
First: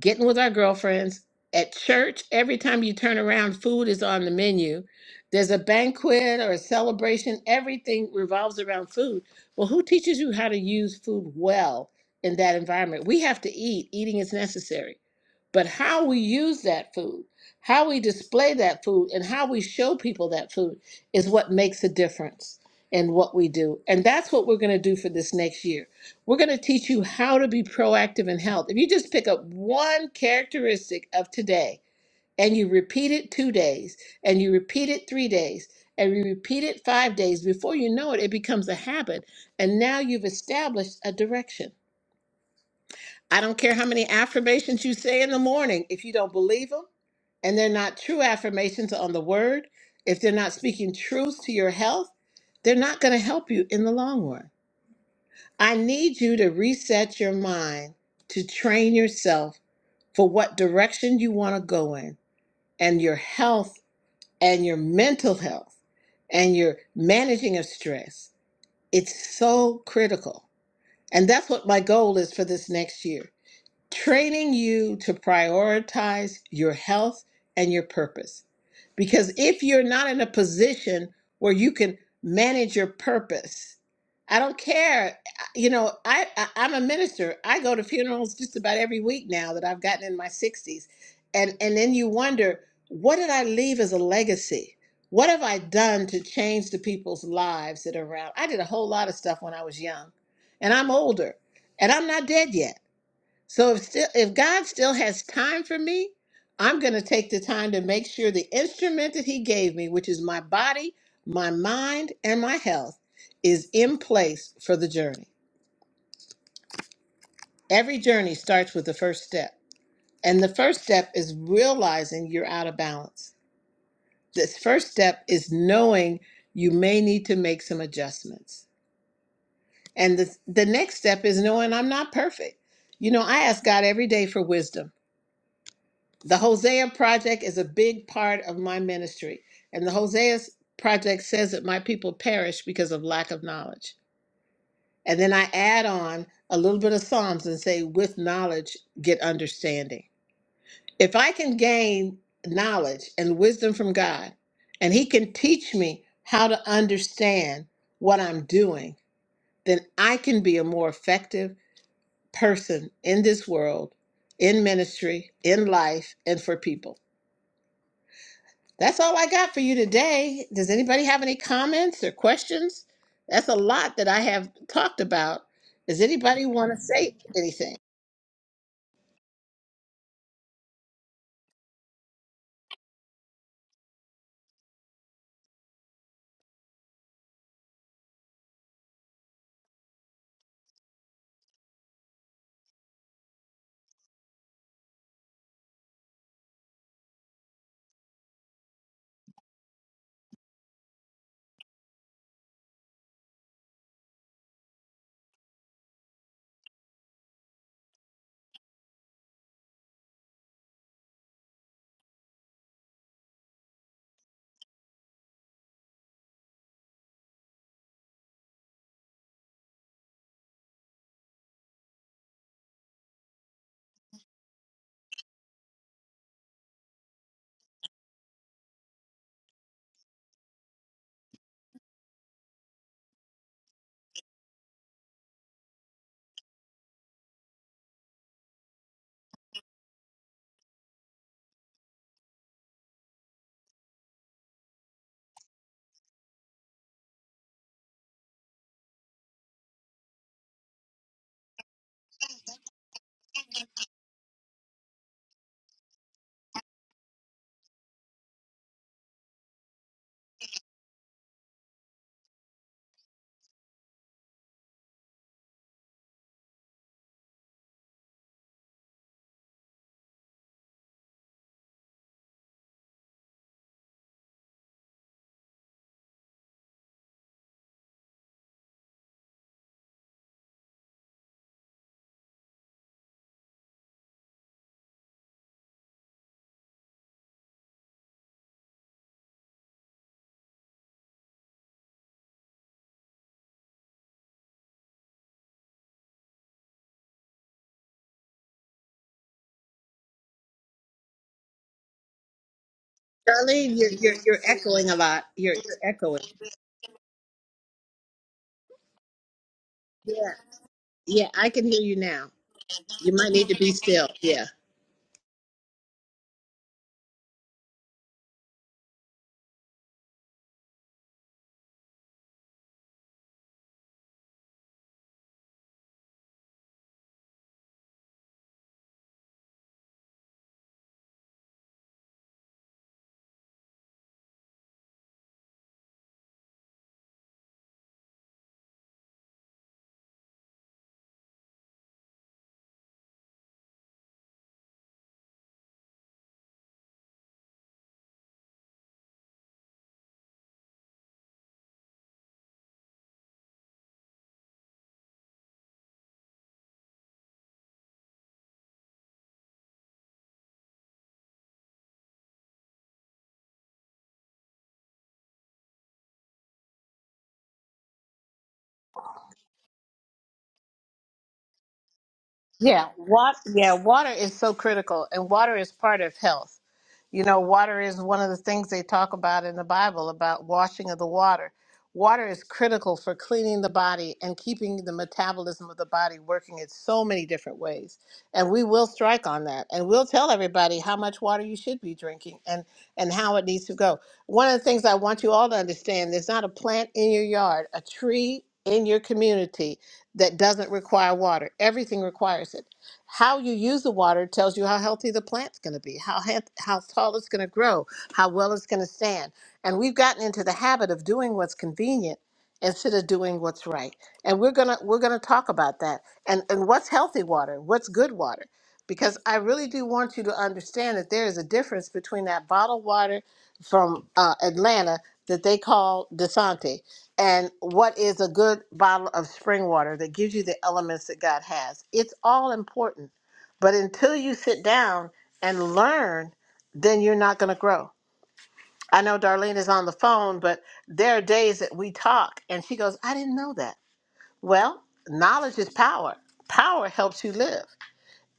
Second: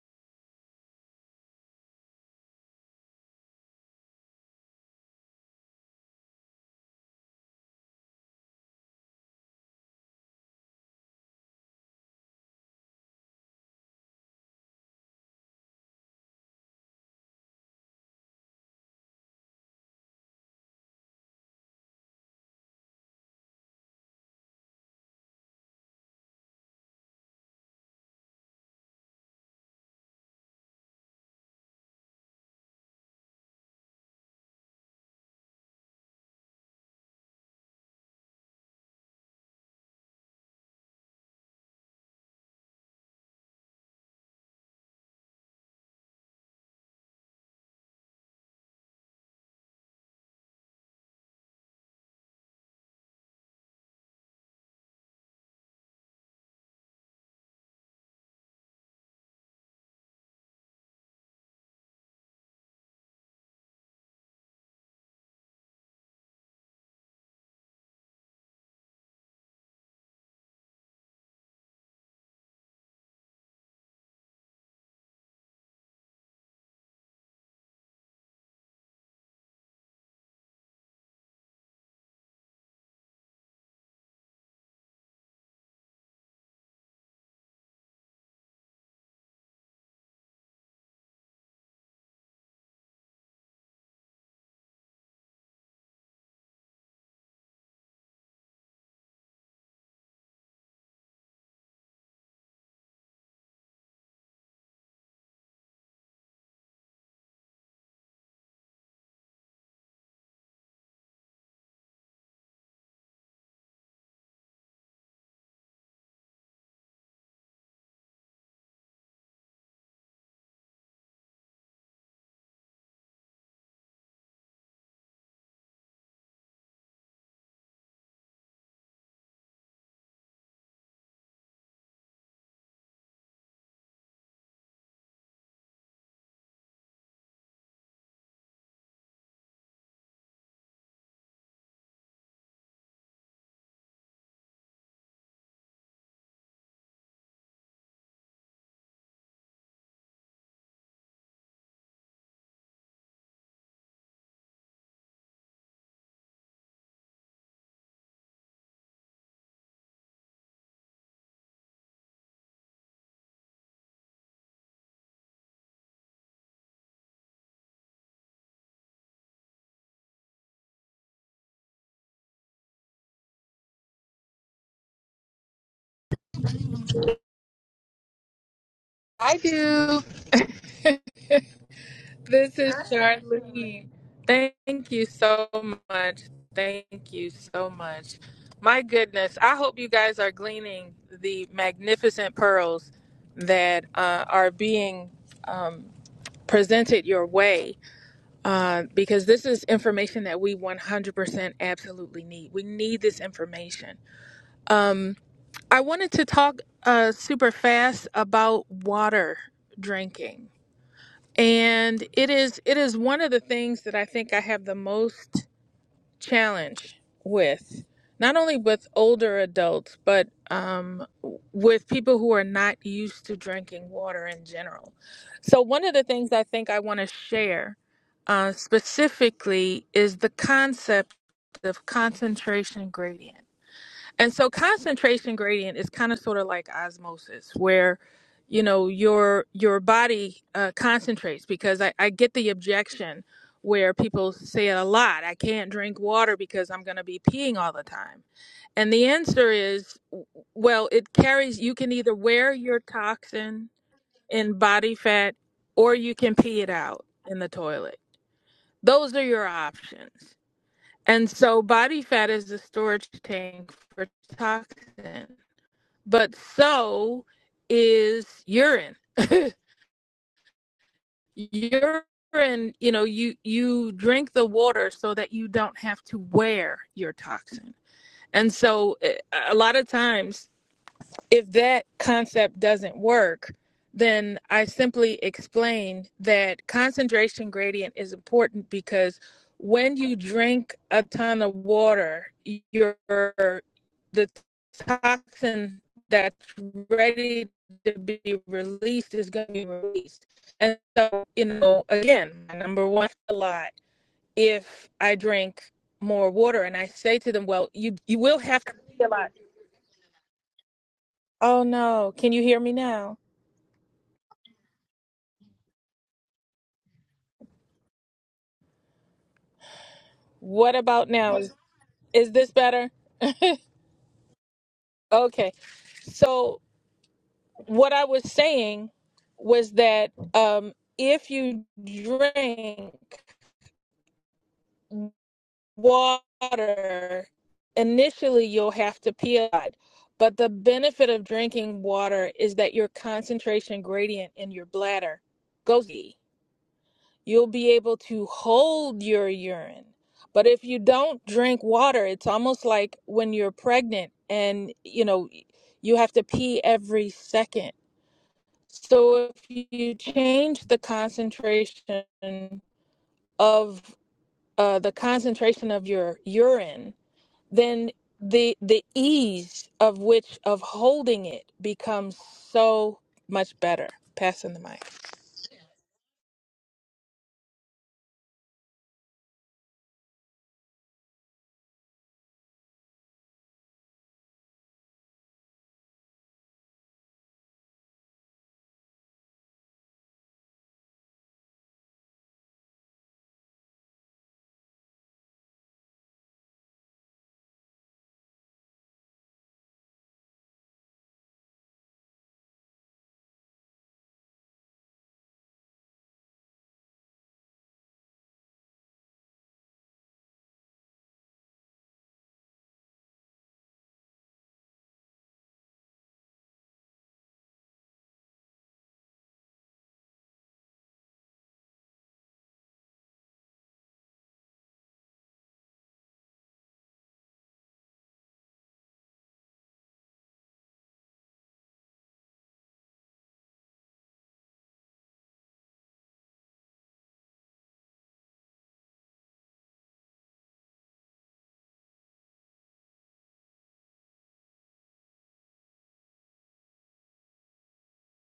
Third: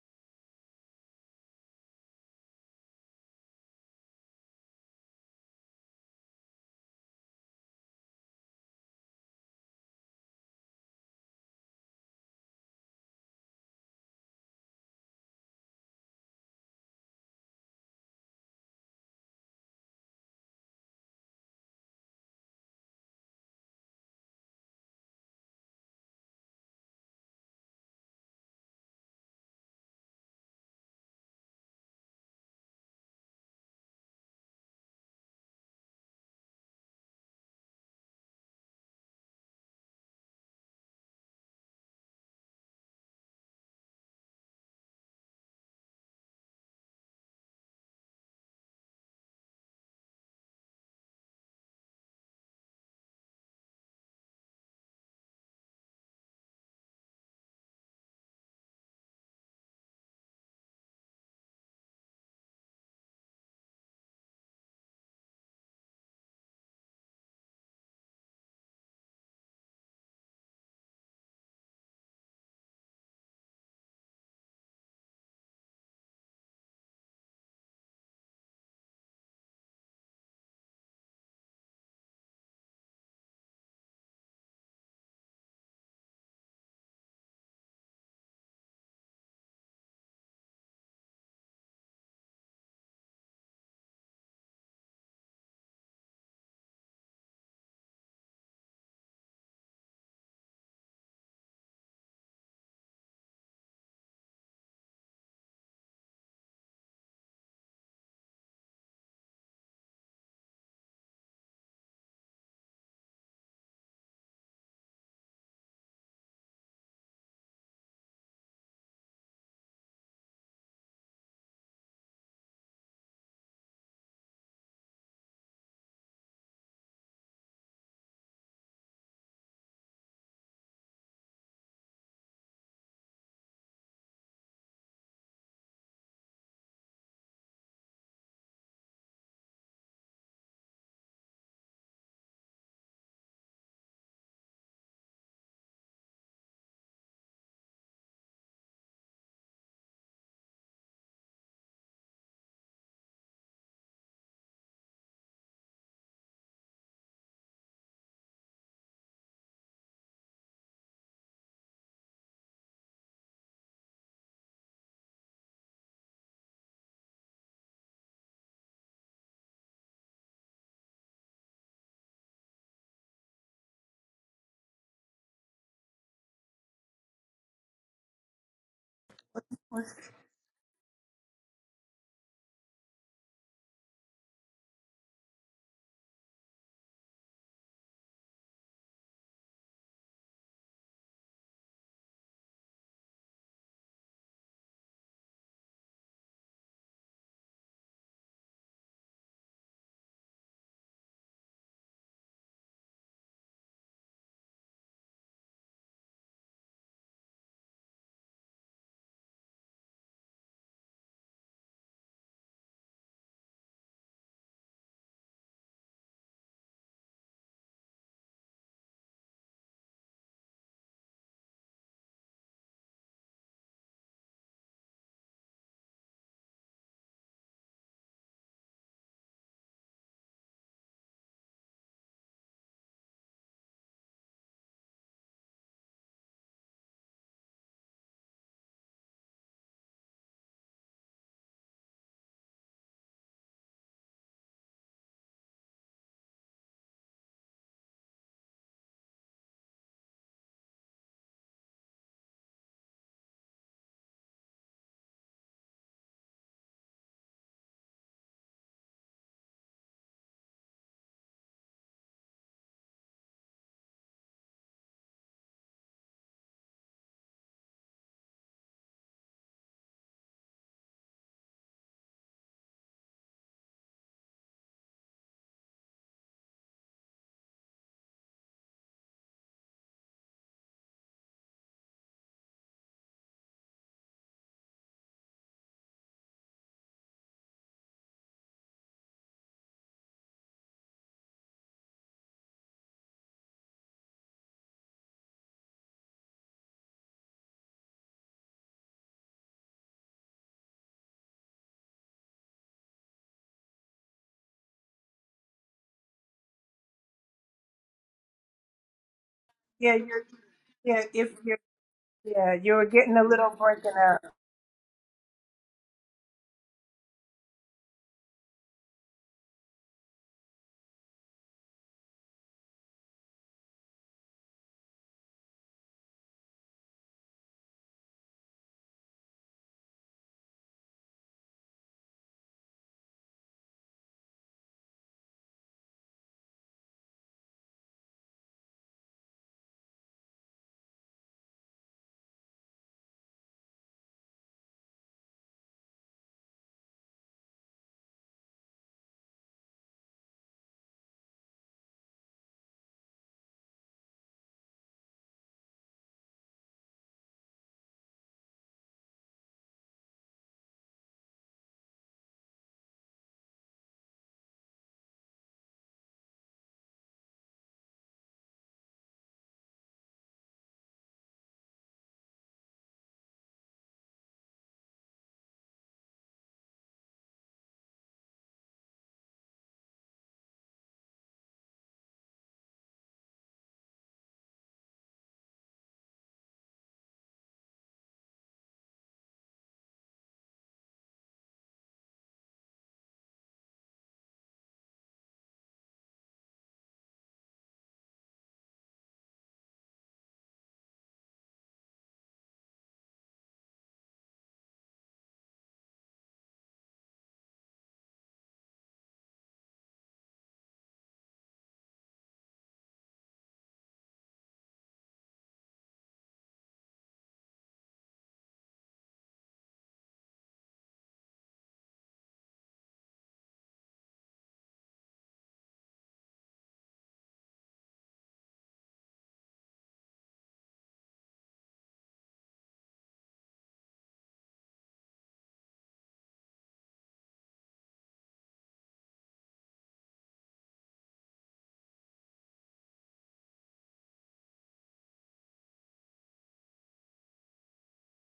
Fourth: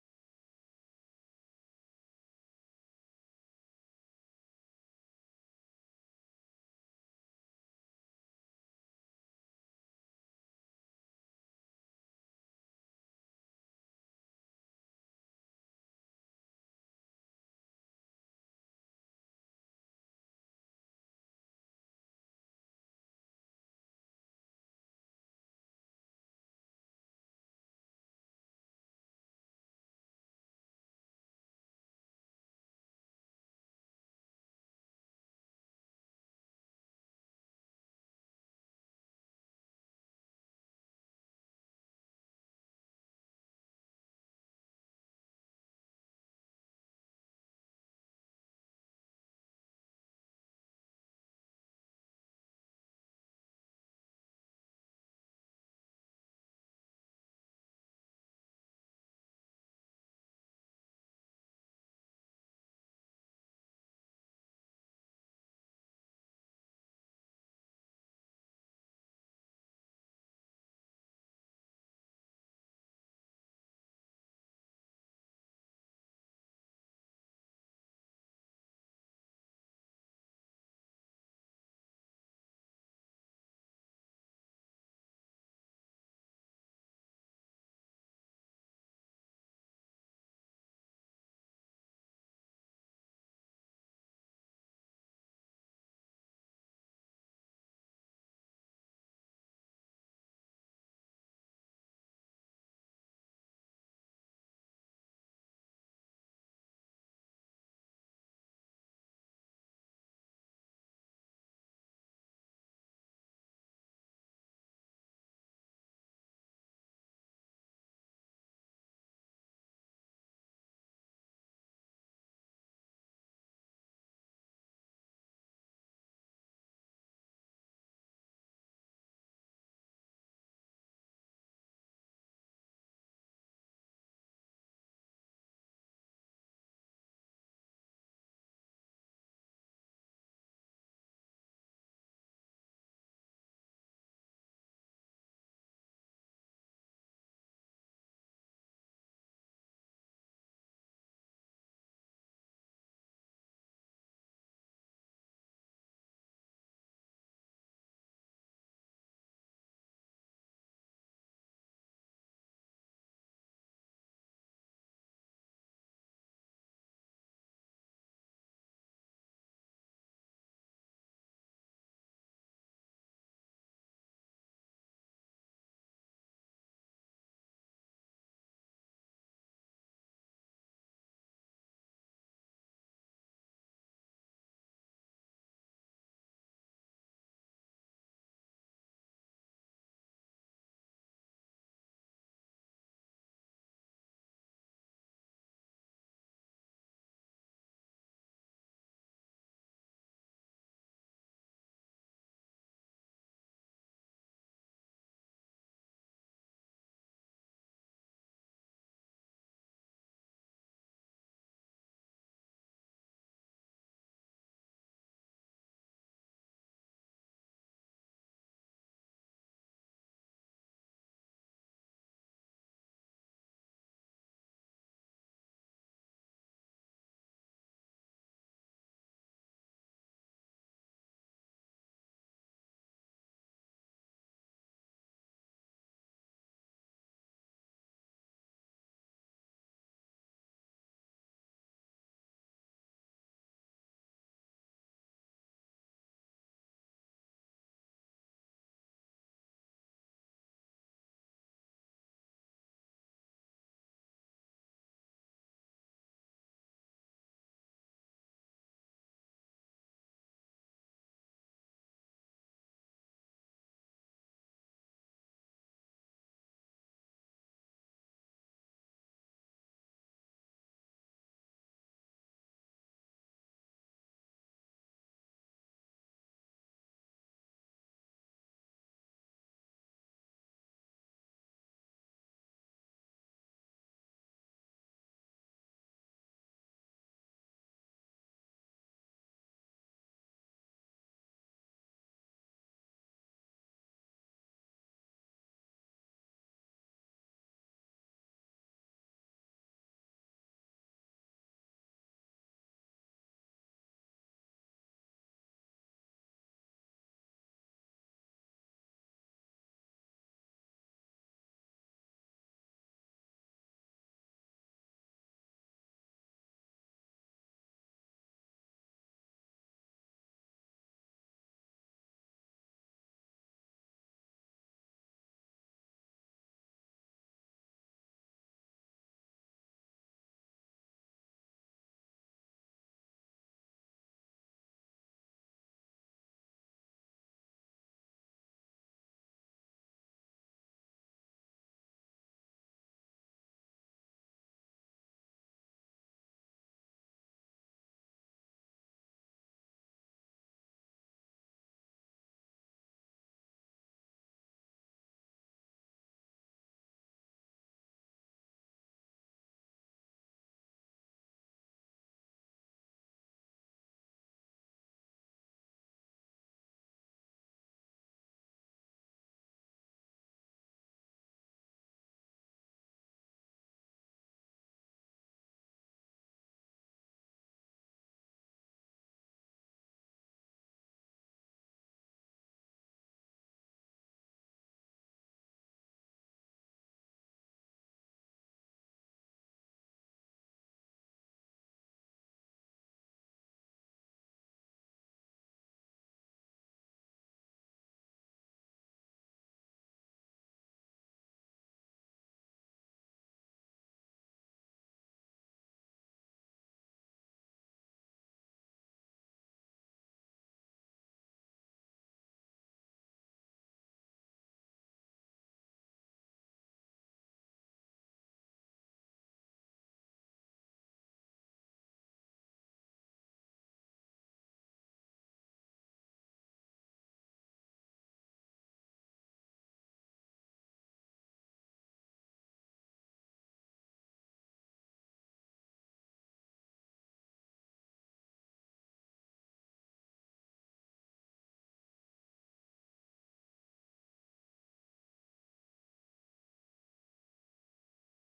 getting with our girlfriends. At church, every time you turn around, food is on the menu. There's a banquet or a celebration, everything revolves around food. Well, who teaches you how to use food well in that environment? We have to eat, eating is necessary but how we use that food, how we display that food, and how we show people that food is what makes a difference in what we do. And that's what we're going to do for this next year. We're going to teach you how to be proactive in health. If you just pick up one characteristic of today and you repeat it two days, and you repeat it three days, and you repeat it five days, before you know it, it becomes a habit. And now you've established a direction. I don't care how many affirmations you say in the morning. If you don't believe them and they're not true affirmations on the word, if they're not speaking truth to your health, they're not going to help you in the long run. I need you to reset your mind to train yourself for what direction you want to go in and your health and your mental health and your managing of stress. It's so critical. And that's what my goal is for this next year training you to prioritize your health and your purpose. Because if you're not in a position where you can manage your purpose, I don't care. You know, I, I I'm a minister. I go to funerals just about every week now that I've gotten in my 60s. And and then you wonder, what did I leave as a legacy? What have I done to change the people's lives that are around? I did a whole lot of stuff when I was young. And I'm older, and I'm not dead yet. So if still if God still has time for me, I'm going to take the time to make sure the instrument that he gave me, which is my body, my mind, and my health, is in place for the journey. Every journey starts with the first step. And the first step is realizing you're out of balance. This first step is knowing you may need to make some adjustments. And the, the next step is knowing I'm not perfect. You know, I ask God every day for wisdom. The Hosea Project is a big part of my ministry. And the Hosea Project says that my people perish because of lack of knowledge. And then I add on a little bit of Psalms and say, with knowledge, get understanding. If I can gain knowledge and wisdom from God, and He can teach me how to understand what I'm doing, then I can be a more effective person in this world, in ministry, in life, and for people. That's all I got for you today. Does anybody have any comments or questions? That's a lot that I have talked about. Does anybody want to say anything?
I do. This is Charlene. Thank you so much. Thank you so much. My goodness, I hope you guys are gleaning the magnificent pearls that uh, are being um, presented your way uh, because this is information that we 100% absolutely need. We need this information. Um, I wanted to talk uh, super fast about water drinking, and it is it is one of the things that I think I have the most challenge with, not only with older adults, but um, with people who are not used to drinking water in general. So one of the things I think I want to share uh, specifically is the concept of concentration gradient. And so concentration gradient is kind of sort of like osmosis, where you know your your body uh, concentrates because I, I get the objection where people say it a lot. I can't drink water because I'm going to be peeing all the time. And the answer is, well, it carries. You can either wear your toxin in body fat, or you can pee it out in the toilet. Those are your options. And so body fat is the storage tank for toxin but so is urine. [LAUGHS] urine, you know, you you drink the water so that you don't have to wear your toxin. And so eh, a lot of times if that concept doesn't work, then I simply explain that concentration gradient is important because when you drink a ton of water, your the toxin that's ready to be released is going to be released. And so, you know, again, my number one a lot.
Darlene, you're, you're, you're
If
echoing a
I
lot. You're,
drink
you're echoing.
more water and I say to them, well, you you will have to pee a lot.
you're,
Yeah.
yeah,
Yeah,
if
I
you're,
Oh
can hear you
no,
now.
can you
yeah,
hear me
you were
You
now?
getting a
might need
little
to be
breaking
still. Yeah.
What about now? Is is this better? Okay. So what I was saying was that um if you drink water, initially you'll have to pee a lot. But the benefit of drinking water is that your concentration gradient in your bladder goes. you'll be able to hold your urine. But if you don't drink water, it's almost like when you're pregnant and you know you have to pee every second. So if you change the concentration of uh, the concentration of your urine then the the ease of which of holding it becomes
Yeah,
so
water,
much
yeah,
better.
water is
Passing
so
the mic.
critical, and water is part of health. You know, water is one of the things they talk about in the Bible about washing of the water. Water is critical for cleaning the body and keeping the metabolism of the body working in so many different ways. And we will strike on that, and we'll tell everybody how much water you should be drinking and and how it needs to go. One of the things I want you all to understand: there's not a plant in your yard, a tree in your community that doesn't require water. Everything requires it. How you use the water tells you how healthy the plant's going to be, how he- how tall it's going to grow, how well it's going to stand. And we've gotten into the habit of doing what's convenient instead of doing what's right. And we're gonna we're gonna talk about that and and what's healthy water, what's good water, because I really do want you to understand that there is a difference between that bottled water from uh, Atlanta that they call Desante and what is a good bottle of spring water that gives you the elements that God has. It's all important. But until you sit down and learn, then you're not going to grow. I know Darlene is on the phone, but there are days that we talk and she goes, I didn't know that. Well, knowledge is power. Power helps you live.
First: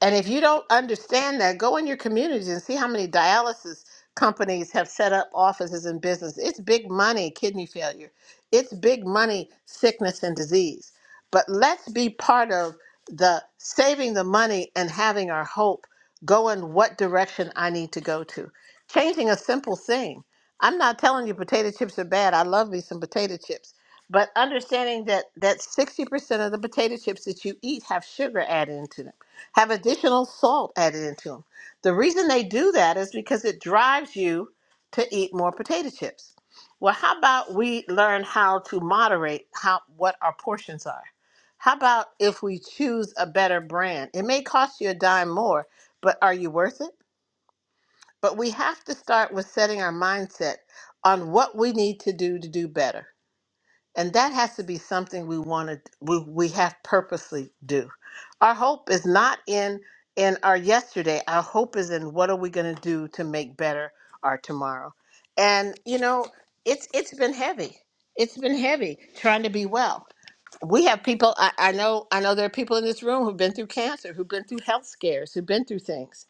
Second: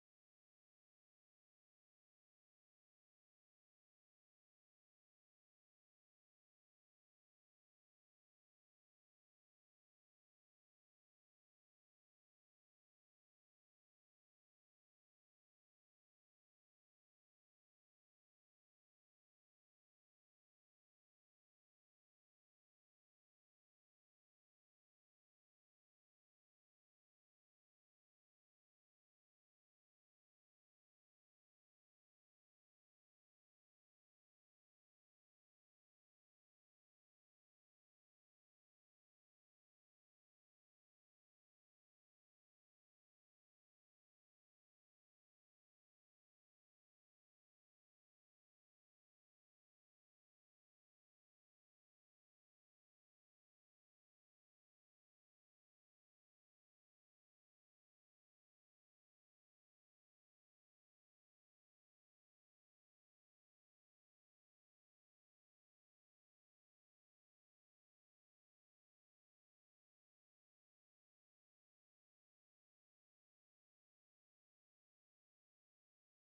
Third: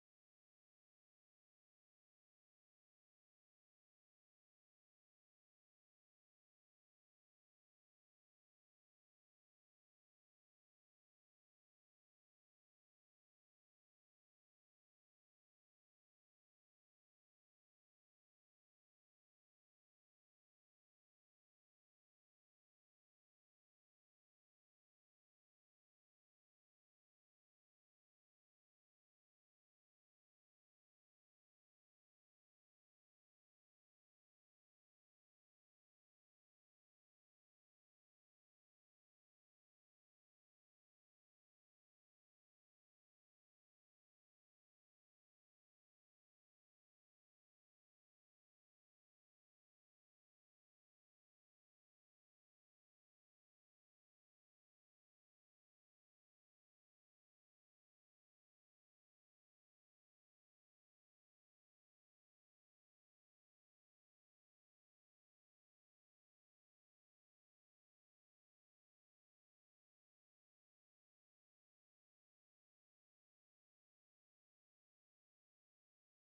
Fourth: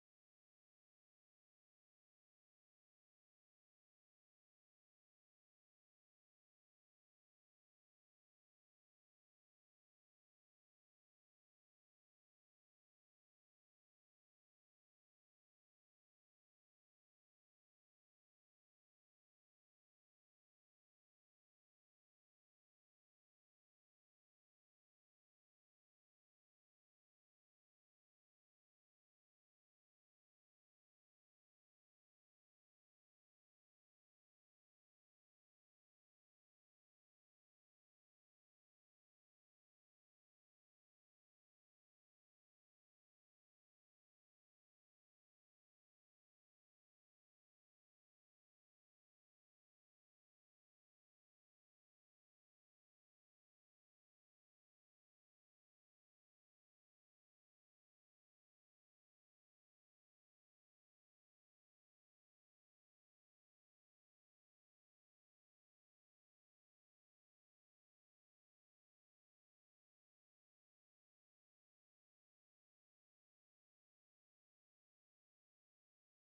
And if you don't understand that, go in your communities and see how many dialysis companies have set up offices and business. It's big money, kidney failure. It's big money, sickness and disease. But let's be part of the saving the money and having our hope go in what direction I need to go to. Changing a simple thing. I'm not telling you potato chips are bad. I love me some potato chips. But understanding that that 60% of the potato chips that you eat have sugar added into them have additional salt added into them. The reason they do that is because it drives you to eat more potato chips. Well, how about we learn how to moderate how what our portions are? How about if we choose a better brand? It may cost you a dime more, but are you worth it? But we have to start with setting our mindset on what we need to do to do better and that has to be something we want to we, we have purposely do our hope is not in in our yesterday our hope is in what are we going to do to make better our tomorrow and you know it's it's been heavy it's been heavy trying to be well we have people I, I know i know there are people in this room who've been through cancer who've been through health scares who've been through things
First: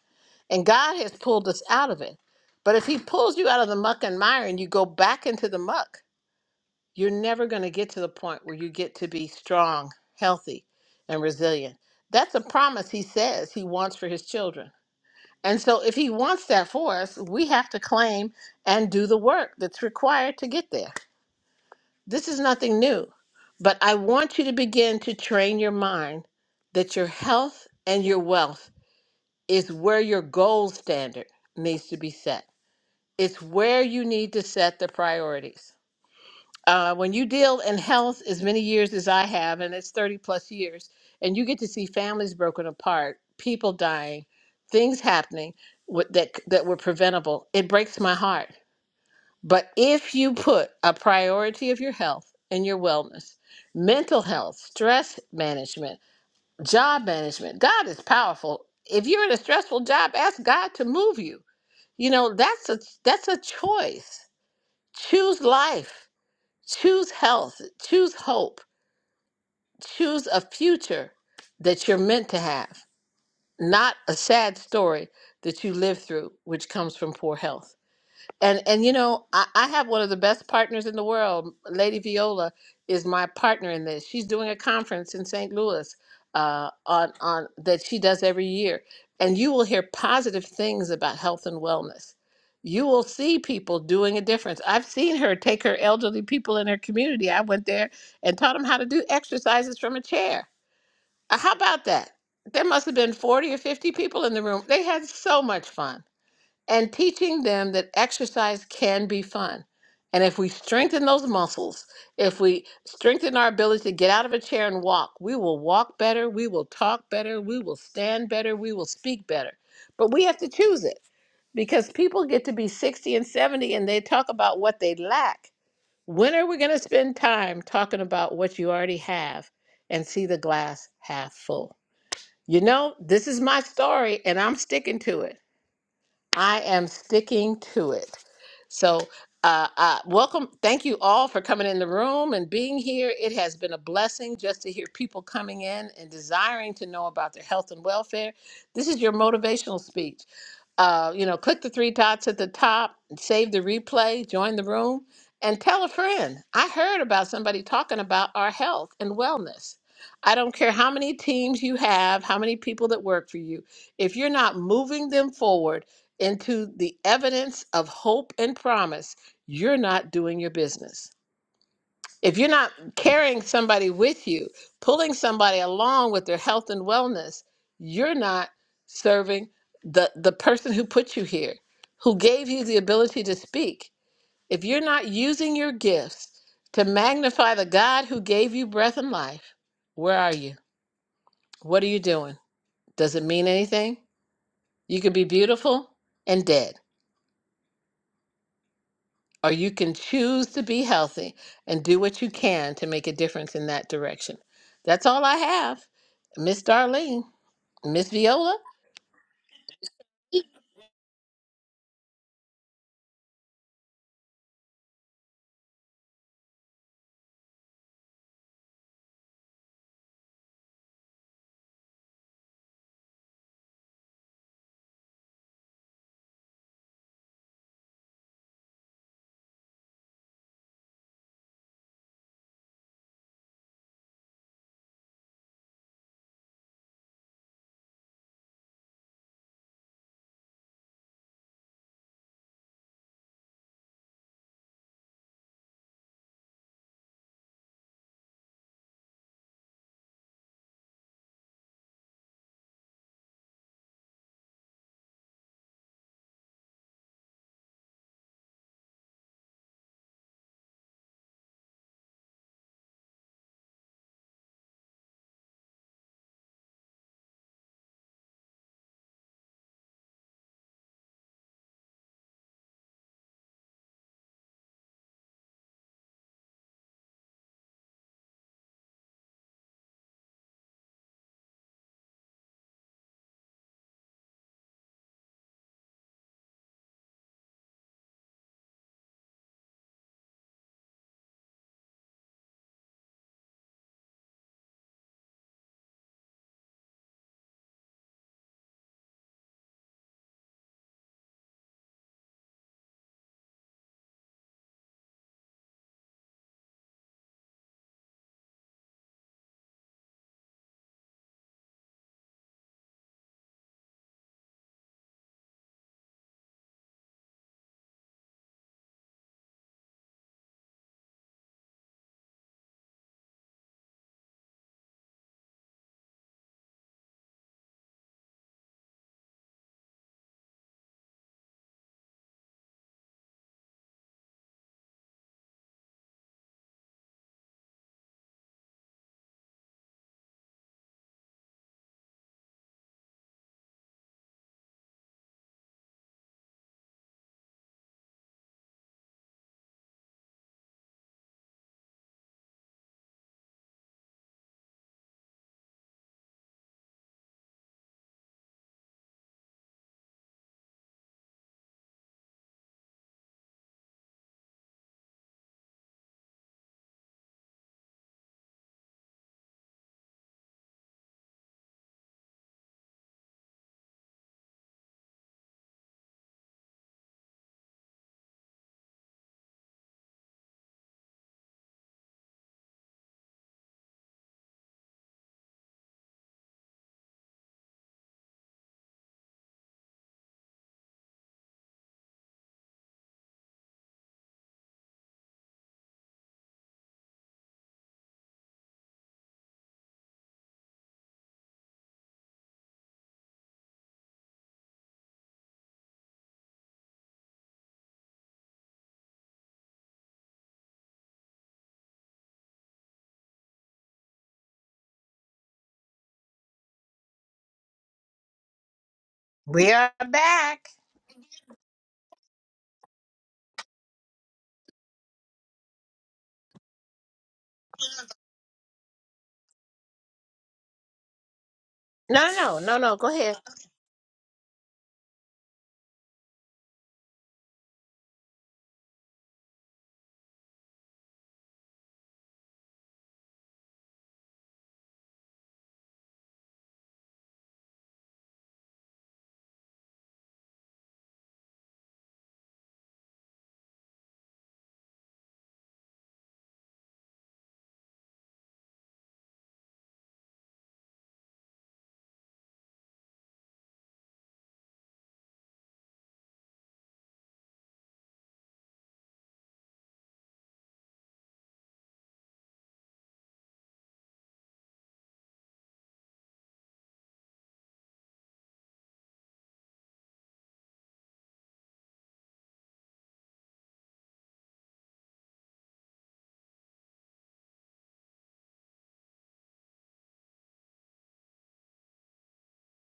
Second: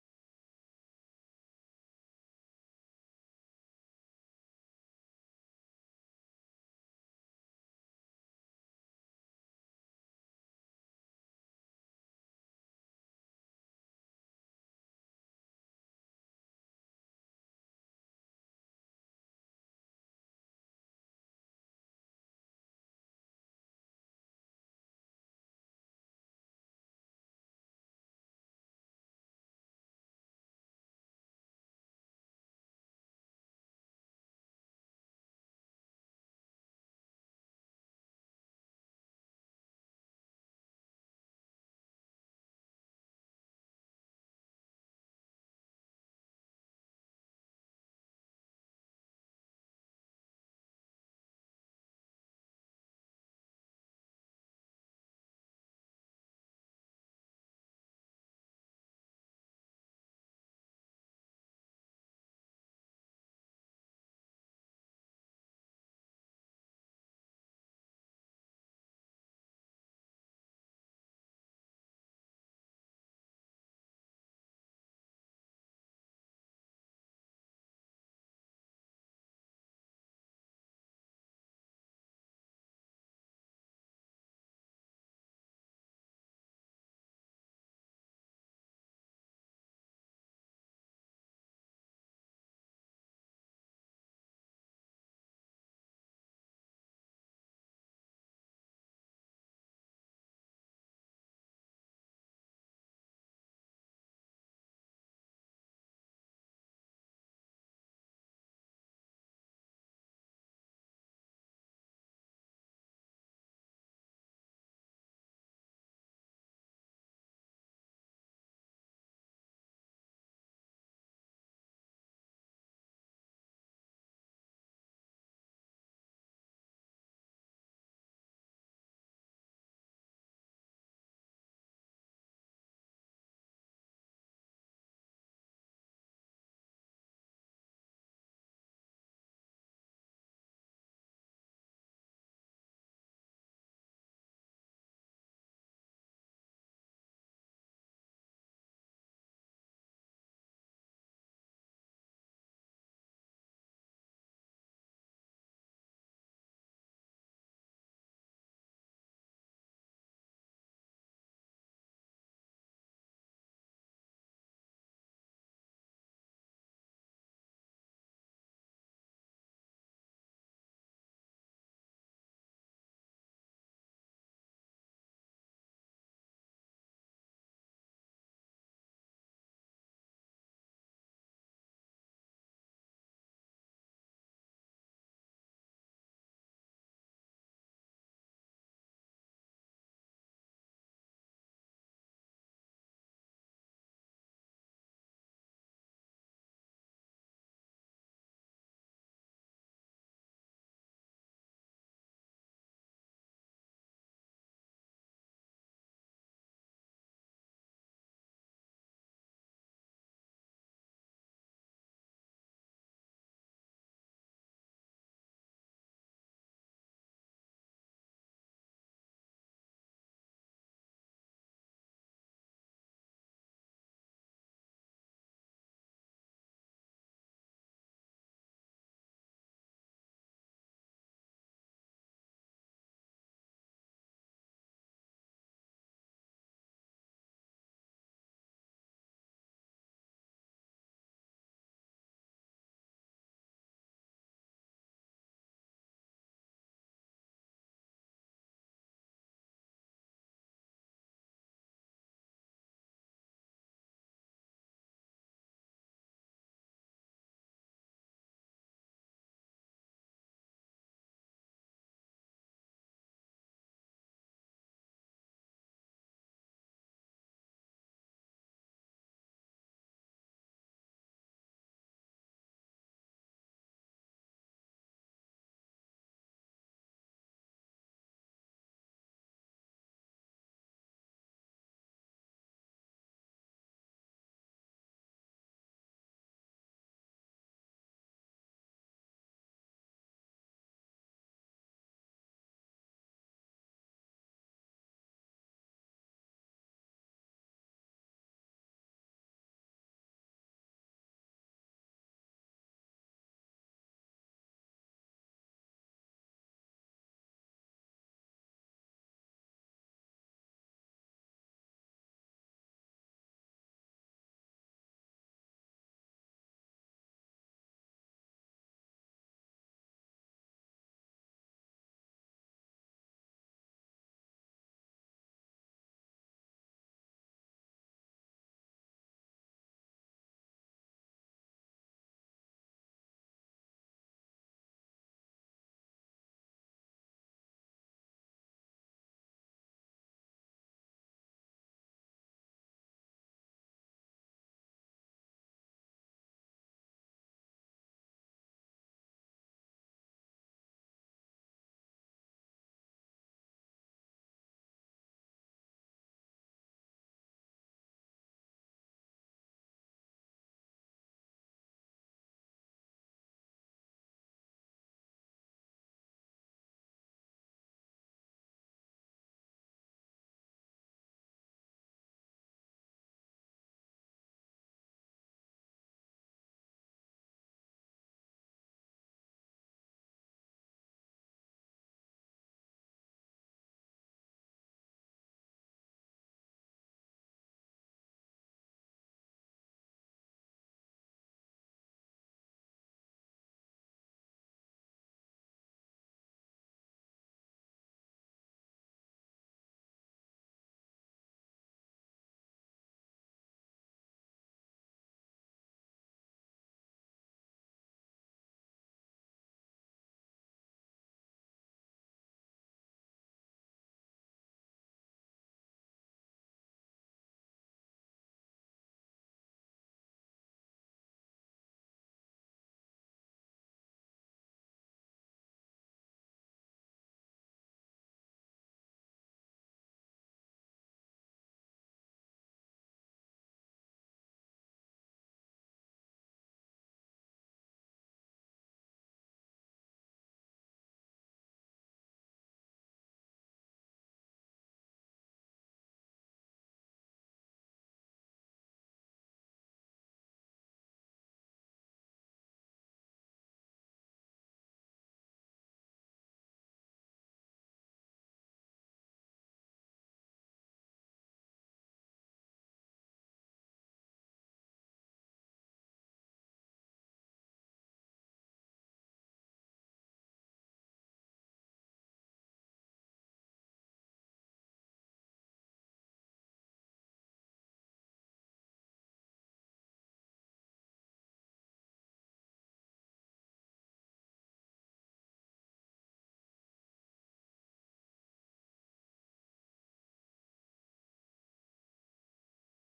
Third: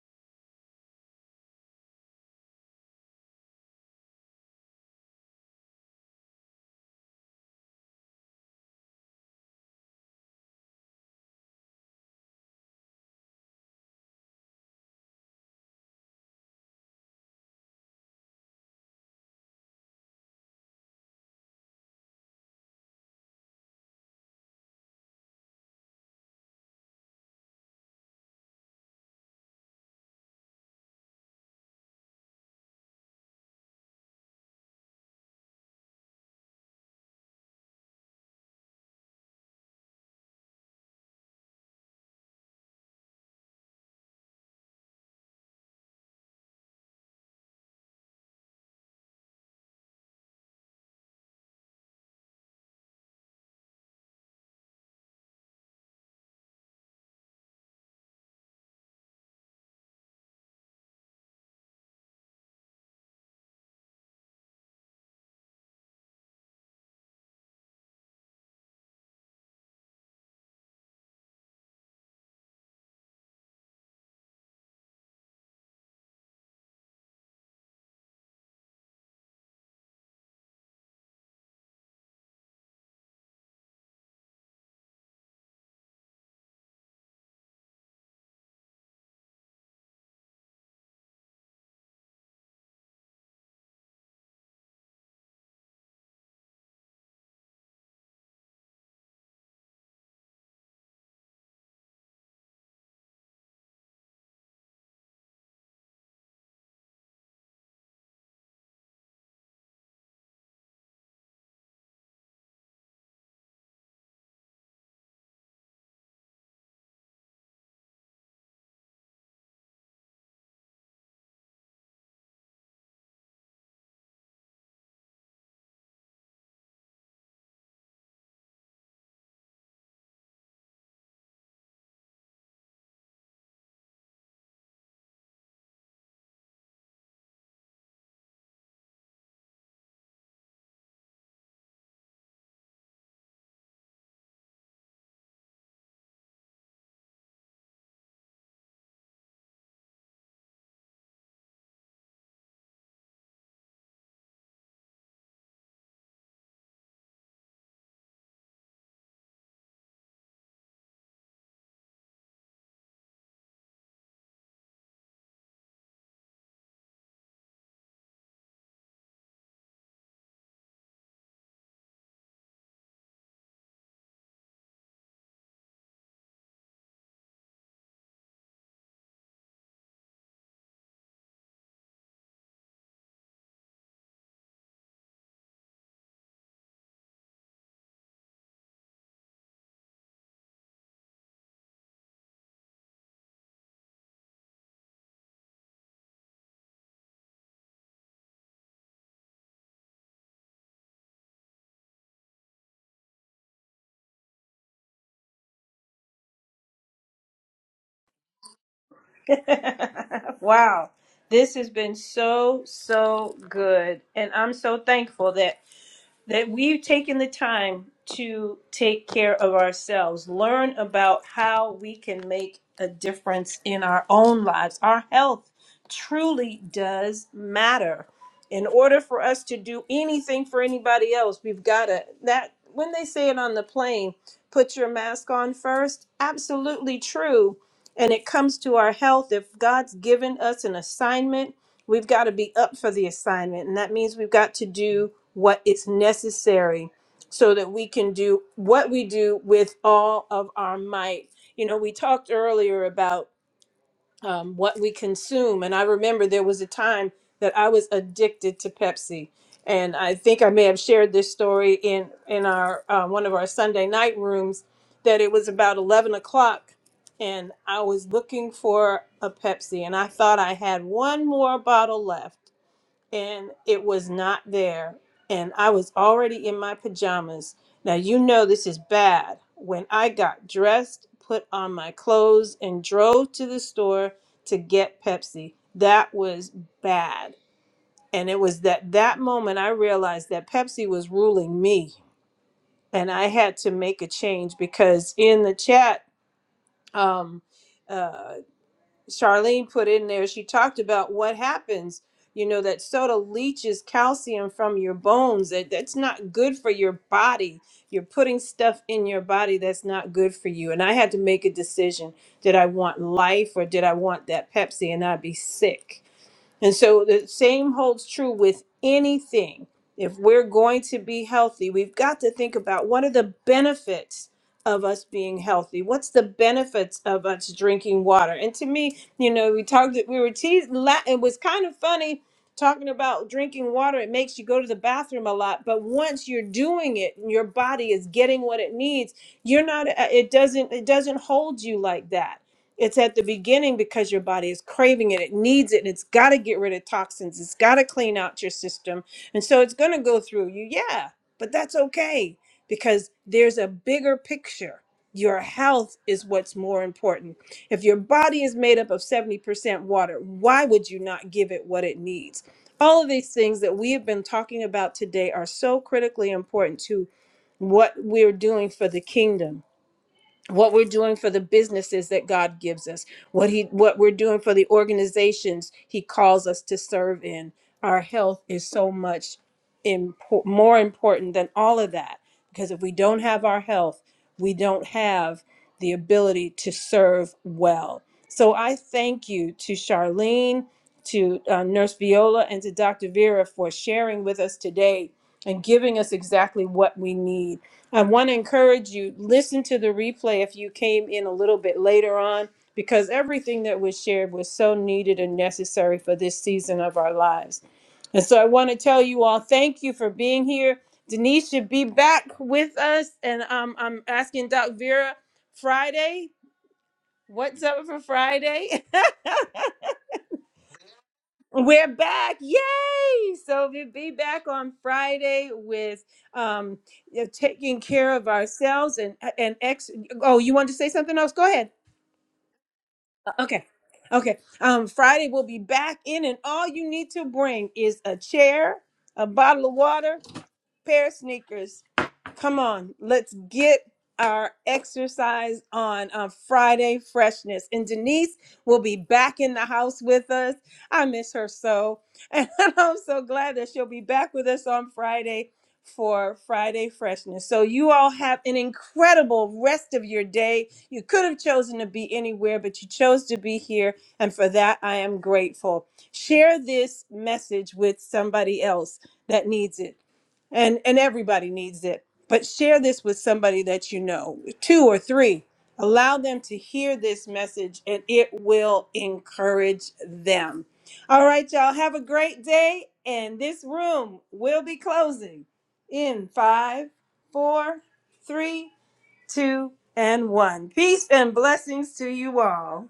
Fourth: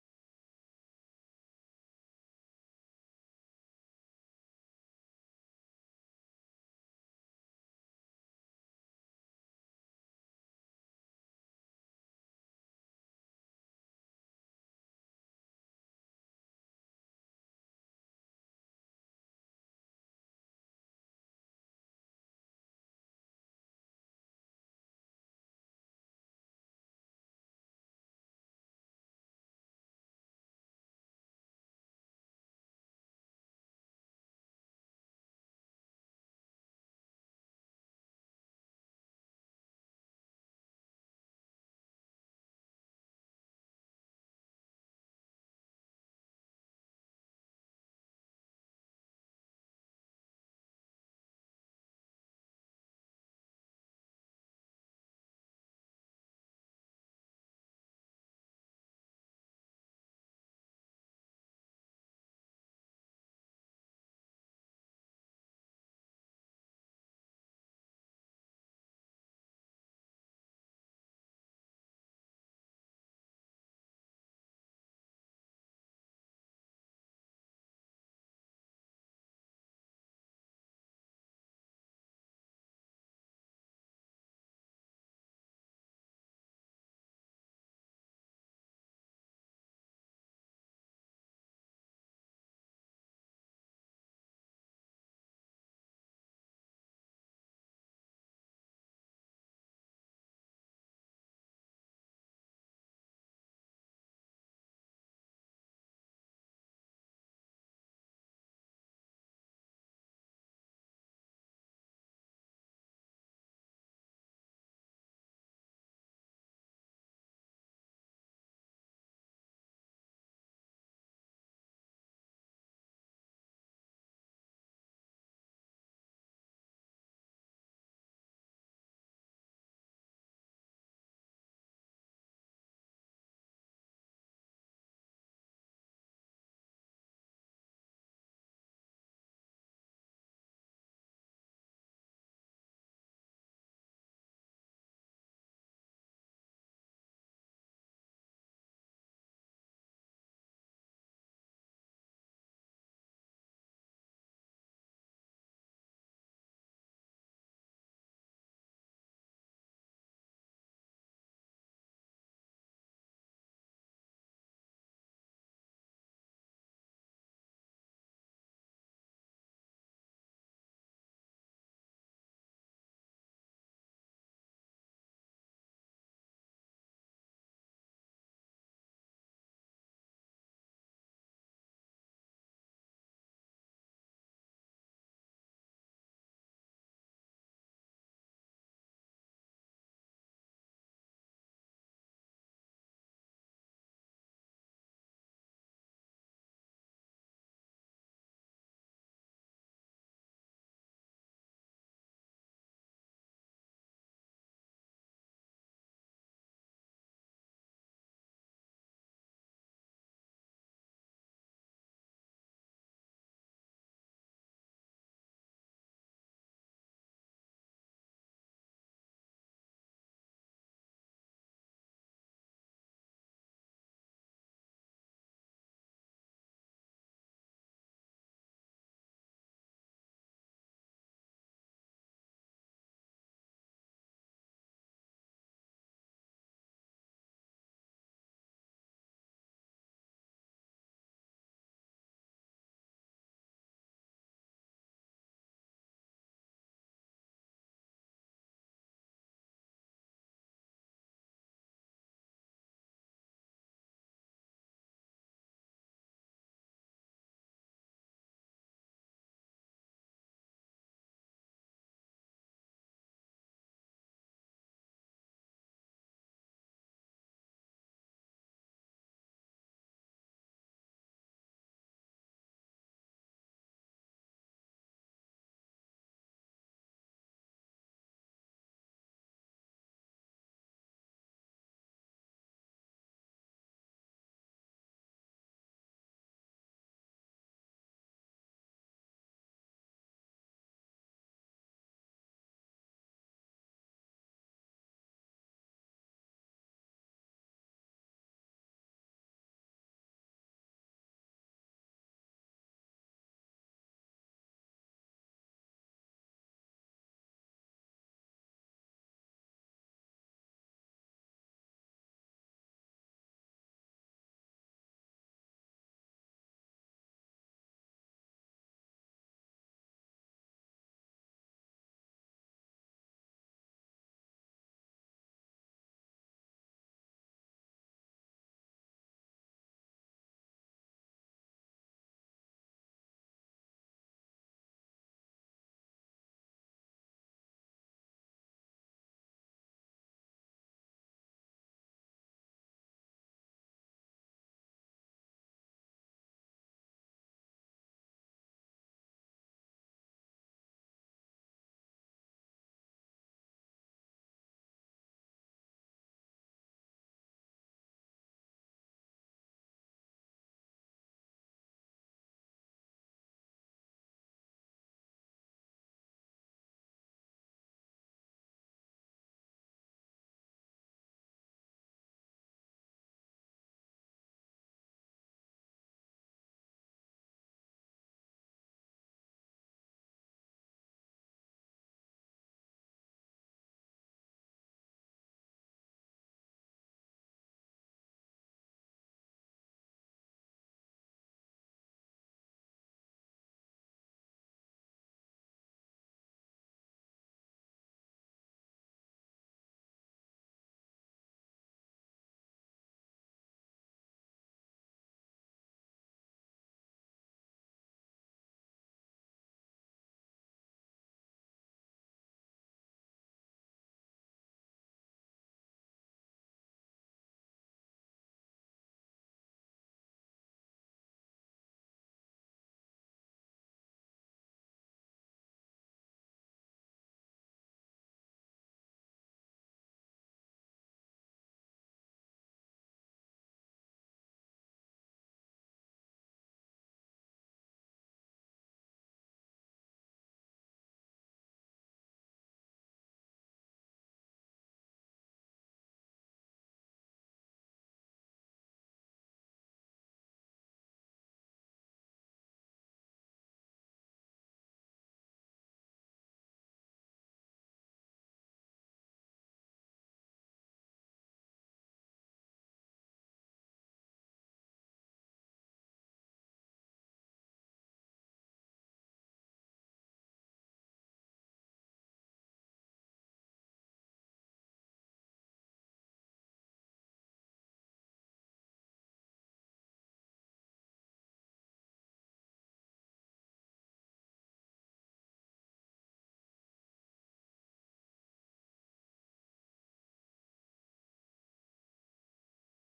and god has pulled us out of it but if he pulls you out of the muck and mire and you go back into the muck you're never going to get to the point where you get to be strong, healthy, and resilient. That's a promise he says he wants for his children. And so, if he wants that for us, we have to claim and do the work that's required to get there. This is nothing new, but I want you to begin to train your mind that your health and your wealth is where your gold standard needs to be set. It's where you need to set the priorities. uh, when you deal in health as many years as I have, and it's 30 plus years, and you get to see families broken apart, people dying, things happening with, that, that were preventable, it breaks my heart. But if you put a priority of your health and your wellness, mental health, stress management, job management, God is powerful. If you're in a stressful job, ask God to move you. You know, that's a that's a choice. Choose life Choose health, choose hope, choose a future that you're meant to have, not a sad story that you live through, which comes from poor health and and you know I, I have one of the best partners in the world lady viola is my partner in this she's doing a conference in st louis uh, on on that she does every year and you will hear positive things about health and wellness you will see people doing a difference i've seen her take her elderly people in her community i went there and taught them how to do exercises from a chair Uh, how about that there must have been 40 or 50 people in the room they had so much fun and teaching them that exercise can be fun. And if we strengthen those muscles, if we strengthen our ability to get out of a chair and walk, we will walk better, we will talk better, we will stand better, we will speak better. But we have to choose it because people get to be 60 and 70 and they talk about what they lack. When are we going to spend time talking about what you already have and see the glass half full? You know, this is my story and I'm sticking to it. I am sticking to it. So, uh, uh, welcome. Thank you all for coming in the room and being here. It has been a blessing just to hear people coming in and desiring to know about their health and welfare. This is your motivational speech uh, you know, click the three dots at the top, save the replay, join the room, and tell a friend. I heard about somebody talking about our health and wellness. I don't care how many teams you have, how many people that work for you, if you're not moving them forward into the evidence of hope and promise, you're not doing your business if you're not carrying somebody with you, pulling somebody along with their health and wellness, you're not serving the the person who put you here, who gave you the ability to speak. If you're not using your gifts to magnify the God who gave you breath and life, where are you? What are you doing? Does it mean anything? You could be beautiful and dead. or you can choose to be healthy and do what you can to make a difference in that direction. That's all I have. Miss Darlene, Miss Viola.
up. [LAUGHS] wow. This has been so, so good. And I'm so thankful that that we've taken the time to take care of ourselves, learn about how we can make a difference in our own lives. Our health truly does matter. In order for us to do anything for anybody else, we've got to that when they say it on the plane, put your mask on first, absolutely true. And it comes to our health if God's given us an assignment we've got to be up for the assignment. And that means we've got to do what is necessary so that we can do what we do with all of our might. You know, we talked earlier about um, what we consume. And I remember there was a time that I was addicted to Pepsi. And I think I may have shared this story in in our uh, one of our Sunday night rooms that it was about eleven o'clock, and I was looking for a Pepsi, and I thought I had one more bottle left and it was not there. And I was already in my pajamas. Now, you know this is bad. When I got dressed, put on my clothes, and drove to the store to get Pepsi, that was bad. And it was that that moment I realized that Pepsi was ruling me, and I had to make a change because in the chat, um, uh, Charlene put in there, she talked about what happens. You know, that soda leaches calcium from your bones. That that's not good for your body. You're putting stuff in your body that's not good for you. And I had to make a decision. Did I want life or did I want that Pepsi and I'd be sick? And so the same holds true with anything. If we're going to be healthy, we've got to think about what are the benefits of us being healthy? What's the benefits of us drinking water? And to me, you know, we talked, we were teased, la- it was kind of funny talking about drinking water. It makes you go to the bathroom a lot, but once you're doing it and your body is getting what it needs, you're not, uh, it doesn't, it doesn't hold you like that. It's at the beginning because your body is craving it. It needs it and it's got to get rid of toxins. It's got to clean out your system. And so it's going to go through you. Yeah, but that's okay because there's a bigger picture. Your health is what's more important. If your body is made up of 70% water, why would you not give it what it needs? All of these things that we have been talking about today are so critically important to what we're doing for the kingdom what we're doing for the businesses that God gives us, what he what we're doing for the organizations he calls us to serve in. Our health is so much impor- more important than all of that because if we don't have our health, we don't have the ability to serve well. So I thank you to Charlene, to uh, Nurse Viola, and to Dr. Vera for sharing with us today and giving us exactly what we need. I want to encourage you listen to the replay if you came in a little bit later on because everything that was shared was so needed and necessary for this season of our lives. And so I want to tell you all thank you for being here. Denise should be back with us and um, I'm asking Doc Vera Friday, what's up for Friday? [LAUGHS]
We are back.
We're back. Yay! So we'll be back on Friday with um you know, taking care of ourselves and and ex oh, you wanted to say something else? Go ahead.
No, no, no, no. Go
Uh,
ahead.
Okay. Okay. Um Friday we'll be back in and all you need to bring is a chair, a bottle of water, pair of sneakers. Come on, let's get our exercise on on Friday freshness. And Denise will be back in the house with us. I miss her so. And [LAUGHS] I'm so glad that she'll be back with us on Friday for Friday freshness. So you all have an incredible rest of your day. You could have chosen to be anywhere, but you chose to be here, and for that I am grateful. Share this message with somebody else that needs it and and everybody needs it but share this with somebody that you know, two or three. Allow them to hear this message and it will encourage them. All right, y'all, have a great day. And this room will be closing in five, four, three, two, and one. Peace and blessings to you all.